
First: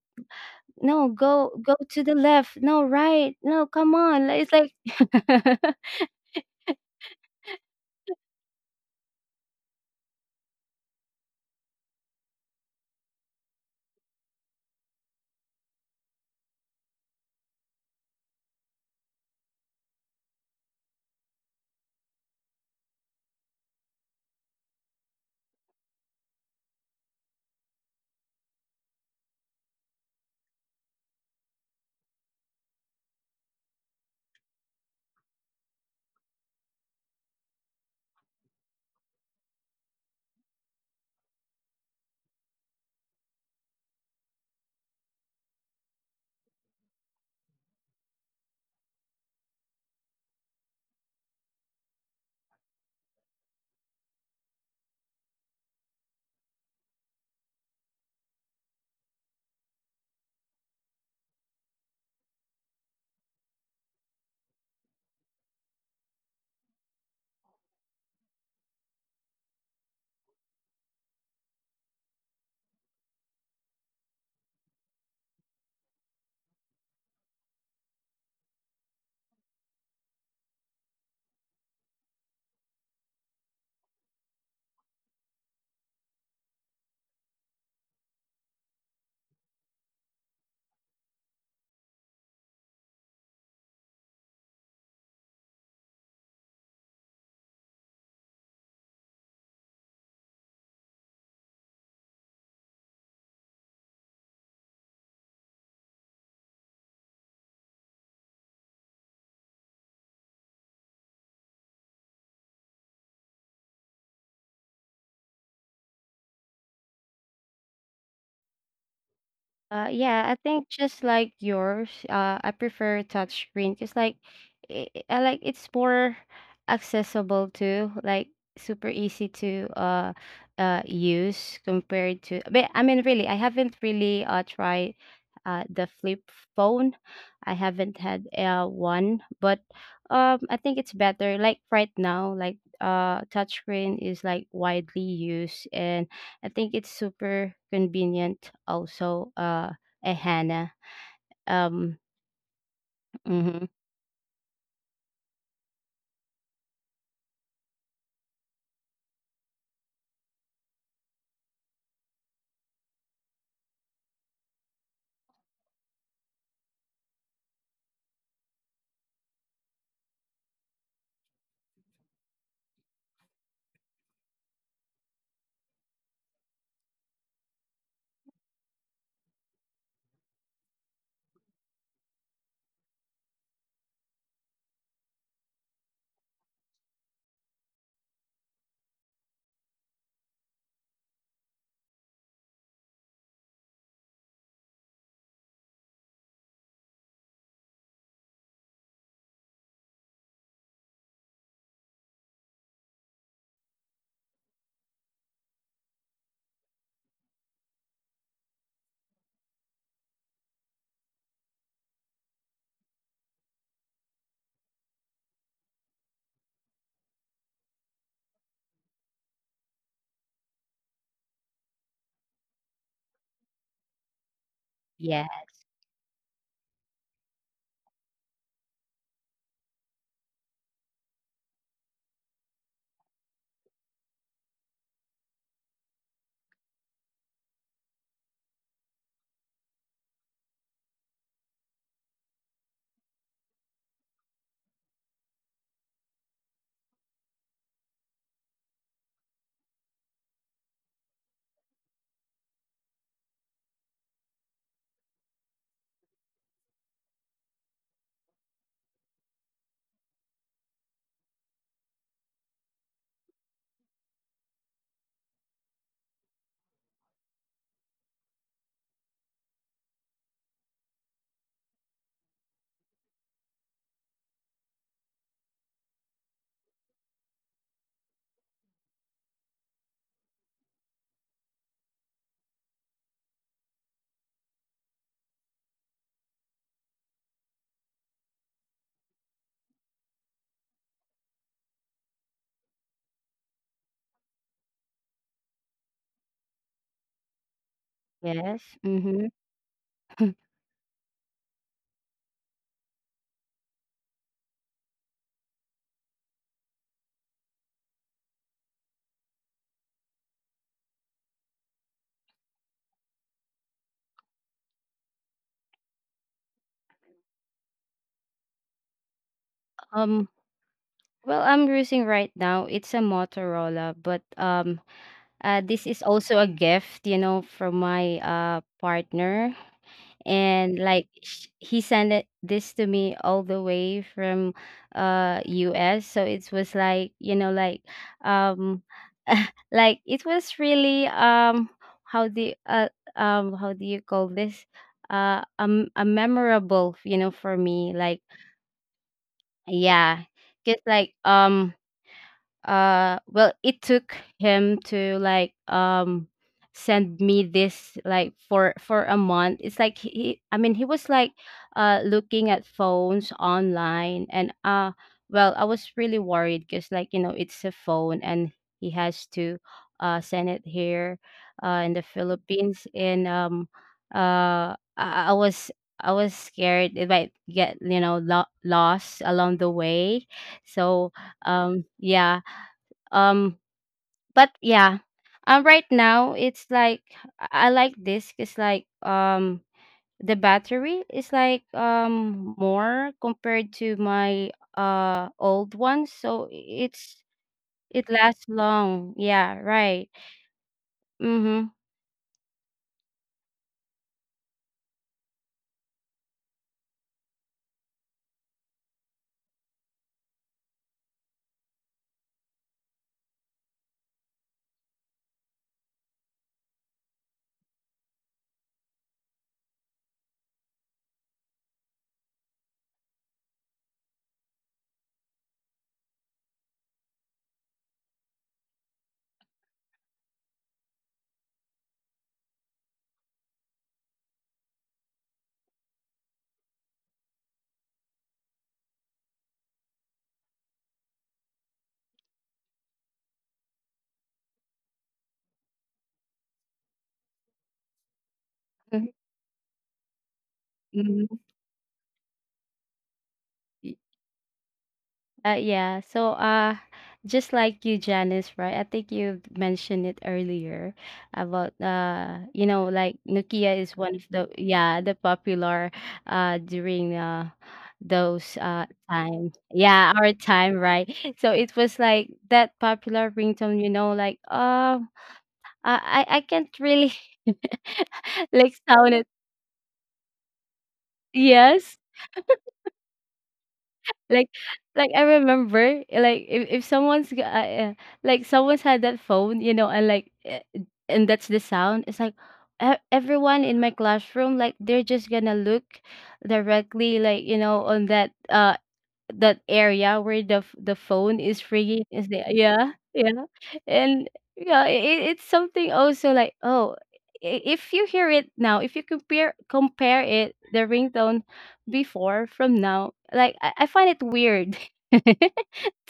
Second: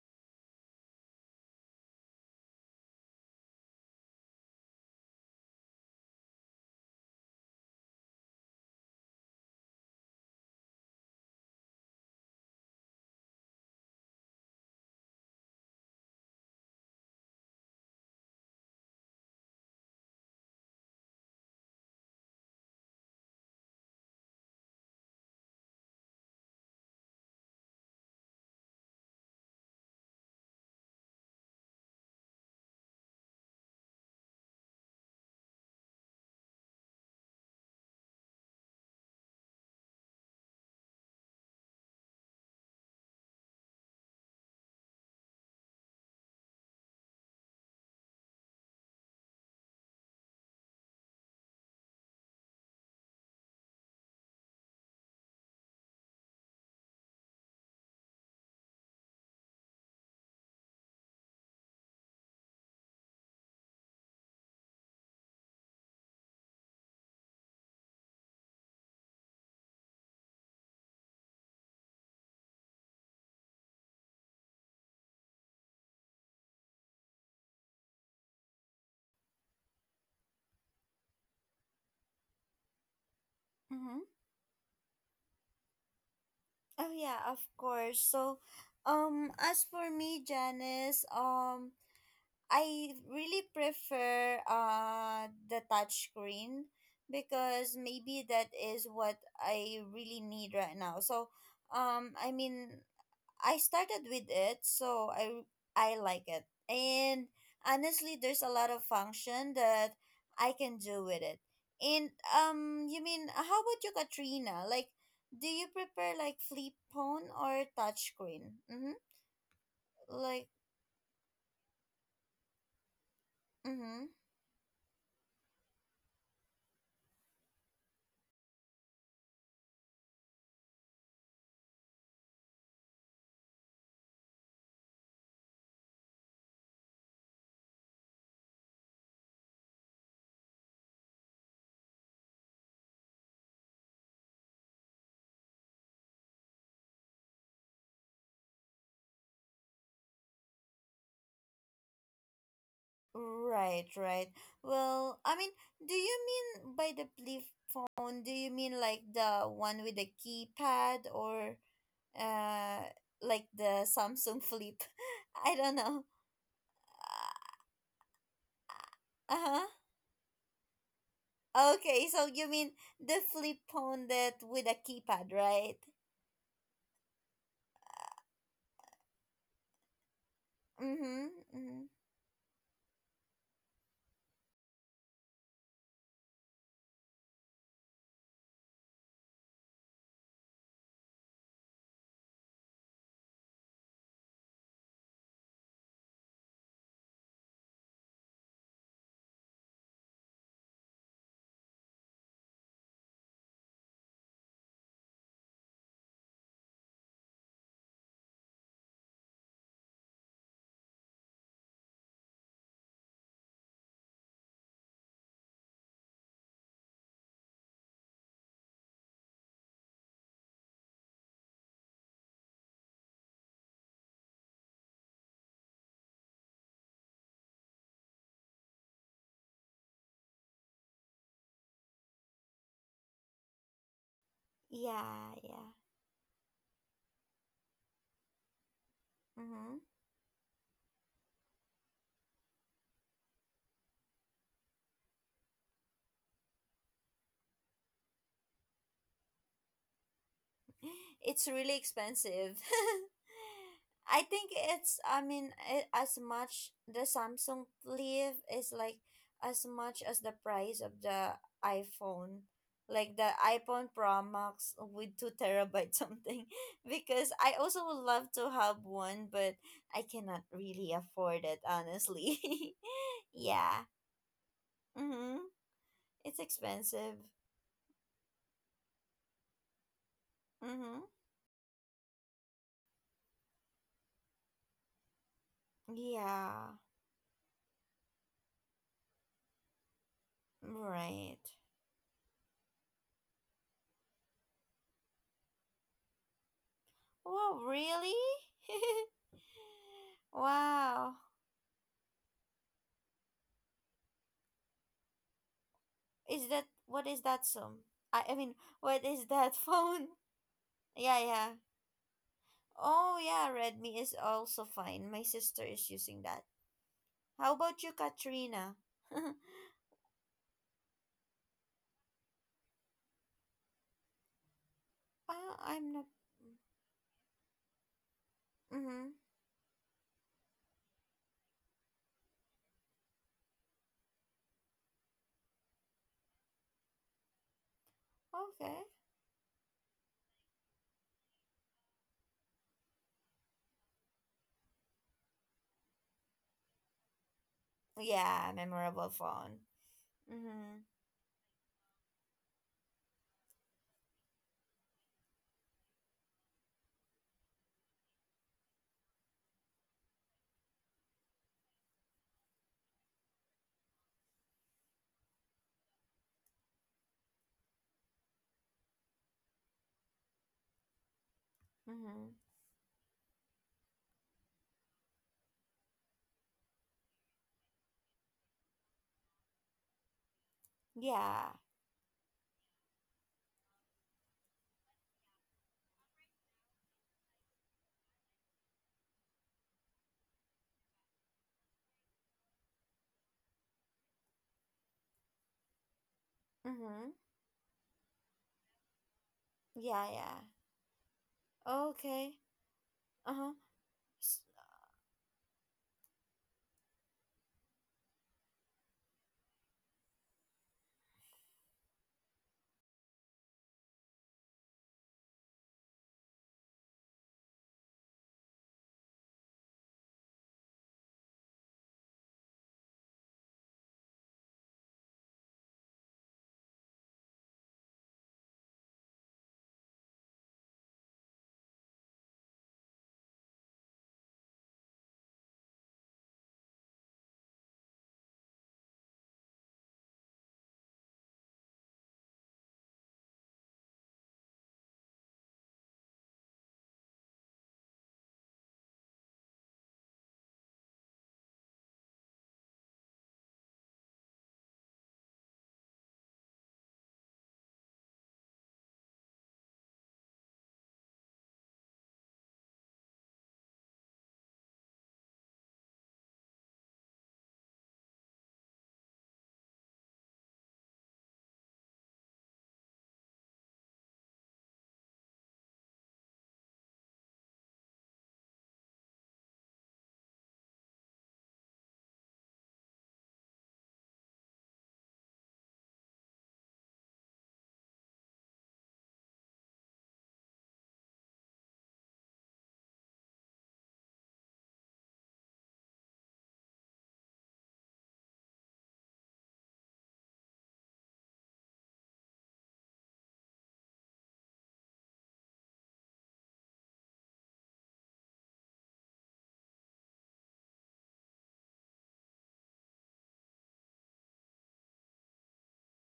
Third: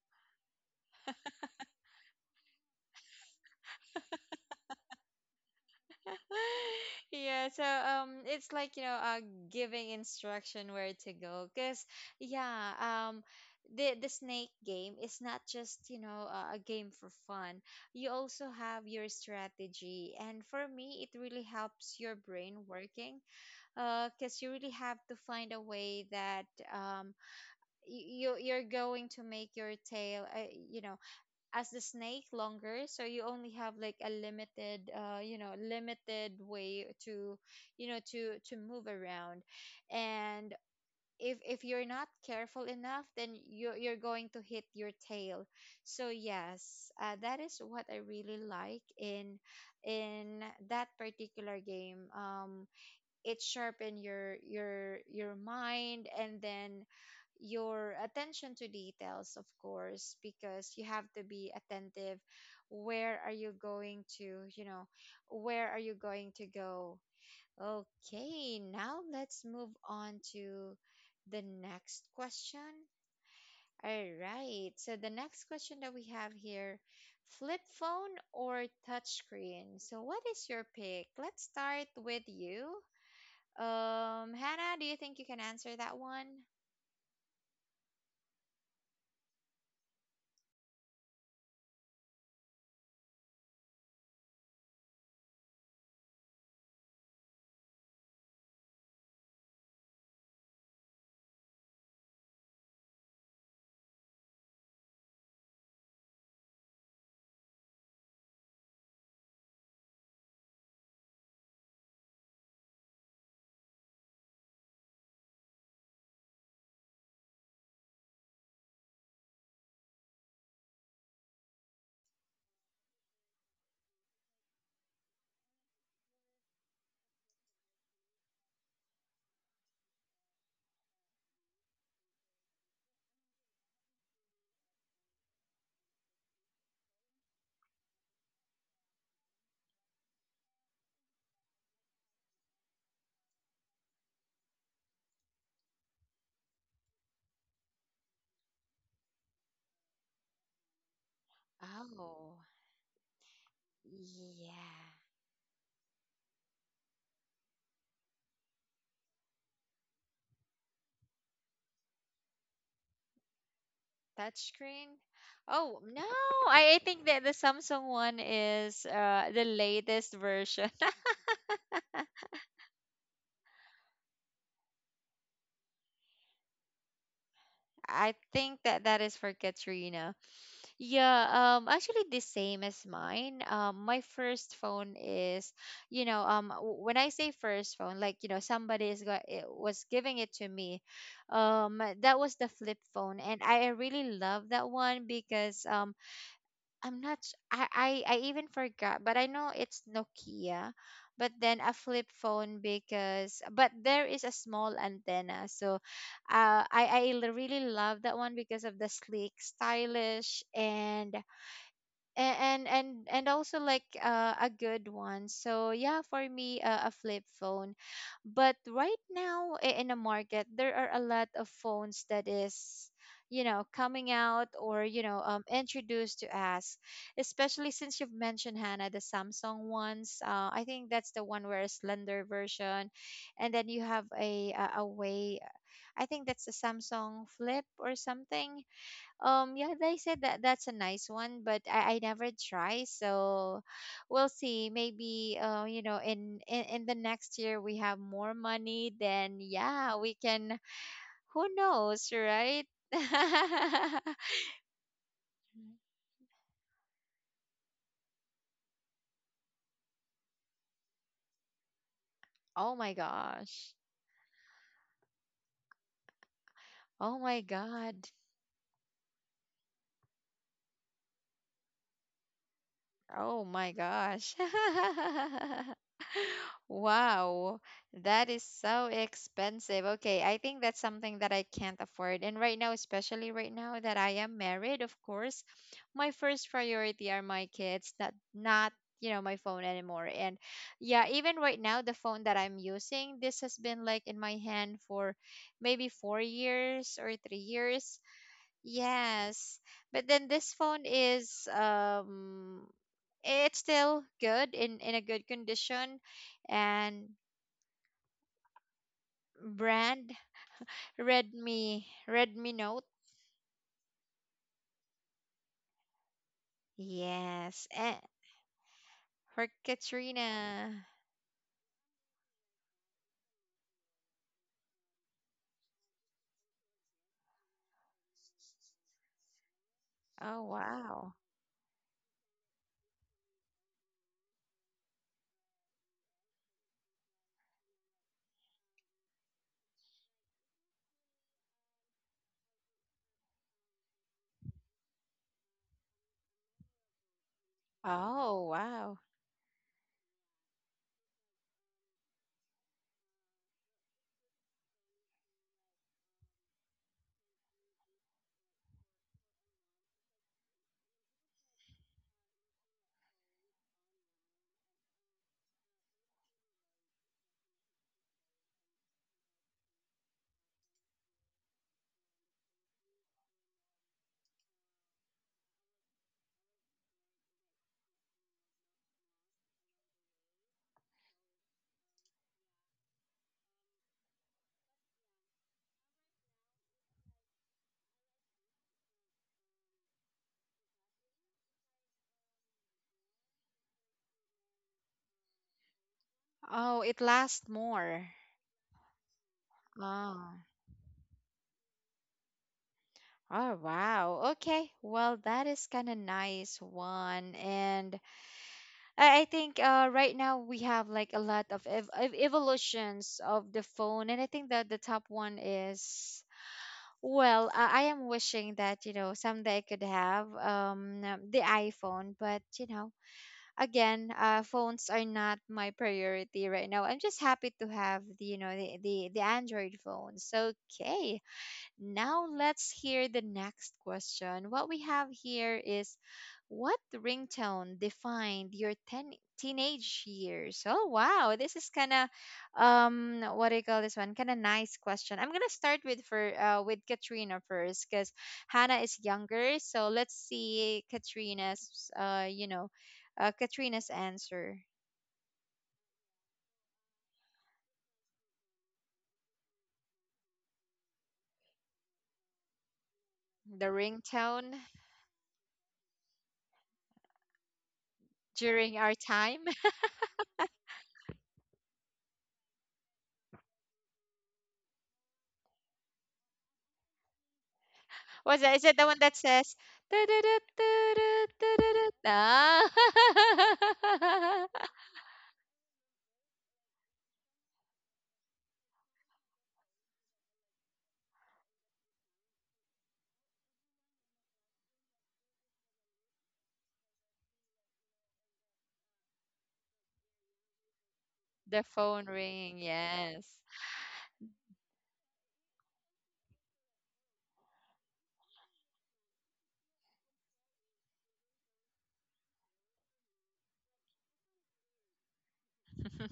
C: No, go go to the left. No, right. No, come on. Like, it's like
A: Yeah, so, it's like, you know, giving instruction where to go, 'cause yeah, the snake game is not just, you know, a game for fun. You also have your strategy. And for me, it really helps your brain working, 'cause you really have to find a way that, you're going to make your tail, you know, as the snake longer, so you only have like a limited, you know, limited way to, you know, to move around. And if you're not careful enough, then you're going to hit your tail. So yes, that is what I really like in in that particular game. It sharpen your mind, and then your attention to details, of course, because you have to be attentive where are you going to, you know, where are you going to go. Okay, now let's move on to the next question. All right, so the next question that we have here: flip phone or touchscreen? So what is your pick? Let's start with you,
B: Mm-hmm.
A: Hannah. Do you think you can answer that one?
B: Oh yeah, of course. So, as for me, Janice, I really prefer the touch screen because maybe that is what I really need right now. So, I mean, I started with it, so I like it. And honestly, there's a lot of function that I can do with it. And you mean how about you, Katrina? Like, do you prefer like flip phone or touchscreen? Screen? Mm-hmm.
C: Yeah, I
B: Like,
C: think just like yours, I prefer touchscreen because,
B: mm-hmm.
C: like, I like, it's more accessible too, like super easy to, use compared to. But I mean, really, I haven't really, tried the flip phone. I haven't had, one, but, I think it's better. Like, right now, like, touchscreen is like widely used, and I think it's super convenient also, eh, Hannah. Um
A: Oh.
C: hmm,
B: Right, right.
A: Yeah.
B: Well, I mean, do you mean by the flip phone? Do you mean like the one with the keypad or uh like the Samsung Flip?
A: Touchscreen?
B: I don't
A: Oh,
B: know.
A: no. I think that the Samsung one is the
B: Uh-huh.
A: latest version.
B: Okay, so you mean the flip phone that with a keypad, right?
A: I think that that is for Katrina. Yeah,
B: Mm-hmm. Mm-hmm.
A: actually the same as mine. My first phone is, you know, when I say first phone, like, you know, somebody is got it was giving it to me. That was the flip phone, and I really love that one because, I'm not, s- I even forgot, but I know it's Nokia, but then a flip phone because, but there is a small antenna, so, really love that one because of the sleek, stylish, and and also like, a good one. So yeah, for me, a flip phone. But right now, in the market there are a lot of phones that is, you know, coming out, or, you know,
C: yeah,
A: introduced to us, especially since you've mentioned, Hannah, the Samsung ones. I think that's the one where a slender version, and then you have a
B: Yeah,
A: way.
B: yeah.
A: I think that's the Samsung Flip or something. Yeah,
B: Mm-hmm.
A: they said that that's a nice one, but I never try, so we'll see. Maybe, you know, in the next year we have more money, then yeah, we can.
B: It's
A: Who
B: really
A: knows,
B: expensive.
A: right?
B: I think it's, I mean, it as much the Samsung Flip is like as much as the price of the iPhone.
A: Oh my
B: Like the
A: gosh.
B: iPhone Pro Max with 2 terabyte something.
A: Oh
B: Because
A: my
B: I also would
A: God.
B: love to have one, but I cannot really afford it, honestly.
A: Oh my
B: Yeah.
A: gosh.
B: Mm-hmm. It's expensive.
A: Wow, that is so expensive. Okay, I think that's
B: Mm-hmm.
A: something that I can't afford. And right now, especially right now that I am married, of course, my first
B: Yeah.
A: priority are my kids, not not, you know, my phone anymore. And yeah, even
B: Right.
A: right now, the phone that I'm using, this has been like in my hand for maybe 4 years or three
B: Wow,
A: years.
B: really?
C: yes. Mm-hmm.
A: Yes, but then this phone
B: Wow.
A: is, it's still good in a good condition,
B: Is that what
A: and
B: is that sum? I mean, what is that phone?
A: brand
B: Yeah, yeah.
A: Redmi Note.
B: Oh, yeah, Redmi is also fine. My sister is using that. How
A: Yes.
B: about you,
A: Eh,
B: Katrina?
A: for
C: Um,
A: Katrina.
C: well, I'm using right now, it's a Motorola, but,
B: I'm
C: this
B: not.
C: is also a gift, you know, from my,
B: Mm-hmm.
C: partner.
A: Oh
C: And like,
A: wow.
C: he sent it, this to me all the way from, US, so it was like, you know, like,
B: Okay.
C: um like it was really, how do you, uh, how do you call this, a memorable, you know, for me, like,
B: Yeah,
A: Oh wow.
B: memorable phone.
C: yeah,
B: Mm-hmm.
C: cuz like, well, it took him to, like, send me this, like, for a month. It's like he, I mean, he was like, looking at phones online, and, well, I was really worried because, like, you know, it's a phone, and he has to, send it here, in the
B: Mm-hmm.
C: Philippines, and, I was, I was scared it might get, you know, lost along the way. So,
B: Yeah.
C: yeah, um but yeah, right now it's like, I, like this, it's like, the battery is like, more compared to my, old one, so
A: Oh, it
B: Mm-hmm.
C: it's,
A: lasts
C: it
A: more.
C: lasts long, yeah,
B: Yeah,
C: right.
B: yeah.
A: Oh.
C: Mm-hmm,
B: Okay. Uh-huh.
A: Oh wow.
B: S-
A: Okay. Well, that is kind of nice one. And I think, right now we have like a lot of evolutions of the phone, and I think that the top one is, well, I am wishing that, you know, someday I could have, the iPhone, but, you know, again, phones are not my priority right now. I'm just happy to have the, you know, the Android phones. Okay, now let's hear the next question. What we have here is: what ringtone defined your teenage years? Oh wow, this is kind of what do you call this one? Kind of nice question. I'm gonna start with Katrina first because Hannah is
C: mm-hmm.
A: younger, so let's see
C: Mm-hmm.
A: Katrina's you know Katrina's answer.
C: Yeah. So, just like you, Janice, right? I think you mentioned it earlier about you know, like
A: The
C: Nokia is one of the
A: ringtone
C: popular during those
A: during our time.
C: time, yeah, our time, right. So it was like that popular ringtone, you know, like I can't really
A: What's that? Is it
C: like
A: the one that
C: sound it.
A: says
C: Yes.
A: Ah.
C: Like like I remember, like if like someone's had that phone, you know, and and that's the sound. It's like everyone in my classroom, like they're just gonna look directly, like, you know, on that area where the phone
A: the
C: is
A: phone
C: ringing is there,
A: ringing?
C: yeah,
A: Yes.
C: yeah. And yeah, it's something also like, oh, if you hear it now, if you compare it, the ringtone before from now, like I find it weird.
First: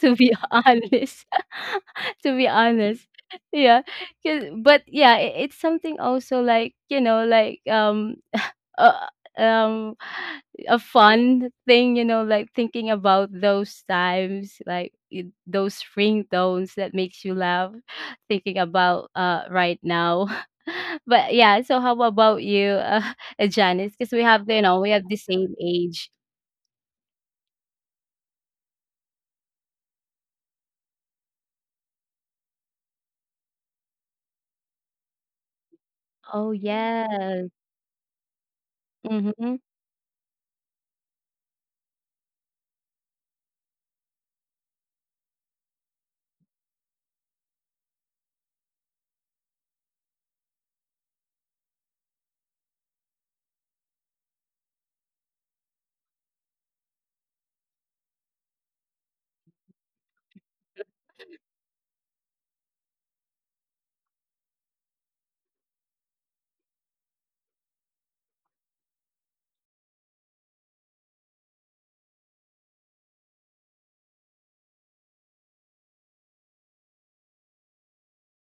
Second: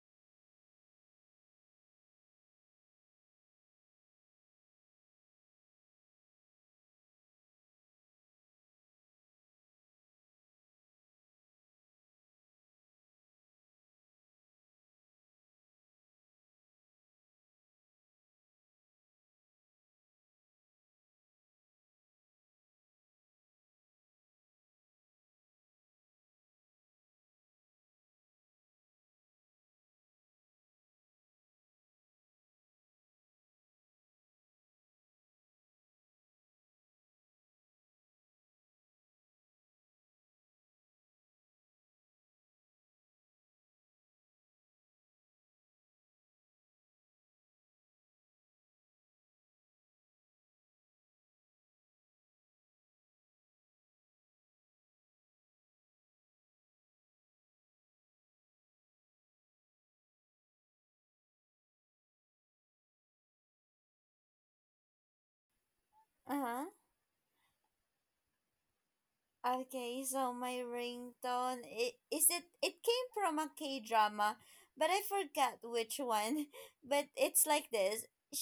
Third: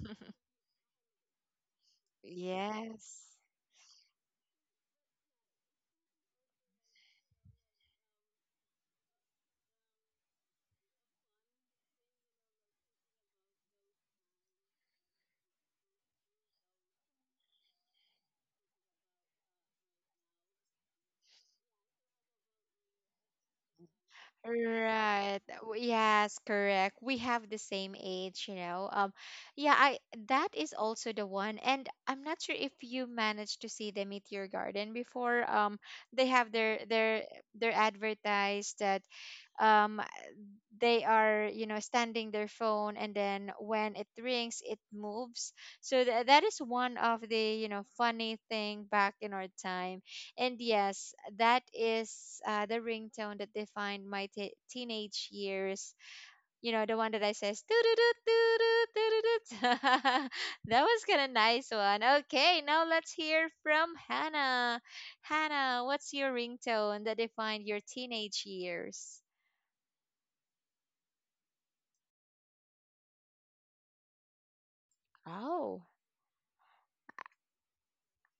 C: To be honest. To be honest.
A: Yes.
C: Yeah. 'Cause but yeah, it's something also like, you know, like, uh, um, a fun thing, you know, like thinking about those times, like those ringtones that makes you laugh, thinking about right now. But yeah, so how about you, Janice? Because we have, you know, we have the
A: Right.
C: same age.
A: Yes, correct. We have the same age, you know. Yeah, I that is also the one. And I'm not sure if you managed to see the Meteor Garden before. They
C: Oh
A: have their their
C: yes.
A: their advertised that
C: Mm-hmm.
A: um they are standing their phone, and then when it rings it moves, so that is one of the funny thing back in our time. And yes, that is the ringtone that defined my teenage years. The one that I says, "Doo-doo-doo, doo-doo, doo-doo-doo." That was kind of nice one. Okay, now let's hear from Hannah. Hannah, what's your
B: Uh-huh.
A: ringtone that defined your teenage years?
B: Okay, so my ringtone it is it came from a K drama, but I forgot
A: Oh.
B: which one. But it's like this.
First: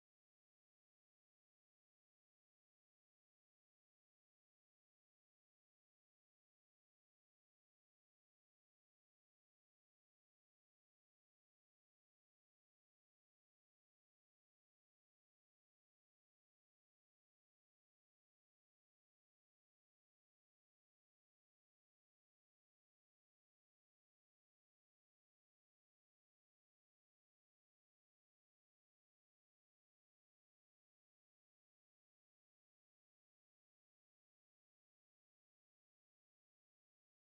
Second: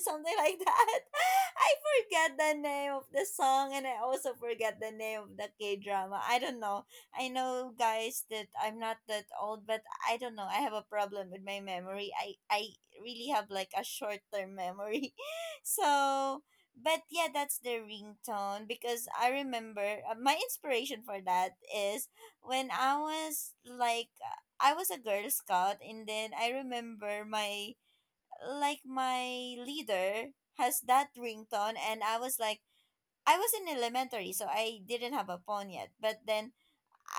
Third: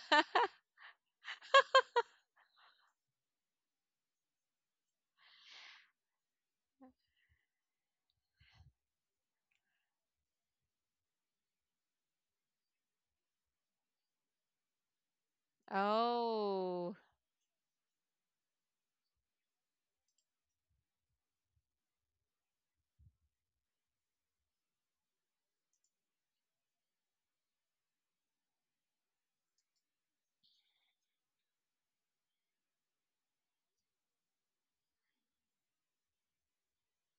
B: Something like that. I forgot the name of the song and I also forgot the name of the K drama. I don't know. I know guys that I'm not that old, but I don't know. I have a problem with my memory. I really have like a short term memory. So
A: Oh,
B: but yeah, that's the ringtone because I remember my inspiration for that is when I was like I was a Girl Scout, and then I remember my like my leader has that ringtone, and I was like I was in elementary, so I didn't have a phone yet, but then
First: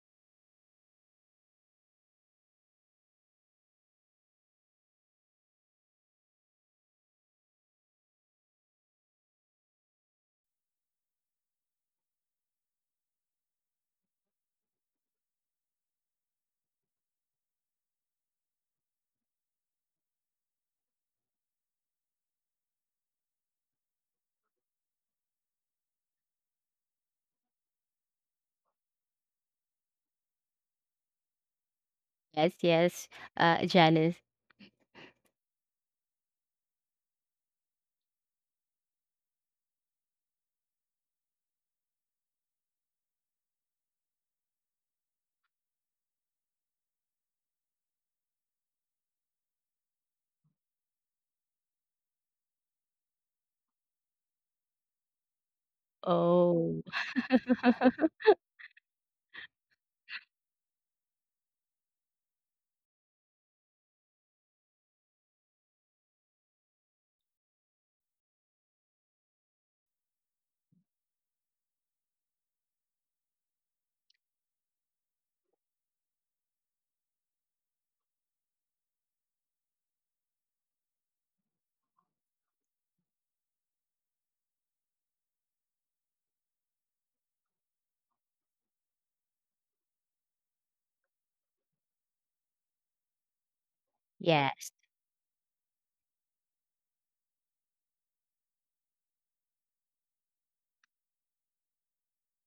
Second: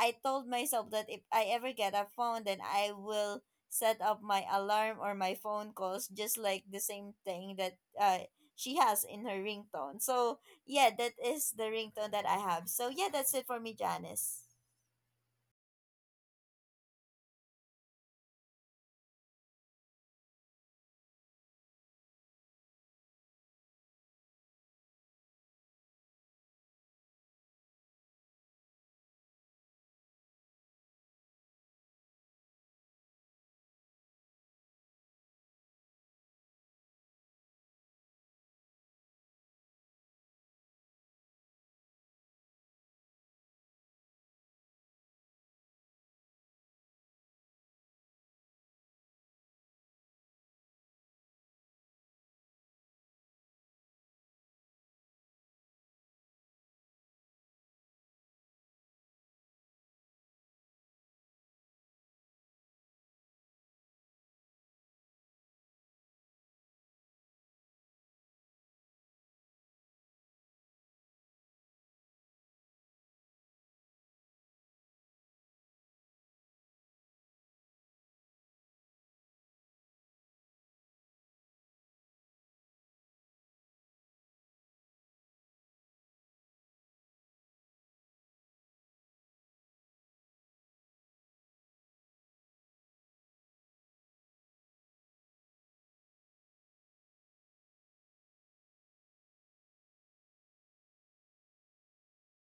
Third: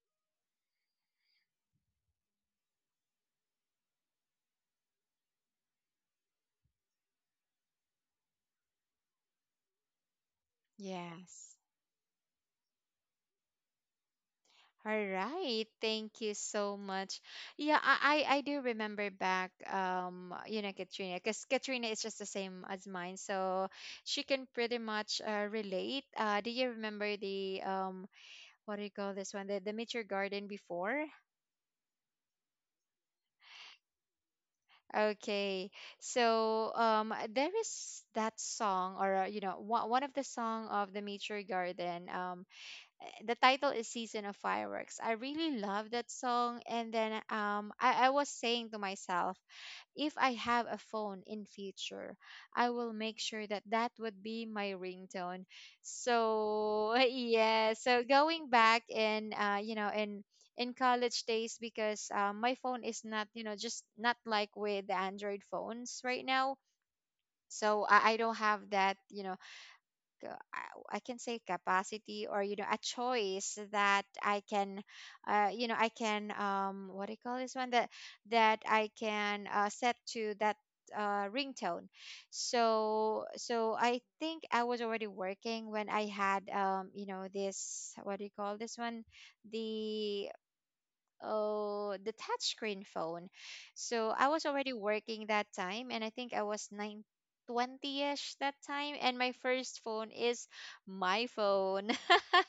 B: I told myself that if I ever get a phone, then I will set up my alarm or my phone calls just like the same thing that she has in her ringtone. So, yeah, that is
A: yes.
B: the ringtone that I have. So, yeah, that's it for me, Janice.
A: All right. Thank you so much. Yeah, I do remember back Katrina, because Katrina is just the same as mine, so she can pretty much relate. Do you remember the what do you call this one? The Meteor Garden before?
C: Yes, yes. Janice.
A: Okay. So there is that song, or one of the song of the Meteor Garden, the title is Season of Fireworks. I really love that song. And then I was saying to myself, if I have a phone in future, I will make sure that that would be my ringtone.
C: Oh,
A: So yeah, so going back in in college days, because my phone is not, just not like with the Android phones right now. So I don't have that, I I can say, capacity, or a choice that I can, what do you call this one, that that I can set to that ringtone. So I think I was already working when I had this, what do you call this one, the, oh, the touchscreen phone. So I was already
C: yes.
A: working that time, and I think I was 9 ish that time, and my first phone is my phone.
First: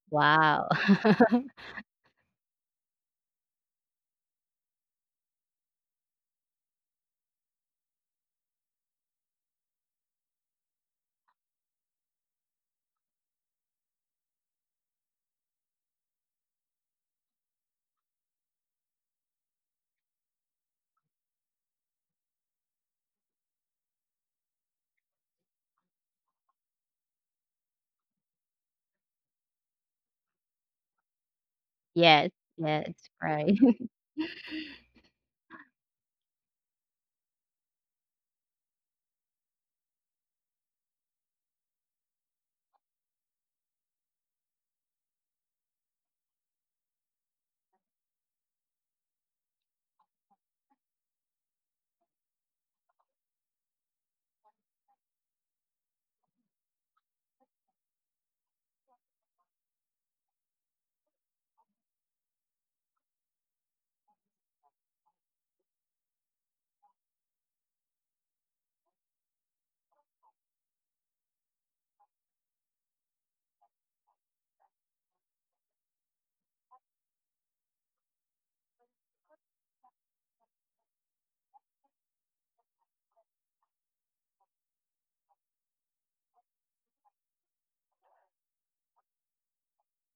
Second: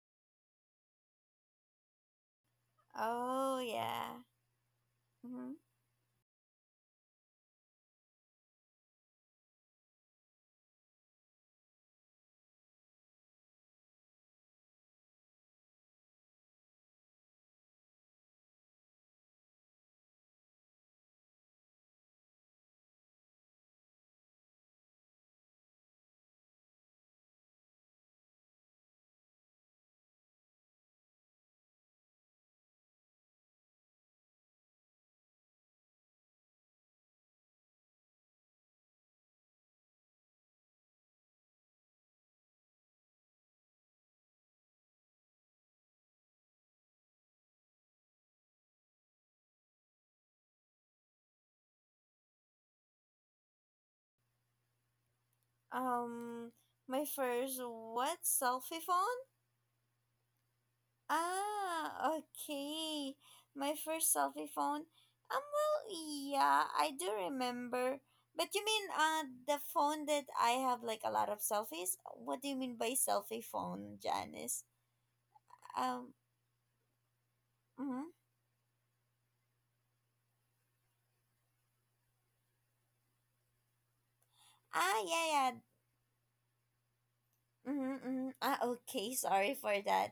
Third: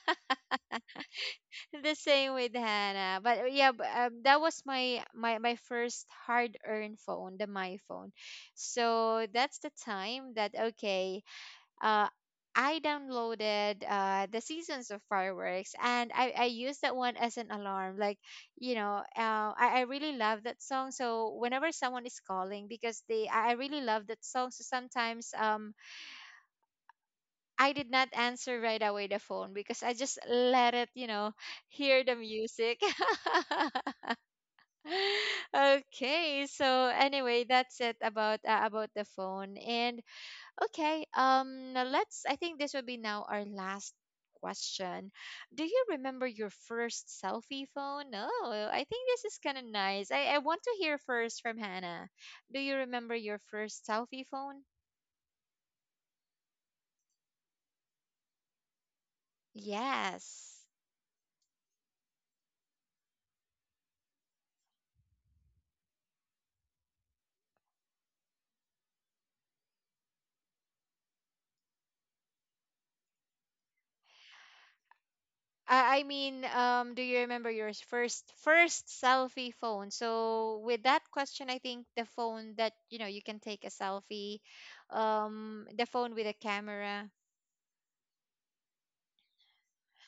C: Wow.
A: The same with Hannah, but
B: Oh,
A: yeah, but,
B: yeah.
A: um, that was my my
B: Hmm.
A: my first hard earned phone, the my phone. So that's the time that, okay, uh, I downloaded the Seasons of Fireworks, and I use that one as an alarm. Like, I really love that song. So whenever someone is calling, because they, I really love that song. So sometimes I did not answer right away the phone, because I just let it, hear the
C: Yes,
A: music.
C: yes, right.
A: Okay. So anyway, that's it about, about the phone. And okay, now let's, I think this will be now our last question. Do you remember your first selfie phone? Oh, I think this is kind of nice. I want to hear first from Hannah. Do you remember your first selfie phone?
B: Um, my first, what selfie phone?
A: Yes.
B: Ah, okay. My first selfie phone. Well, yeah, I do remember. But you mean the phone that I have like a lot of selfies? What do you mean by selfie phone, Janice?
A: I
B: Um,
A: mean, do you remember your
B: mm-hmm.
A: first selfie phone? So with that question, I think the phone that, you can take a selfie,
B: Ah, yeah, yeah.
A: the phone with a camera.
B: Mm-hmm, mm-hmm. Ah, okay. Sorry for that.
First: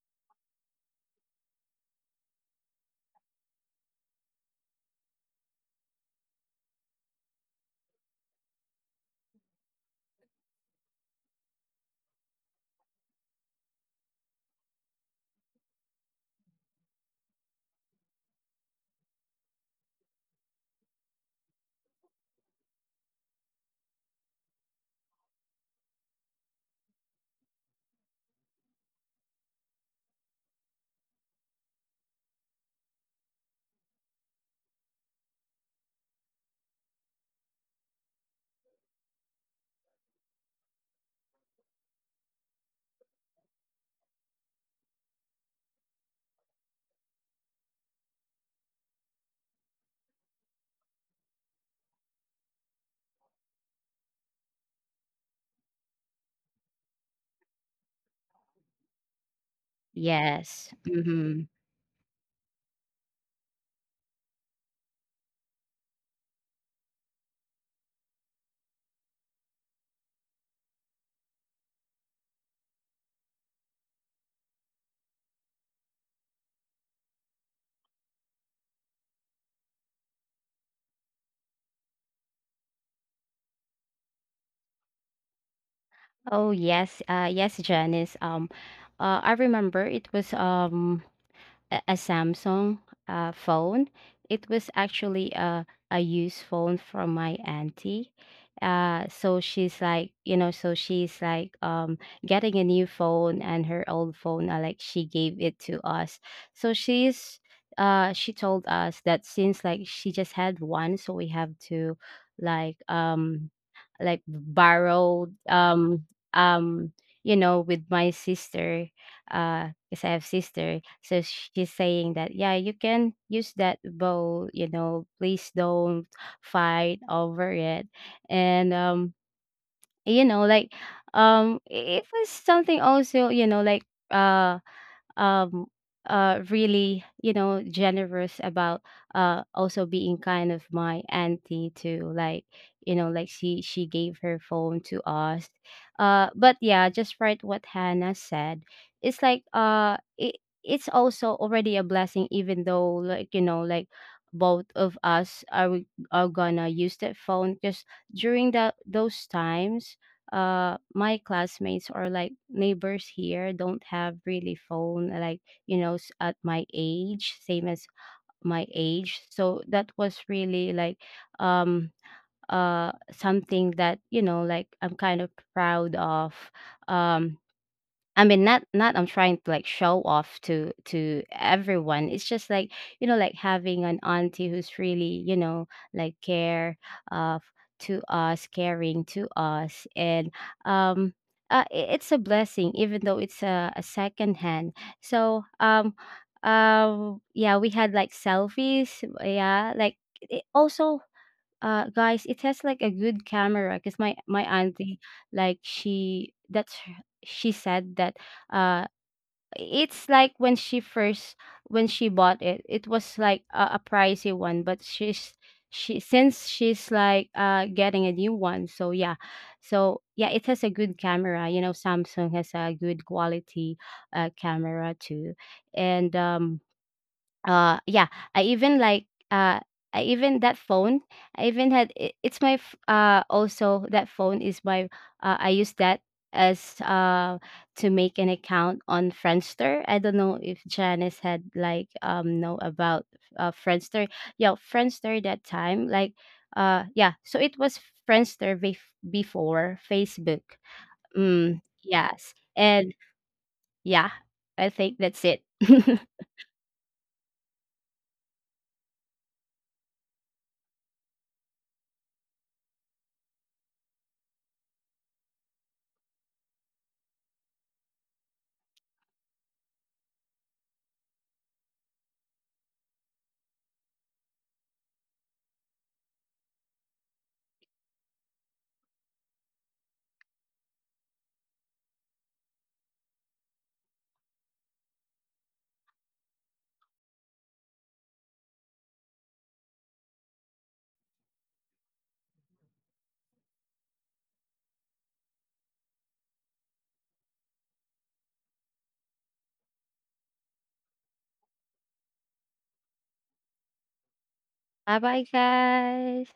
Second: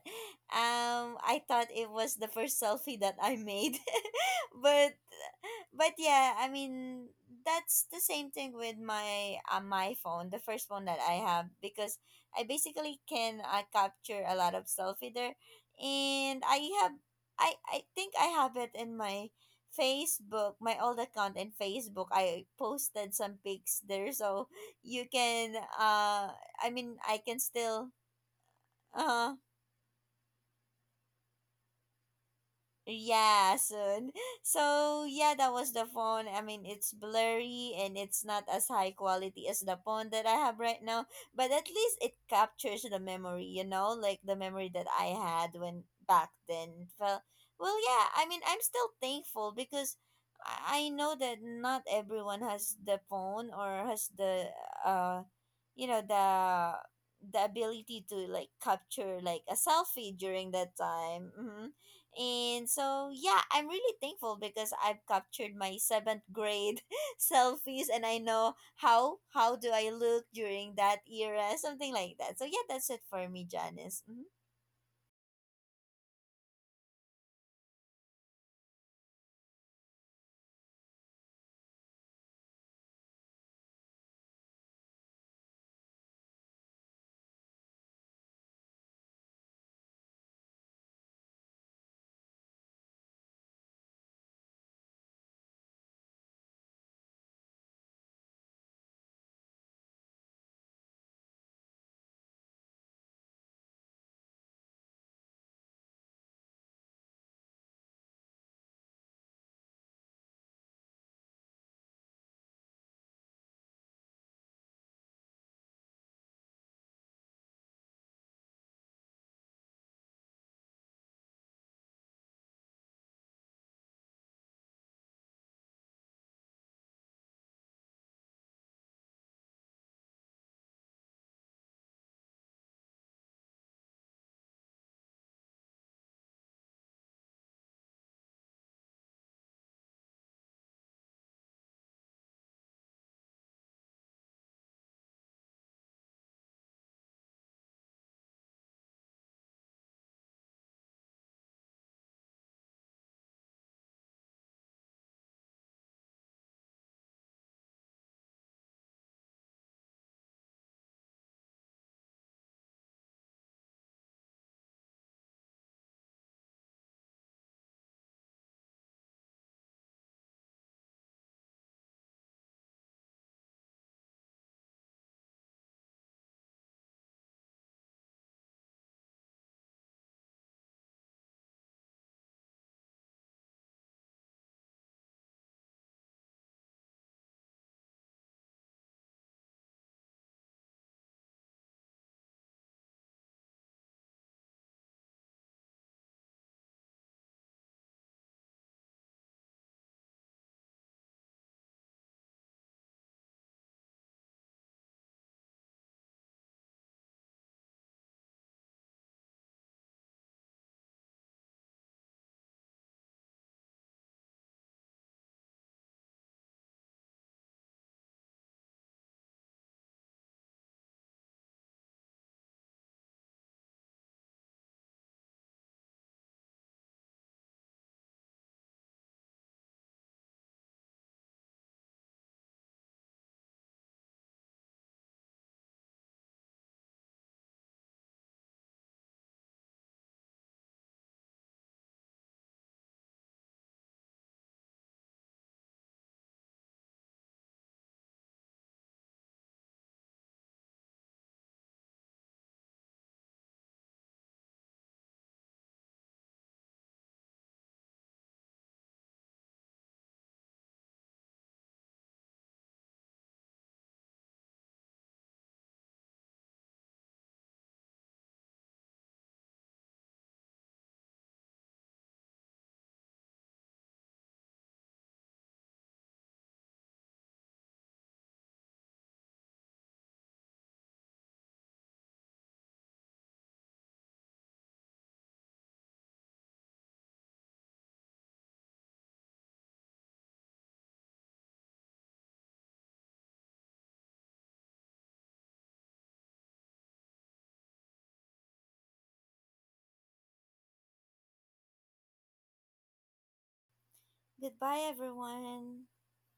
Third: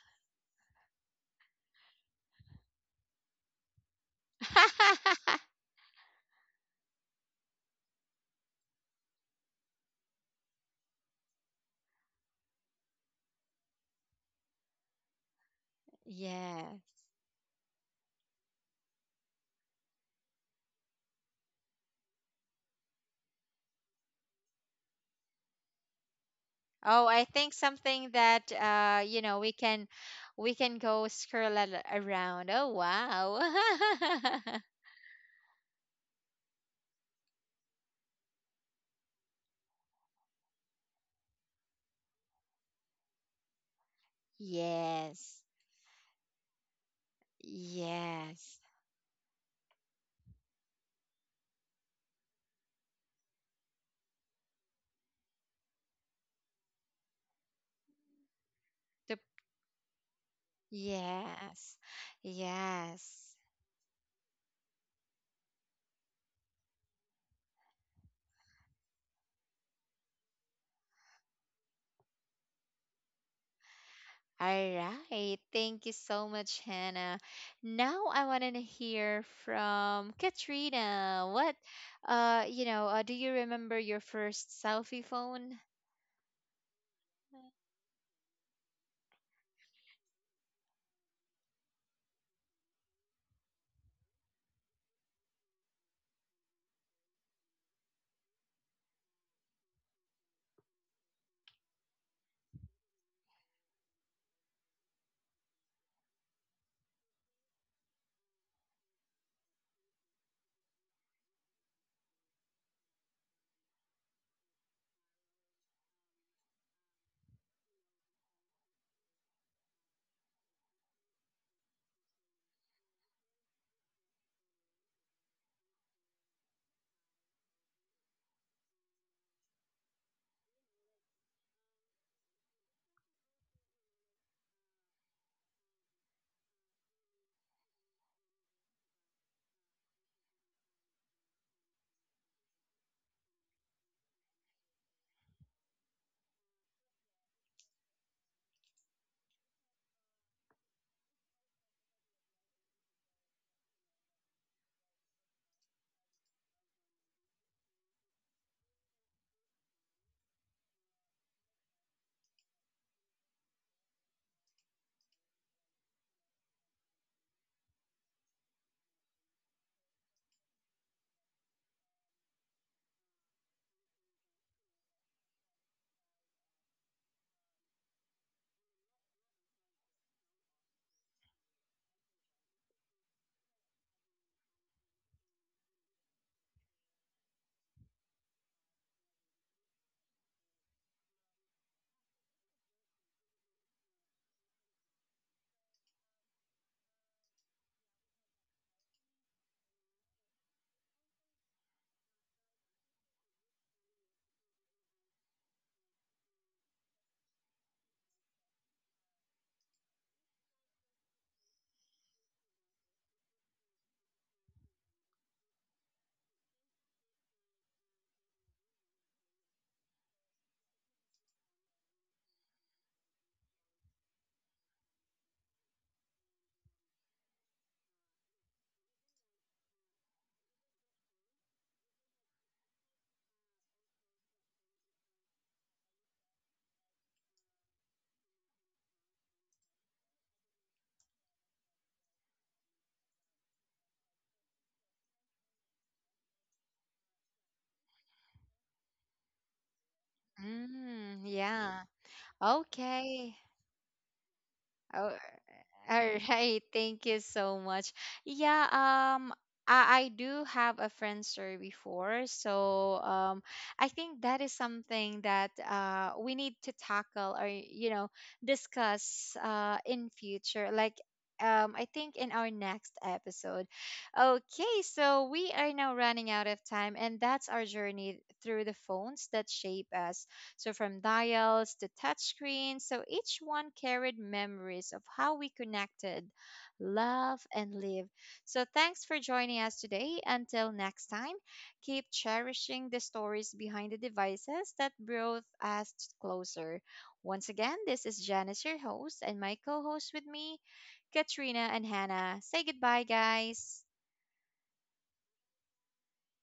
B: I thought it was the first selfie that I made, but but yeah, I mean that's the same thing with my my phone, the first phone that I have, because I basically can capture a lot of selfie there, and I
A: Yeah.
B: have I think I have it in my Facebook, my old account in Facebook. I posted some pics there, so you can I mean
A: Oh, I
B: I can
A: think
B: still
A: something that
B: uh
A: we can go scroll around. Oh, wow.
B: Yeah, soon. So yeah, that was the phone. I mean, it's blurry and it's not as high quality as the phone that I have right now, but at least it captures the memory, you know, like the memory that I
A: Yes.
B: had when back then. Well, well, yeah. I mean,
A: Yes.
B: I'm still thankful because I know that not everyone has the phone or has the uh, you know, the ability to like
A: The
B: capture like a selfie during that
C: Yes.
B: time.
C: Mm-hmm.
B: Mm-hmm.
A: yes.
B: And so,
A: Yes.
B: yeah, I'm really thankful because I've captured my seventh grade selfies and I know how do I look during that era, something like that. So yeah, that's it for me, Janice. Hmm.
A: All right. Thank you so much, Hannah. Now I want to hear from Katrina. Do you remember your first selfie phone?
C: Oh, yes. Yes, Janice. I remember it was a Samsung phone. It was actually a used phone from my auntie. So she's like, you know, so she's like, getting a new phone, and her old phone, like she gave it to us. So she told us that since like she just had one, so we have to, like, um, like borrow, um, you know, with my sister. Because I have sister. So she's saying that yeah, you can use that bow. You know, please don't fight over it. And you know, it was something also. You know, like uh um really, you know, generous about also being kind of my auntie too, like, you know, like she gave her phone to us. Uh, but yeah, just right what Hannah said, it's like it's also already a blessing even though, like, you know, like both of us are gonna use that phone. Because during that those times, my classmates or like neighbors here don't have really phone, like, you know, at my age, same as my age. So that was really like, um something that, you know, like I'm kind of proud of. Um, I mean, not I'm trying to like show off to everyone. It's just like, you know, like having an auntie who's really, you know, like care of to us, caring to us, and, um, it's a blessing, even though it's a second hand. So, yeah, we had like selfies, yeah, like it also, guys, it has like a good camera because my auntie, like she she said that uh it's like when she first, when she bought it, it was like a pricey one, but she, since she's like getting a new one. So yeah, so yeah, it has a good camera. You know, Samsung has a good quality camera too. And yeah, I even like uh, I even that phone. I even had I- it's my f- also that phone is my, I use that as to make an account on Friendster. I don't know if Janice had like know about Friendster. Yeah, Friendster that time, like, yeah. So it was Friendster bef- before Facebook.
A: Mm,
C: Mm,
A: yeah.
C: yes, and
A: Okay.
C: yeah, I think
A: Oh,
C: that's it.
A: all right. Thank you so much. Yeah, I do have a friend story before, so I think that is something that we need to tackle or discuss in future. Like, I think in our next episode. Okay, so we are now running out of time, and that's our journey through the phones that shape us. So from dials to touchscreens, so each one carried memories of how we connected, love, and live. So thanks for joining us today. Until next time, keep cherishing the stories behind the devices that brought us closer. Once again, this is Janice, your host, and my co host with me, Katrina and Hannah. Say goodbye, guys.
B: Goodbye,
C: Bye bye,
B: everyone.
C: guys.